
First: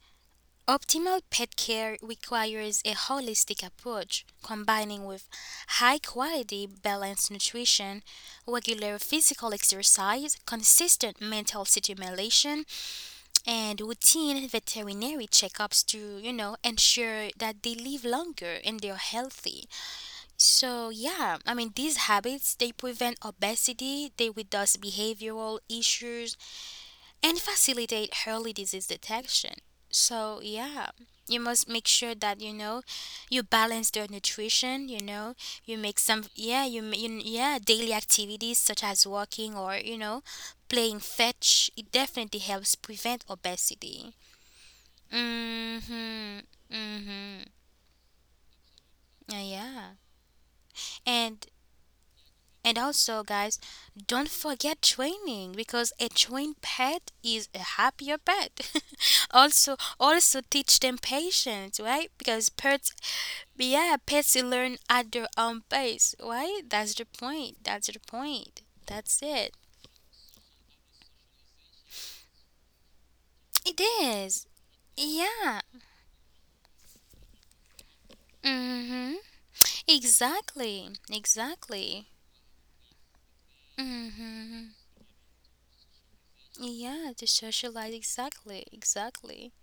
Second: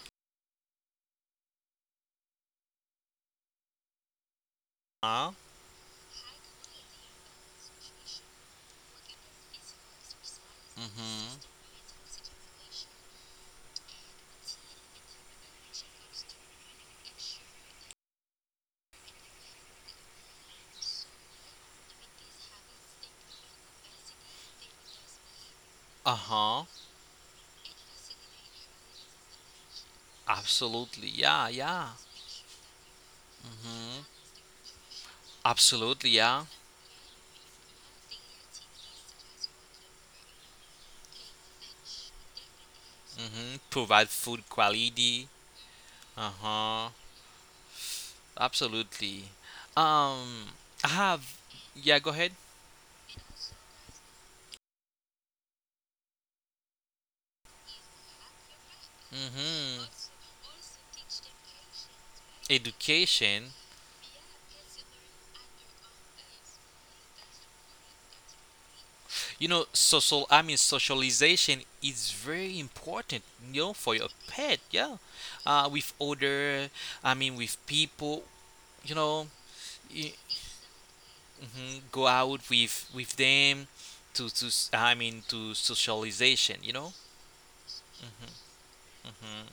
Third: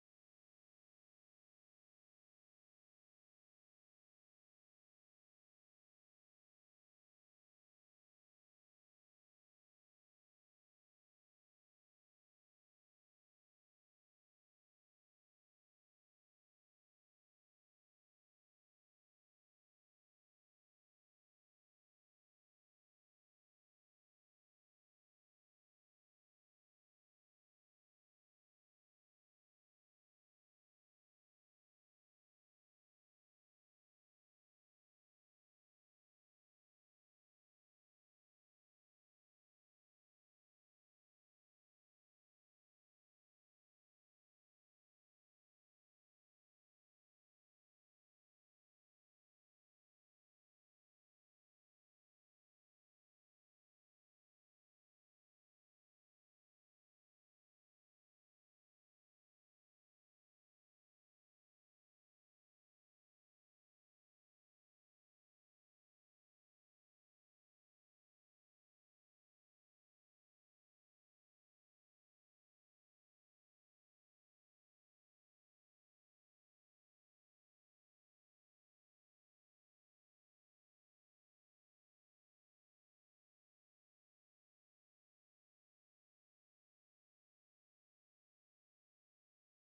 A: optimal pet care requires a holistic approach combining
B: Uh,
A: with high quality, balanced nutrition, regular physical exercise, consistent
B: mm-hmm.
A: mental stimulation, and routine veterinary checkups to, you know, ensure that they live longer and they're healthy. So, yeah, I mean, these habits, they prevent obesity, they reduce behavioral issues
B: Uh-huh.
A: and facilitate early disease detection. So, yeah,
B: Absolutely.
A: you
B: Yeah,
A: must
B: yeah.
A: make sure that you know you balance their
B: Mm-hmm.
A: nutrition, you know, you make
B: Absolutely,
A: some
B: yeah.
A: yeah, you, ma- you yeah, daily activities such as walking or, you know, playing fetch. It definitely helps prevent
B: Mm-hmm. Provide
A: obesity.
B: food quality.
A: Mhm.
B: Uh-huh.
A: Mhm.
B: Absolutely.
A: Yeah.
B: Um, I have,
A: And
B: yeah, go ahead.
A: And also, guys, don't forget training because a trained pet is a happier pet. Also,
B: Mm-hmm.
A: also teach them patience, right? Because pets,
B: Education.
A: yeah, pets learn at their own pace, right? That's the point. That's the point. That's it.
B: You know, social. I mean, socialization is very important. You know,
A: It
B: for your
A: is.
B: pet. Yeah,
A: Yeah.
B: with other. I mean, with people. You
A: Mhm.
B: know, y-
A: Exactly.
B: mhm,
A: Exactly.
B: go out with them
A: Mhm.
B: I mean, to socialization. You know.
A: Yeah, to socialize. Exactly. Exactly.
B: hmm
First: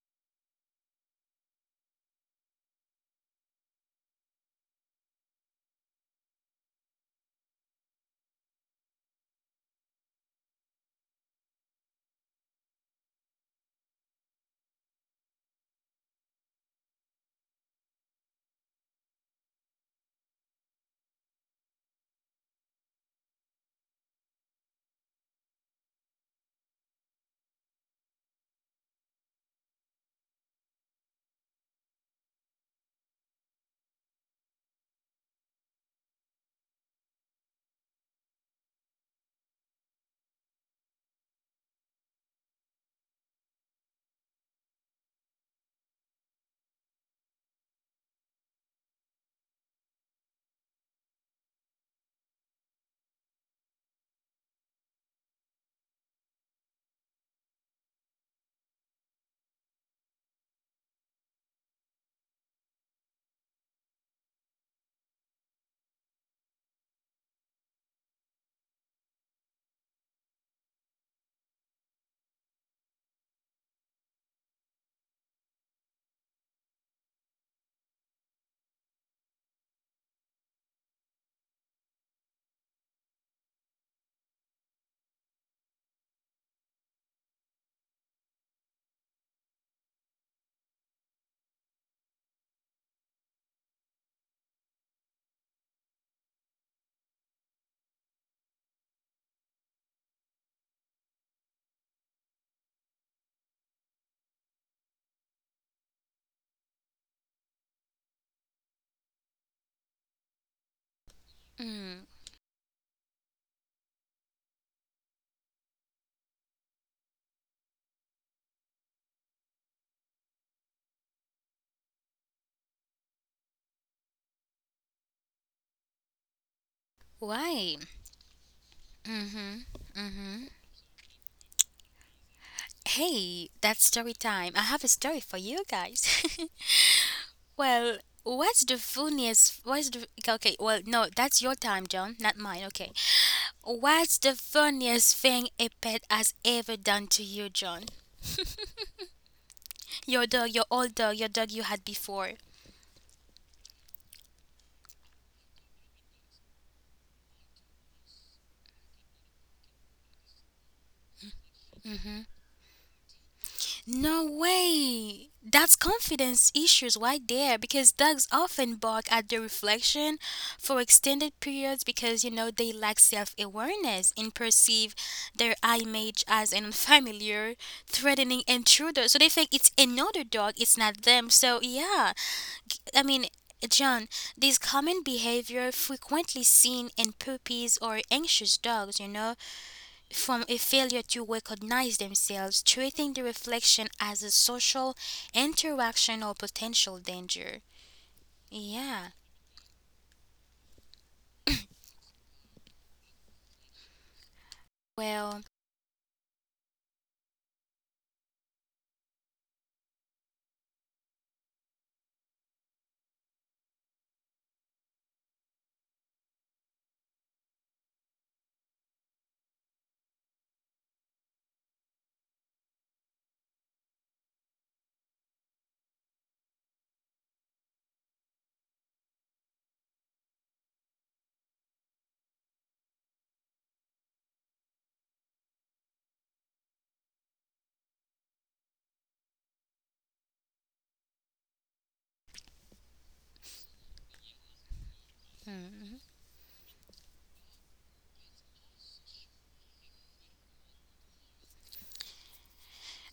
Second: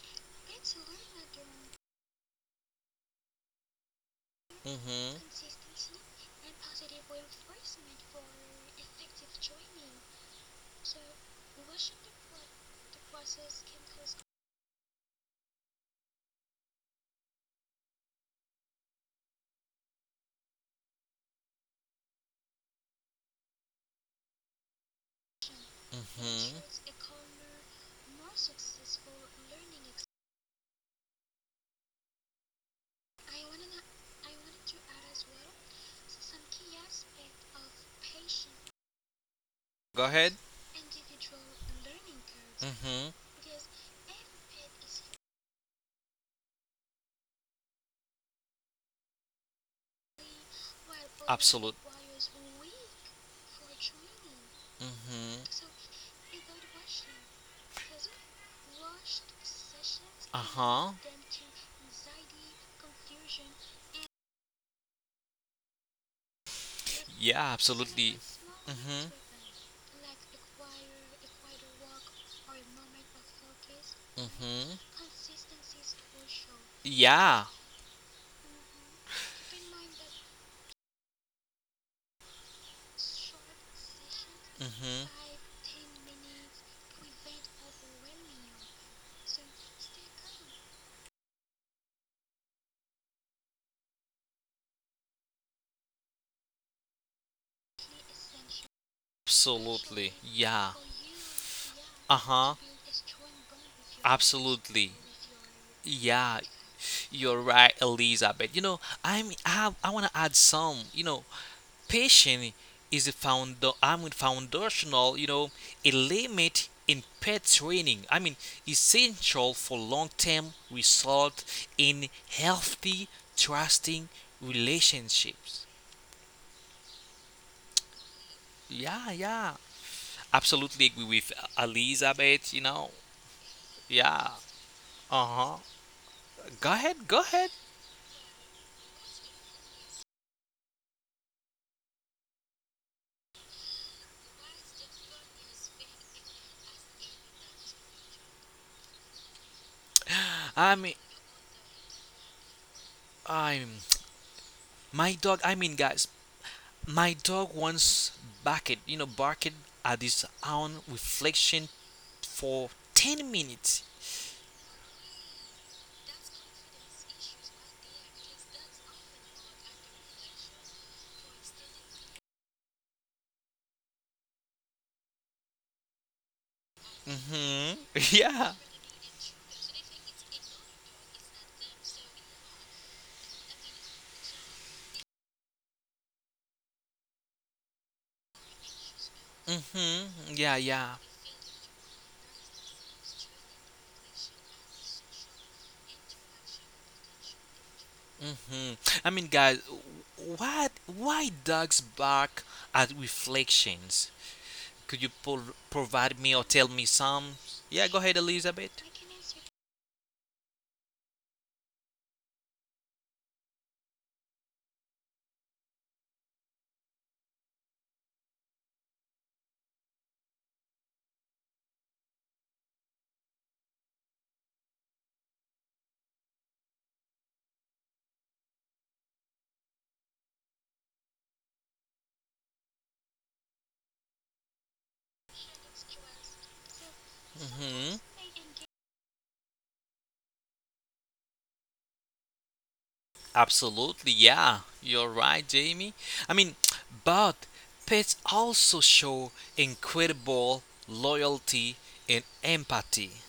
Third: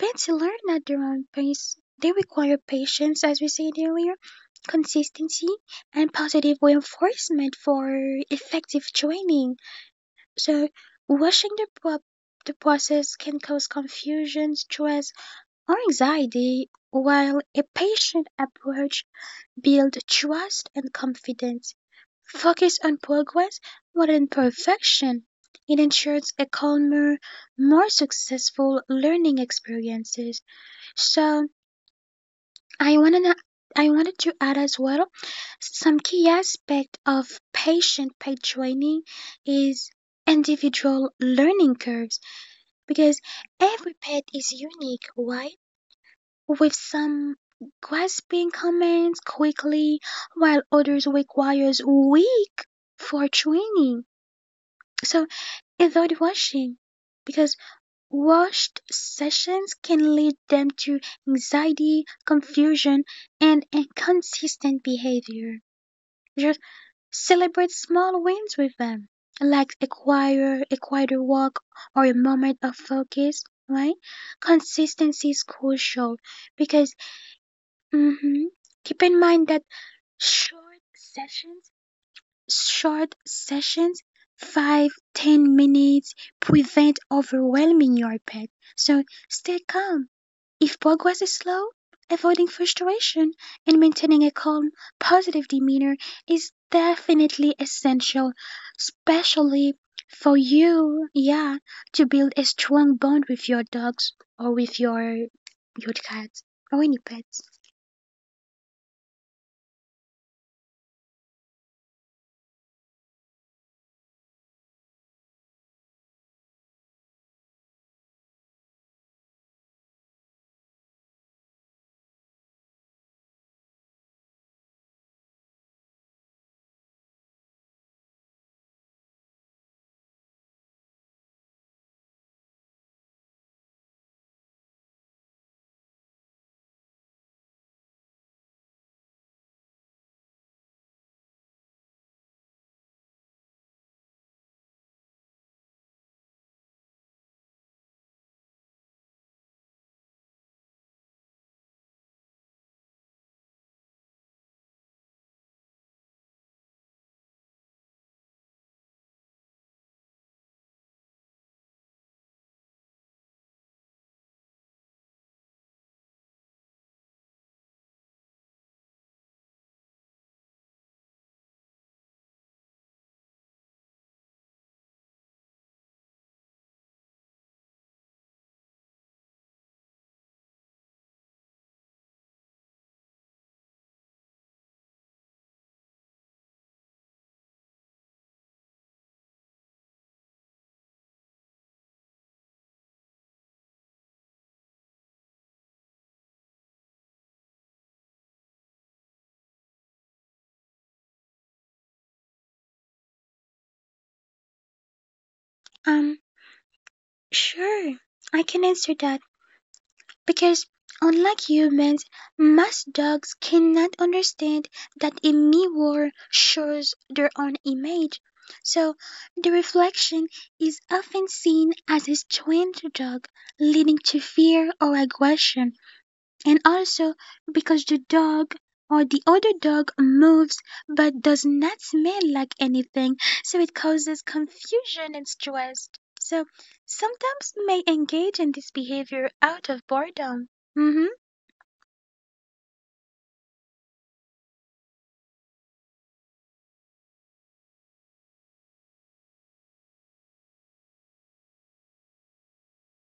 C: Pets learn at their own pace. They require patience, as we said earlier,
B: hmm
C: consistency, and positive reinforcement for effective training. So, rushing the process can cause confusion, stress, or anxiety, while a patient approach builds trust and confidence. Focus on progress rather than perfection. It ensures
B: hmm
C: a calmer, more successful learning experiences. So, I wanna I wanted to add as well some key aspect of patient paid training is
B: Go ahead.
C: individual learning curves
B: hmm
C: because every pet is unique, right? With some grasping comments quickly while others
B: Absolute.
C: requires week for training. So
B: hmm
C: avoid rushing because rushed sessions can lead them to anxiety, confusion, and inconsistent behavior. Just
B: Yeah,
C: celebrate
B: even
C: small wins with
B: Mhm.
C: them, like a choir, a quieter walk, or a moment of focus, right?
B: Mhm.
C: Consistency is crucial because
B: Yeah.
C: mhm, keep in mind that short sessions, short sessions, 5,
B: Mhm.
C: 10 minutes, prevent overwhelming your pet. So stay calm if progress is slow, avoiding frustration and maintaining a calm, positive demeanor is definitely essential, especially for you, yeah, to build
B: To
C: a strong bond with your dogs or with your
B: Yeah.
C: cat or any
B: You're
C: pets.
B: right, Elizabeth. You know, I want to add some. You know,
A: Mm.
B: patience is a found I mean foundational. You know, element in pet training. I mean, essential for long-term result in healthy, trusting relationships.
A: Why?
B: Yeah, yeah.
A: Mhm. Mhm.
B: Absolutely agree with Elizabeth. You know,
A: Hey, that's
B: yeah.
A: story time. I have a
B: Uh
A: story for
B: huh.
A: you guys.
B: Go ahead. Go ahead.
A: well, what's the funniest? What's the okay? Well, no, that's your time, John, not mine. Okay. What's the funniest thing a pet has ever done to you, John? Your dog, your
B: I
A: old
B: mean,
A: dog, your dog you had before.
B: I'm my dog. I mean, guys, my dog once barked at his own reflection for 10 minutes.
A: No way! That's confidence issues right there, because dogs often bark at the reflection for extended periods because, you know, they lack self awareness and perceive their eye image as an unfamiliar,
B: hmm
A: threatening
B: Yeah.
A: intruder. So they think it's another dog, it's not them. So, yeah, I mean, John, this common behavior frequently seen in puppies or anxious dogs, you know, from
B: Yeah,
A: a
B: yeah.
A: failure to recognize themselves, treating the reflection as a social interaction or potential danger.
B: hmm I
A: Yeah.
B: mean, guys, why dogs bark at reflections? Could you
A: Well,
B: provide
C: Um,
B: me or tell me some? Yeah, go
C: sure,
B: ahead,
C: I
B: Elizabeth.
C: can answer that. Because, unlike humans, most dogs cannot understand that a mirror shows their own image, so the reflection is often seen as a strange dog, leading to fear or aggression and also because the dog or the other dog moves but does not smell like anything, so it causes confusion and stress. So some dogs
B: hmm
C: may engage in this behavior out of boredom. Mm-hmm.
B: Absolutely, yeah, you're right, Jamie. I mean, but pets also show incredible loyalty and empathy.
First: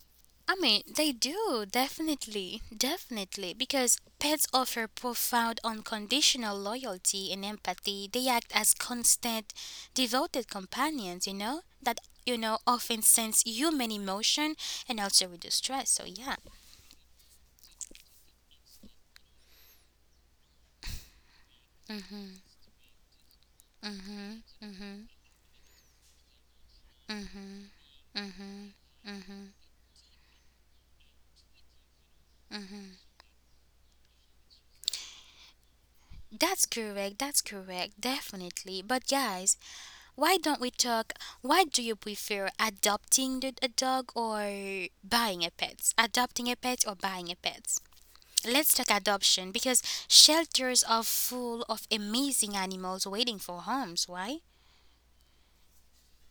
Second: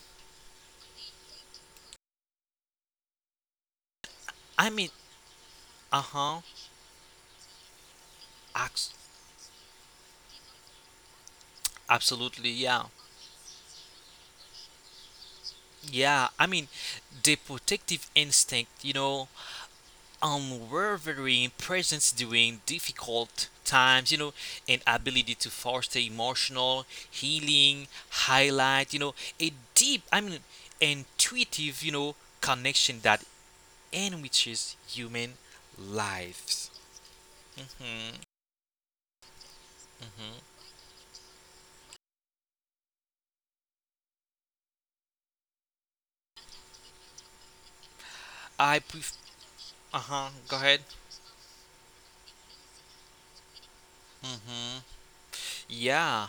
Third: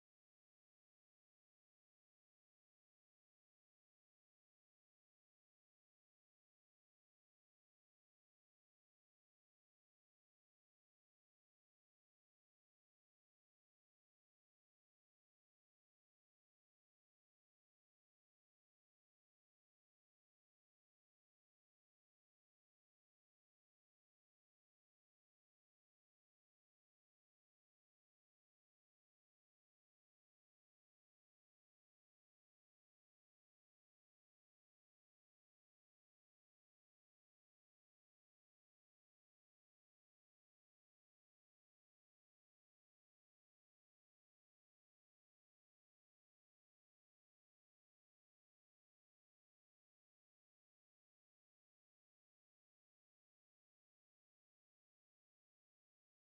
A: I mean, they do, definitely, definitely, because pets
B: I
A: offer
B: mean,
A: profound
B: uh huh,
A: unconditional loyalty and empathy. They act as constant, devoted companions, you know, that, you
B: absolutely,
A: know,
B: yeah.
A: often sense human emotion and also reduce stress. So,
B: Yeah,
A: yeah,
B: I mean, the protective instinct, you know, unwavering presence during difficult times, you know, and ability to foster emotional healing, highlight, you know, a deep, I mean, intuitive, you know, connection that enriches human lives.
A: that's correct,
B: hmm
A: definitely. But, guys,
B: hmm
A: why don't we talk? Why do you prefer adopting a dog or buying a pet? Adopting a pet or buying a pet? Let's
B: I
A: talk
B: pref-
A: adoption because
B: uh huh. Go
A: shelters
B: ahead.
A: are full of amazing animals waiting for homes. Why?
B: hmm Yeah.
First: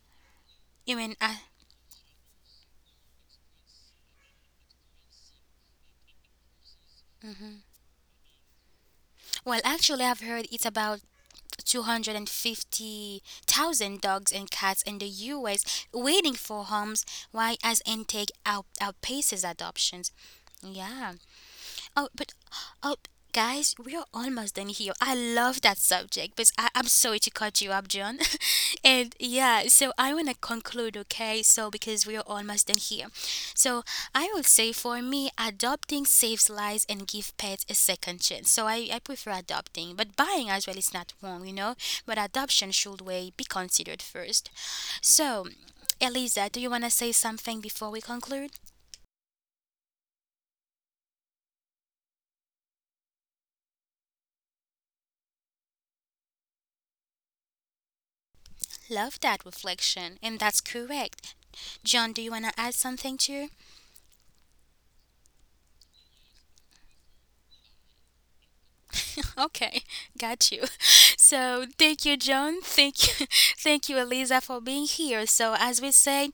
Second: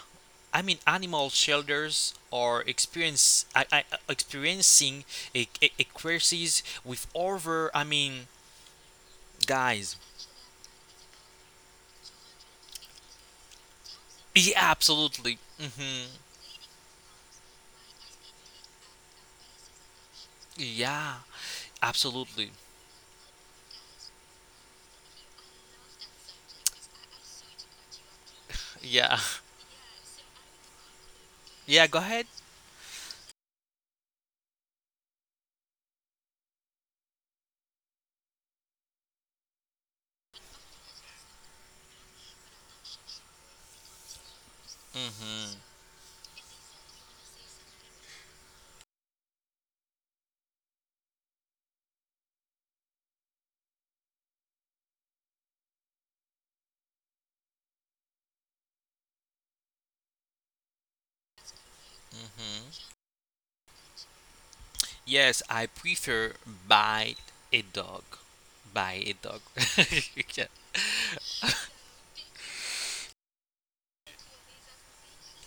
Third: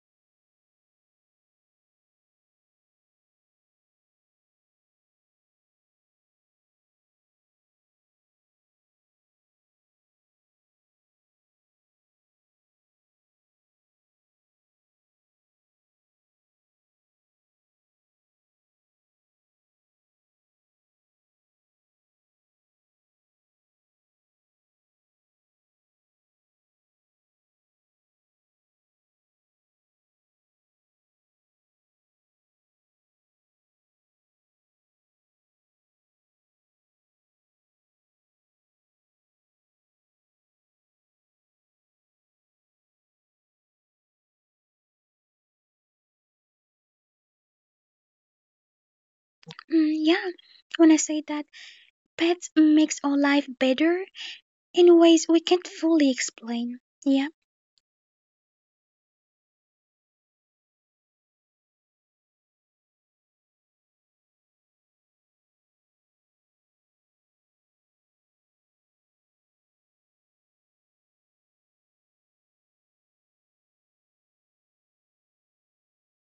B: I mean,
A: You mean,
B: animal
A: uh,
B: shelters are experiencing a crisis with over. I mean,
A: well,
B: guys,
A: actually, I've heard it's about 250,000 dogs and
B: yeah,
A: cats in the
B: absolutely.
A: US waiting for homes. Why? As intake outpaces adoptions. Yeah.
B: Yeah,
A: Oh, but
B: absolutely.
A: oh, guys, we are almost done here. I love that subject, but I'm sorry to cut you up, John. And
B: Yeah.
A: yeah, so I want to conclude, okay? So
B: Yeah,
A: because
B: go
A: we are
B: ahead.
A: almost done here, so I would say for me, adopting saves lives and give pets a second chance. So I prefer adopting, but buying as well is not wrong, you know. But adoption should way be considered first. So.
B: hmm
A: Eliza, do you want to say something before we conclude?
C: Mm, yeah, when I say that, pets makes our life better in ways we can't fully explain. Yeah.
A: Love that reflection, and that's correct. John, do you want to add something to?
B: hmm Yes, I prefer bite a dog.
A: Okay,
B: Buy a dog.
A: got you. So thank
B: Yeah.
A: you, John. Thank you, thank you, Eliza, for being here. So as we say,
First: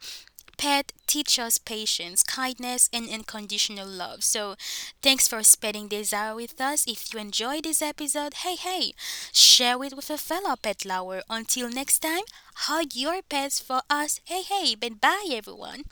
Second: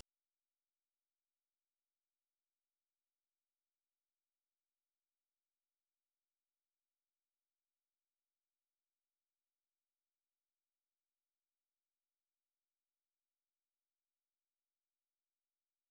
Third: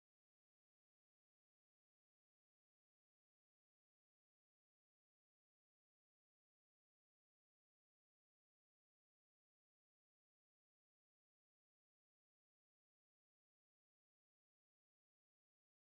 A: pet teach us patience, kindness, and unconditional love. So thanks for spending this hour with us. If you enjoyed this episode, hey hey, share it with a fellow pet lover. Until next time, hug your pets for us. Hey hey, bye bye everyone.